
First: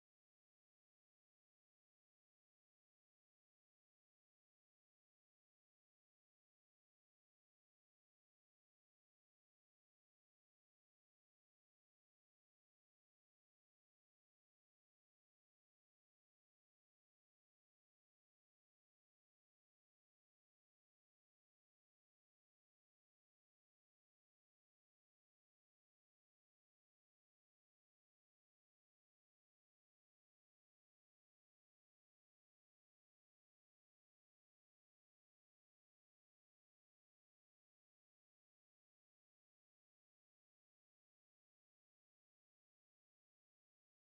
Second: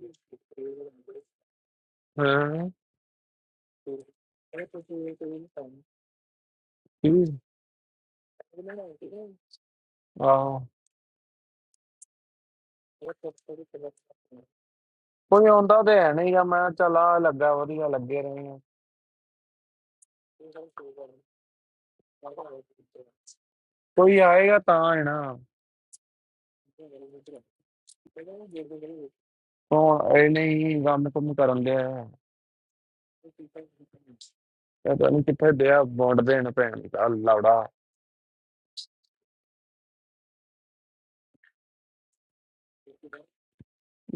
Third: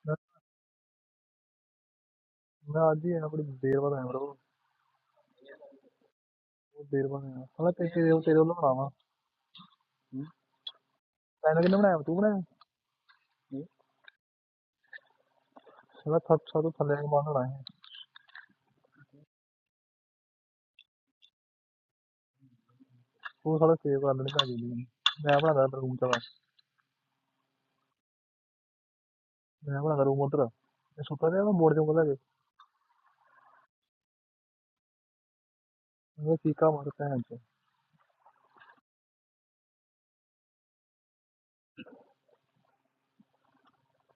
S3: ਮੈਂ
S2: ਹਾਂ
S3: ਮੈਂ ਅੱਜ ਹੀ ਆਇਆ ਬੜੀ ਦੇਰ ਬਾਅਦ ਆਇਆ ਬਰੋ ਬਹੁਤ ਦੇਰ
S2: ਕੀ
S3: ਬਾਅਦ ਆਇਆ ਸਾਲਾ ਤੇ ਤੇਰੇ ਉਹ ਤੇਰੇ ਵੱਲੋਂ ਬਣਾਵਾ
S2: ਆ
S3: ਤੈਨੂੰ ਕਿੰਨੇ ਬਣਾਇਆ ਤੂੰ ਬਣਾਇਆ
S2: ਕੋਈ ਆਉਂਦਾ ਤੇ ਹੈ
S3: ਸਾਲਾ
S2: ਨਹੀਂਗਾ
S3: ਥੱਪ ਸਾ
S2: ਮੈਂ
S3: ਤੋਂ ਥੱਲੇ
S2: ਚਲਾ
S3: ਮਾਨ ਹੋਣਾ
S2: ਲੱਗਾ
S3: ਹੈ
S2: ਵਧੀਆ ਲੱਗੇ ਰਹੇ ਆ
S3: ਉਹ ਸਾਲਾ ਸੇਵ ਕਰ
S2: ਕੋਈ
S3: ਲੈਣੀ ਭਾਜੀ
S2: ਆਏਗਾ
S3: ਦੀ
S2: ਤਾਂ ਹੈ ਨਾ
S3: ਮੈਂ ਬਣਾਦਾ ਰੂਮ ਚ ਮੈਂ ਬਣਾਦਾ
S2: ਹੁਣ
S3: ਰੂਮ
S2: ਇਹ
S3: ਉਧਰ
S2: ਨਹੀਂ
S3: ਇਹ
S2: ਕੰਮ
S3: ਸੁੱਤਾ
S2: ਕੰਮ
S3: ਰਿਹਾ ਮੈਂ
S2: ਕਰਨ
S3: ਮੋੜ
S2: ਦੇ
S3: ਜਾਊਂਗਾ ਲੈ
S2: ਆ
S3: ਕੇ
S2: ਪਤਾ ਨਹੀਂ ਕਿੱਥੇ ਦਿਆ ਬੋਂਡ
S3: ਮੈਂ ਕਿਹਾ
S2: ਦੇਣ
S3: ਚੀਕਾਂ
S2: ਭੈਣ
S3: ਮਾਰ
S2: ਦਾ
S3: ਭੈਣ ਚ
S2: ਲੌੜਾ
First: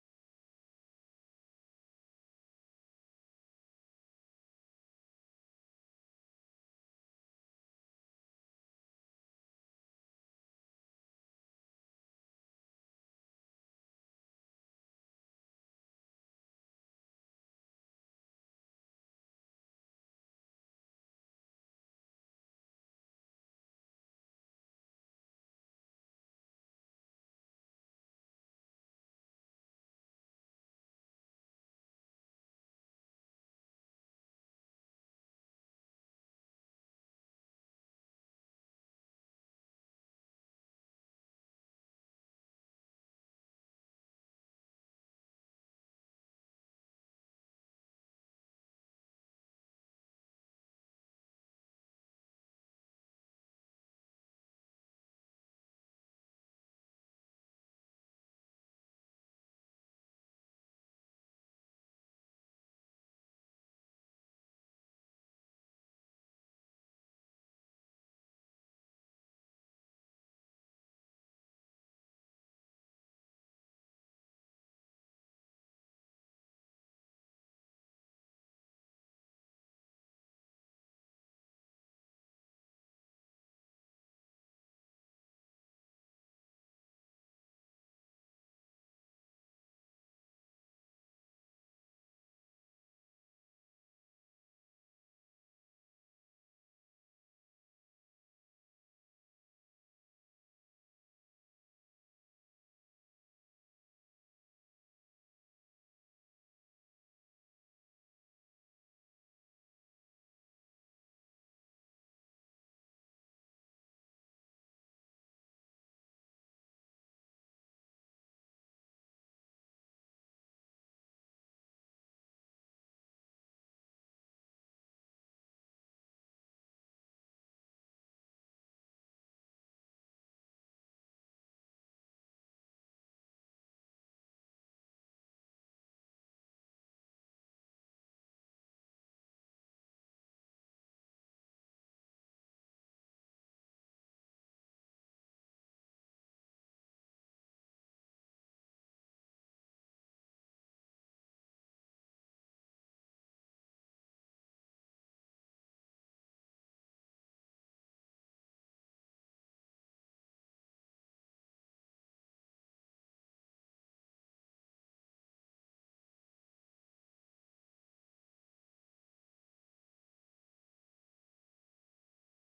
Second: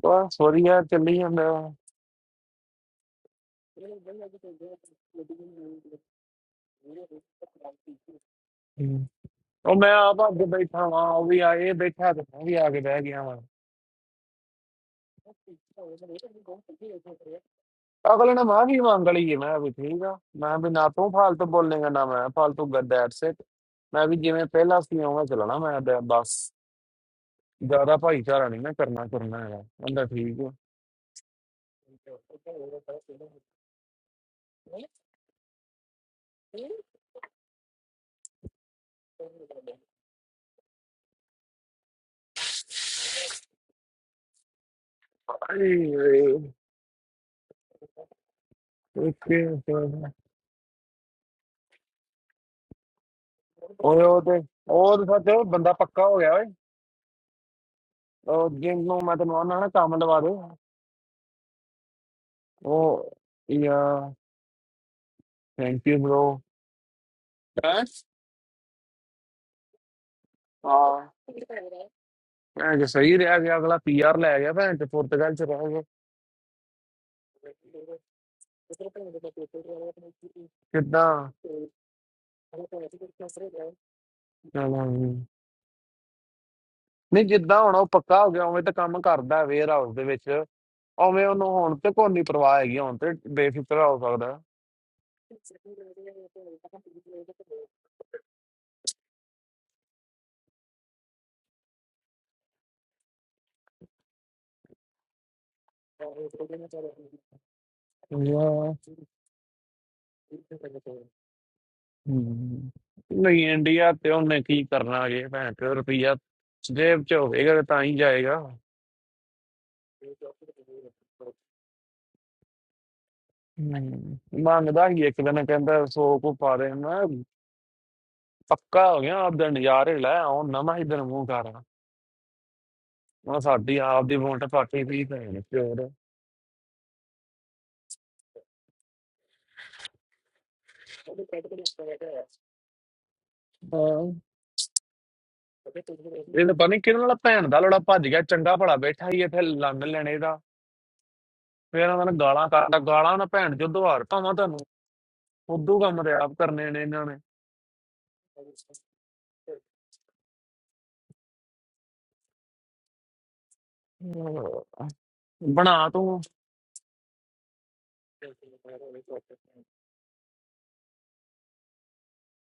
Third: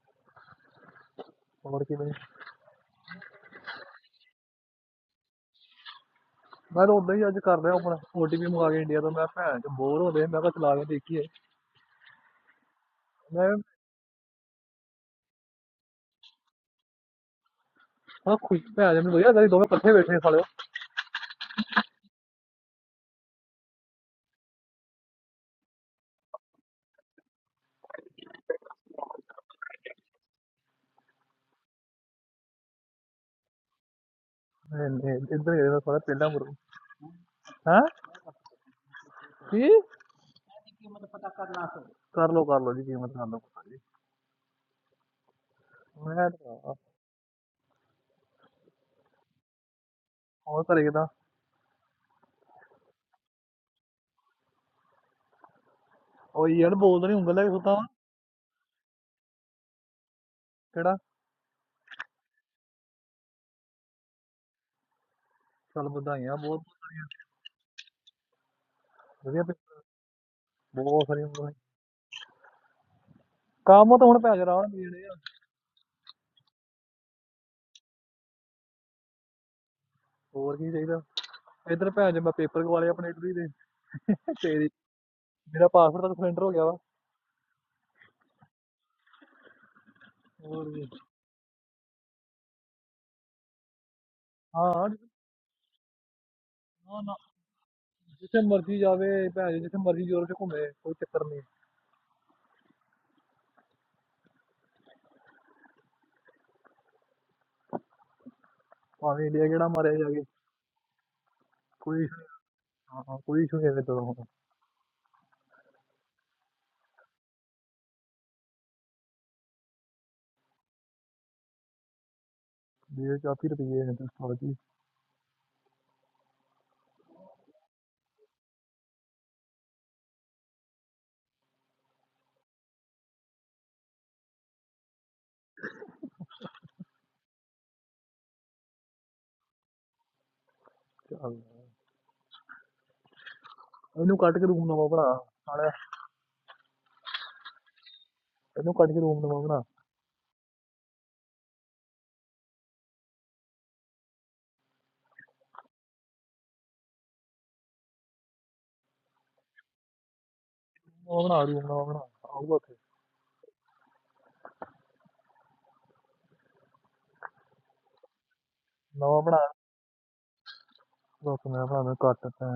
S2: ਬਸ ਵਧੀਆ ਚੱਲੀ ਜਾਂਦਾ
S3: ਮੋੜ ਕੇ ਮੈਨੂੰ ਮੈਂ ਤਾਂ ਉਦਾਂ ਹੀ ਅੱਜ ਕਰ ਰਿਹਾ ਆਪਣਾ OTP ਮੰਗਾ ਕੇ ਇੰਡੀਆ
S2: ਹਮ।
S3: ਤੋਂ ਮੈਂ ਭੈਣ ਚ
S2: ਉਹ ਮੈਂ
S3: ਬੋਰ ਹੋ
S2: ਆਪ
S3: ਰਿਹਾ ਮੈਂ
S2: ਅੱਗੇ
S3: ਕਿਹਾ ਚਲਾ ਕੇ
S2: ਬੈਠਾ ਵਾਂ
S3: ਦੇਖੀਏ
S2: ਉਹ ਵੀ ਆ ਇਹ ਬੈਠਾ ਤੇ ਮੈਂ ਵੀ ਆ ਕੇ ਬਹਿ ਗਿਆ
S3: ਮੈਂ
S2: ਅਗਲੇ
S3: ਹਾਂ
S2: ਨੇ
S3: ਖੁਸ਼
S2: ਮੈਂ ਵੀ
S3: ਭੈਣ ਜੀ
S2: ਮੰਗ
S3: ਮੈਨੂੰ ਵਧੀਆ
S2: ਲਈ
S3: ਕਰੀ
S2: ਮੈਂ
S3: ਦੋਵੇਂ
S2: ਵੀ
S3: ਇਕੱਠੇ
S2: ਠੀਕ ਆ
S3: ਬੈਠੇ ਸਾਲਿਓ
S2: ਮੈਂ ਵੀ ਨਾ ਤੂੰ ਫालतू ਬੋਲੇਗਾ ਨਾ ਮੈਂ ਫालतू ਗੱਡ ਐਟਸ ਇਟ ਮੈਂ ਵੀ ਜਿਵੇਂ ਪਹਿਲਾਂ ਸੀ ਉਵੇਂ ਚੱਲਣਾ ਮੈਂ ਤੇ ਬਸ ਜ਼ਿਆਦਾ ਭਾਈਚਾਰਾ ਨਹੀਂ ਮੈਂ ਕਰਨਾ ਕਰਨਾ ਹੈਗਾ ਕਹਿੰਦਾ ਠੀਕ ਆ
S3: ਨਹੀਂ ਨਹੀਂ ਇੱਧਰ ਗਏ ਸਾਲਾ ਪਹਿਲਾਂ ਮੁਰੂ ਹਾਂ ਕੀ ਕਰ ਲੋ ਕਰ ਲੋ ਜੀ ਕੀਮਤ ਕਰ ਲੋ
S2: ਆਈ
S3: ਮੈਂ
S2: ਵੇ,
S3: ਤਾਂ-
S2: ਓਕੇ ਤਾਂ।
S3: ਹੋਰ ਘਰੇ ਕਿਦਾਂ
S2: ਓਏ ਉਹ ਤੇ ਉਹ ਤੇ ਸੱਚ ਬੰਦਾ ਪੱਕਾ ਹੋ ਗਿਆ ਓਏ
S3: ਉਹ ਯਾਰ ਬੋਲਦਾ ਨਹੀਂ ਉਂਗਲ ਲੈ ਕੇ ਸੁੱਤਾ ਵਾਂ।
S2: ਉਹ ਜਿਹਨੂੰ ਮੈਂ ਤੈਨੂੰ ਆਨਾ ਨਾ ਕੰਮ ਲਵਾ ਦੇ
S3: ਕਿਹੜਾ
S2: ਉਹ ਯਾ
S3: ਚੱਲ
S2: ਥੈਂਕ ਯੂ ਬ్రో
S3: ਵਧਾਈਆਂ ਬਹੁਤ
S2: ਬਸ
S3: ਵਧੀਆ ਪੇ-
S2: ਹਾਂ
S3: ਬਹੁਤ ਸਾਰੀਆਂ ਉਂਗਲਾਂ
S2: ਮੈਂ ਕਿ ਸਹੀ ਰਿਹਾ ਗਿਆ ਅਗਲਾ
S3: ਕੰਮ ਤਾਂ
S2: ਪੀਆਰ
S3: ਹੁਣ ਭੈਣ
S2: ਲੈ
S3: ਜੀ
S2: ਗਿਆ
S3: ਰਾਹ
S2: ਭੈਣ ਤੇ
S3: ਜਿਹੜੇ ਆ
S2: ਪੁਰਤਗਾਲ ਚ ਰਹਿ ਗਿਆ
S3: ਹੋਰ ਕੀ ਚਾਹੀਦਾ
S2: ਕਿੱਦਾਂ
S3: ਇੱਧਰ ਭੈਣ ਜੀ ਮੈਂ ਪੇਪਰ ਗਵਾ ਲਏ ਆਪਣੇ ਇਟਲੀ ਦੇ ਤੇਰੀ
S2: ਚਲੋ
S3: ਮੇਰਾ ਪਾਸਪੋਰਟ ਤਾਂ ਸਿਲੰਡਰ ਹੋ ਗਿਆ ਵਾ
S2: ਨਹੀਂ ਜਿੱਦਾਂ ਹੁਣ ਉਹ ਪੱਕਾ ਹੋ ਗਿਆ ਉਵੇਂ ਤਾਂ ਕੰਮ ਕਰਦਾ ਵੇਅਰ ਹਾਊਸ ਦੇ ਵਿੱਚ
S3: ਹੋਰ ਕੀ।
S2: ਉਵੇਂ ਉਹਨੂੰ ਹੁਣ ਤੇ ਕੋਈ ਨਹੀਂ ਪਰਵਾਹ ਹੈਗੀ ਹੁਣ ਤੇ ਬੇਫਿਕਰ ਹੋ ਸਕਦਾ
S3: ਹਾਂ ਹਾਂ, ਨਾ ਜਿੱਥੇ ਮਰਜ਼ੀ ਜਾਵੇ ਭੈਣ ਜੀ, ਜਿੱਥੇ ਮਰਜ਼ੀ ਯੂਰਪ 'ਚ ਘੁੰਮੇ ਕੋਈ ਚੱਕਰ ਨਹੀਂ
S2: ਵਾਹ।
S3: ਭਾਵੇਂ ਇੰਡੀਆ ਕਿਹੜਾ ਮਾਰਿਆ ਜਾ ਕੇ ਕੋਈ ਇਸ਼ੂ ਨਹੀਂ।
S2: ਹਮ।
S3: ਹਾਂ ਹਾਂ, ਕੋਈ
S2: ਨਹੀਂ
S3: ਇਸ਼ੂ ਨਹੀਂ
S2: ਇੰਡੀਆ
S3: ਤਾਂ
S2: ਤੇ
S3: ਹੁਣ
S2: ਉਹਨੇ ਕੀ ਕਰਨਾ ਜੇ ਭੈਣ ਚੋ ਰੁਪਈਆ ਜੇਬ ਚ ਹੋਵੇਗਾ ਤੇ ਤਾਂ ਹੀ ਜਾਏਗਾ ਹਮ।
S3: ਜੇ 40 ਰੁਪਏ ਹੈ ਤਾਂ ਸਾਡੀ
S2: ਮੰਗਦਾ ਹੀ ਇੱਕ ਦਿਨ ਕਹਿੰਦਾ ਸੌ ਕੋ ਪਾ ਦੇ ਮੈਂ ਕਿਹਾ, ਪੱਕਾ ਹੋ ਗਿਆ ਆਪ ਦਾ ਨਜ਼ਾਰੇ ਲੈ ਆਉਂ ਨਵਾਂ ਹੀ ਦਿਨ ਮੂੰਹ ਕਰ ਹੁਣ ਸਾਡੀ ਆਪ ਦੀ ਵੋਟ ਪਾਟੀ ਵੀ ਭੈਣ ਚੋਰ
S3: ਚੱਲ ਇਹਨੂੰ ਕੱਟ ਕੇ ਰੂਮ ਨਵਾਂ ਬਣਾ ਸਾਲਿਆ
S2: ਇਹ ਤਾਂ ਪਤਾ ਨਹੀਂ ਕਿਹਦੇ ਨਾਲ ਭੈਣ ਦਾ ਲੜਾ ਭੱਜ ਗਿਆ ਚੰਗਾ
S3: ਇਹਨੂੰ
S2: ਭਲਾ
S3: ਕੱਟ ਕੇ
S2: ਬੈਠਾ ਹੀ
S3: ਰੂਮ
S2: ਇੱਥੇ
S3: ਨਵਾਂ ਬਣਾ
S2: ਲੰਡ ਲੈਣੇ ਦਾ ਫਿਰ ਇਹਨਾਂ ਨੇ ਗਾਲਾਂ ਕੱਢਦਾ ਗਾਲਾਂ ਨਾ ਭੈਣ ਜੋ ਦੁਹਾਰ ਭਾਵਾਂ ਤੁਹਾਨੂੰ ਉਦੋਂ ਕੰਮ ਤੇ ਆਪ ਕਰਨੇ ਨੇ ਇਹਨਾਂ ਨੇ
S3: ਨਵਾਂ ਬਣਾ ਰੂਮ ਨਵਾਂ ਬਣਾ ਆਊਗਾ ਉੱਥੇ
S2: ਅਹ ਬਣਾ ਤੂੰ
S3: ਨਵਾਂ ਬਣਾ ਦੱਸ ਮੈਂ ਬਣਾ ਮੈਂ ਕੱਟ ਤਾਂ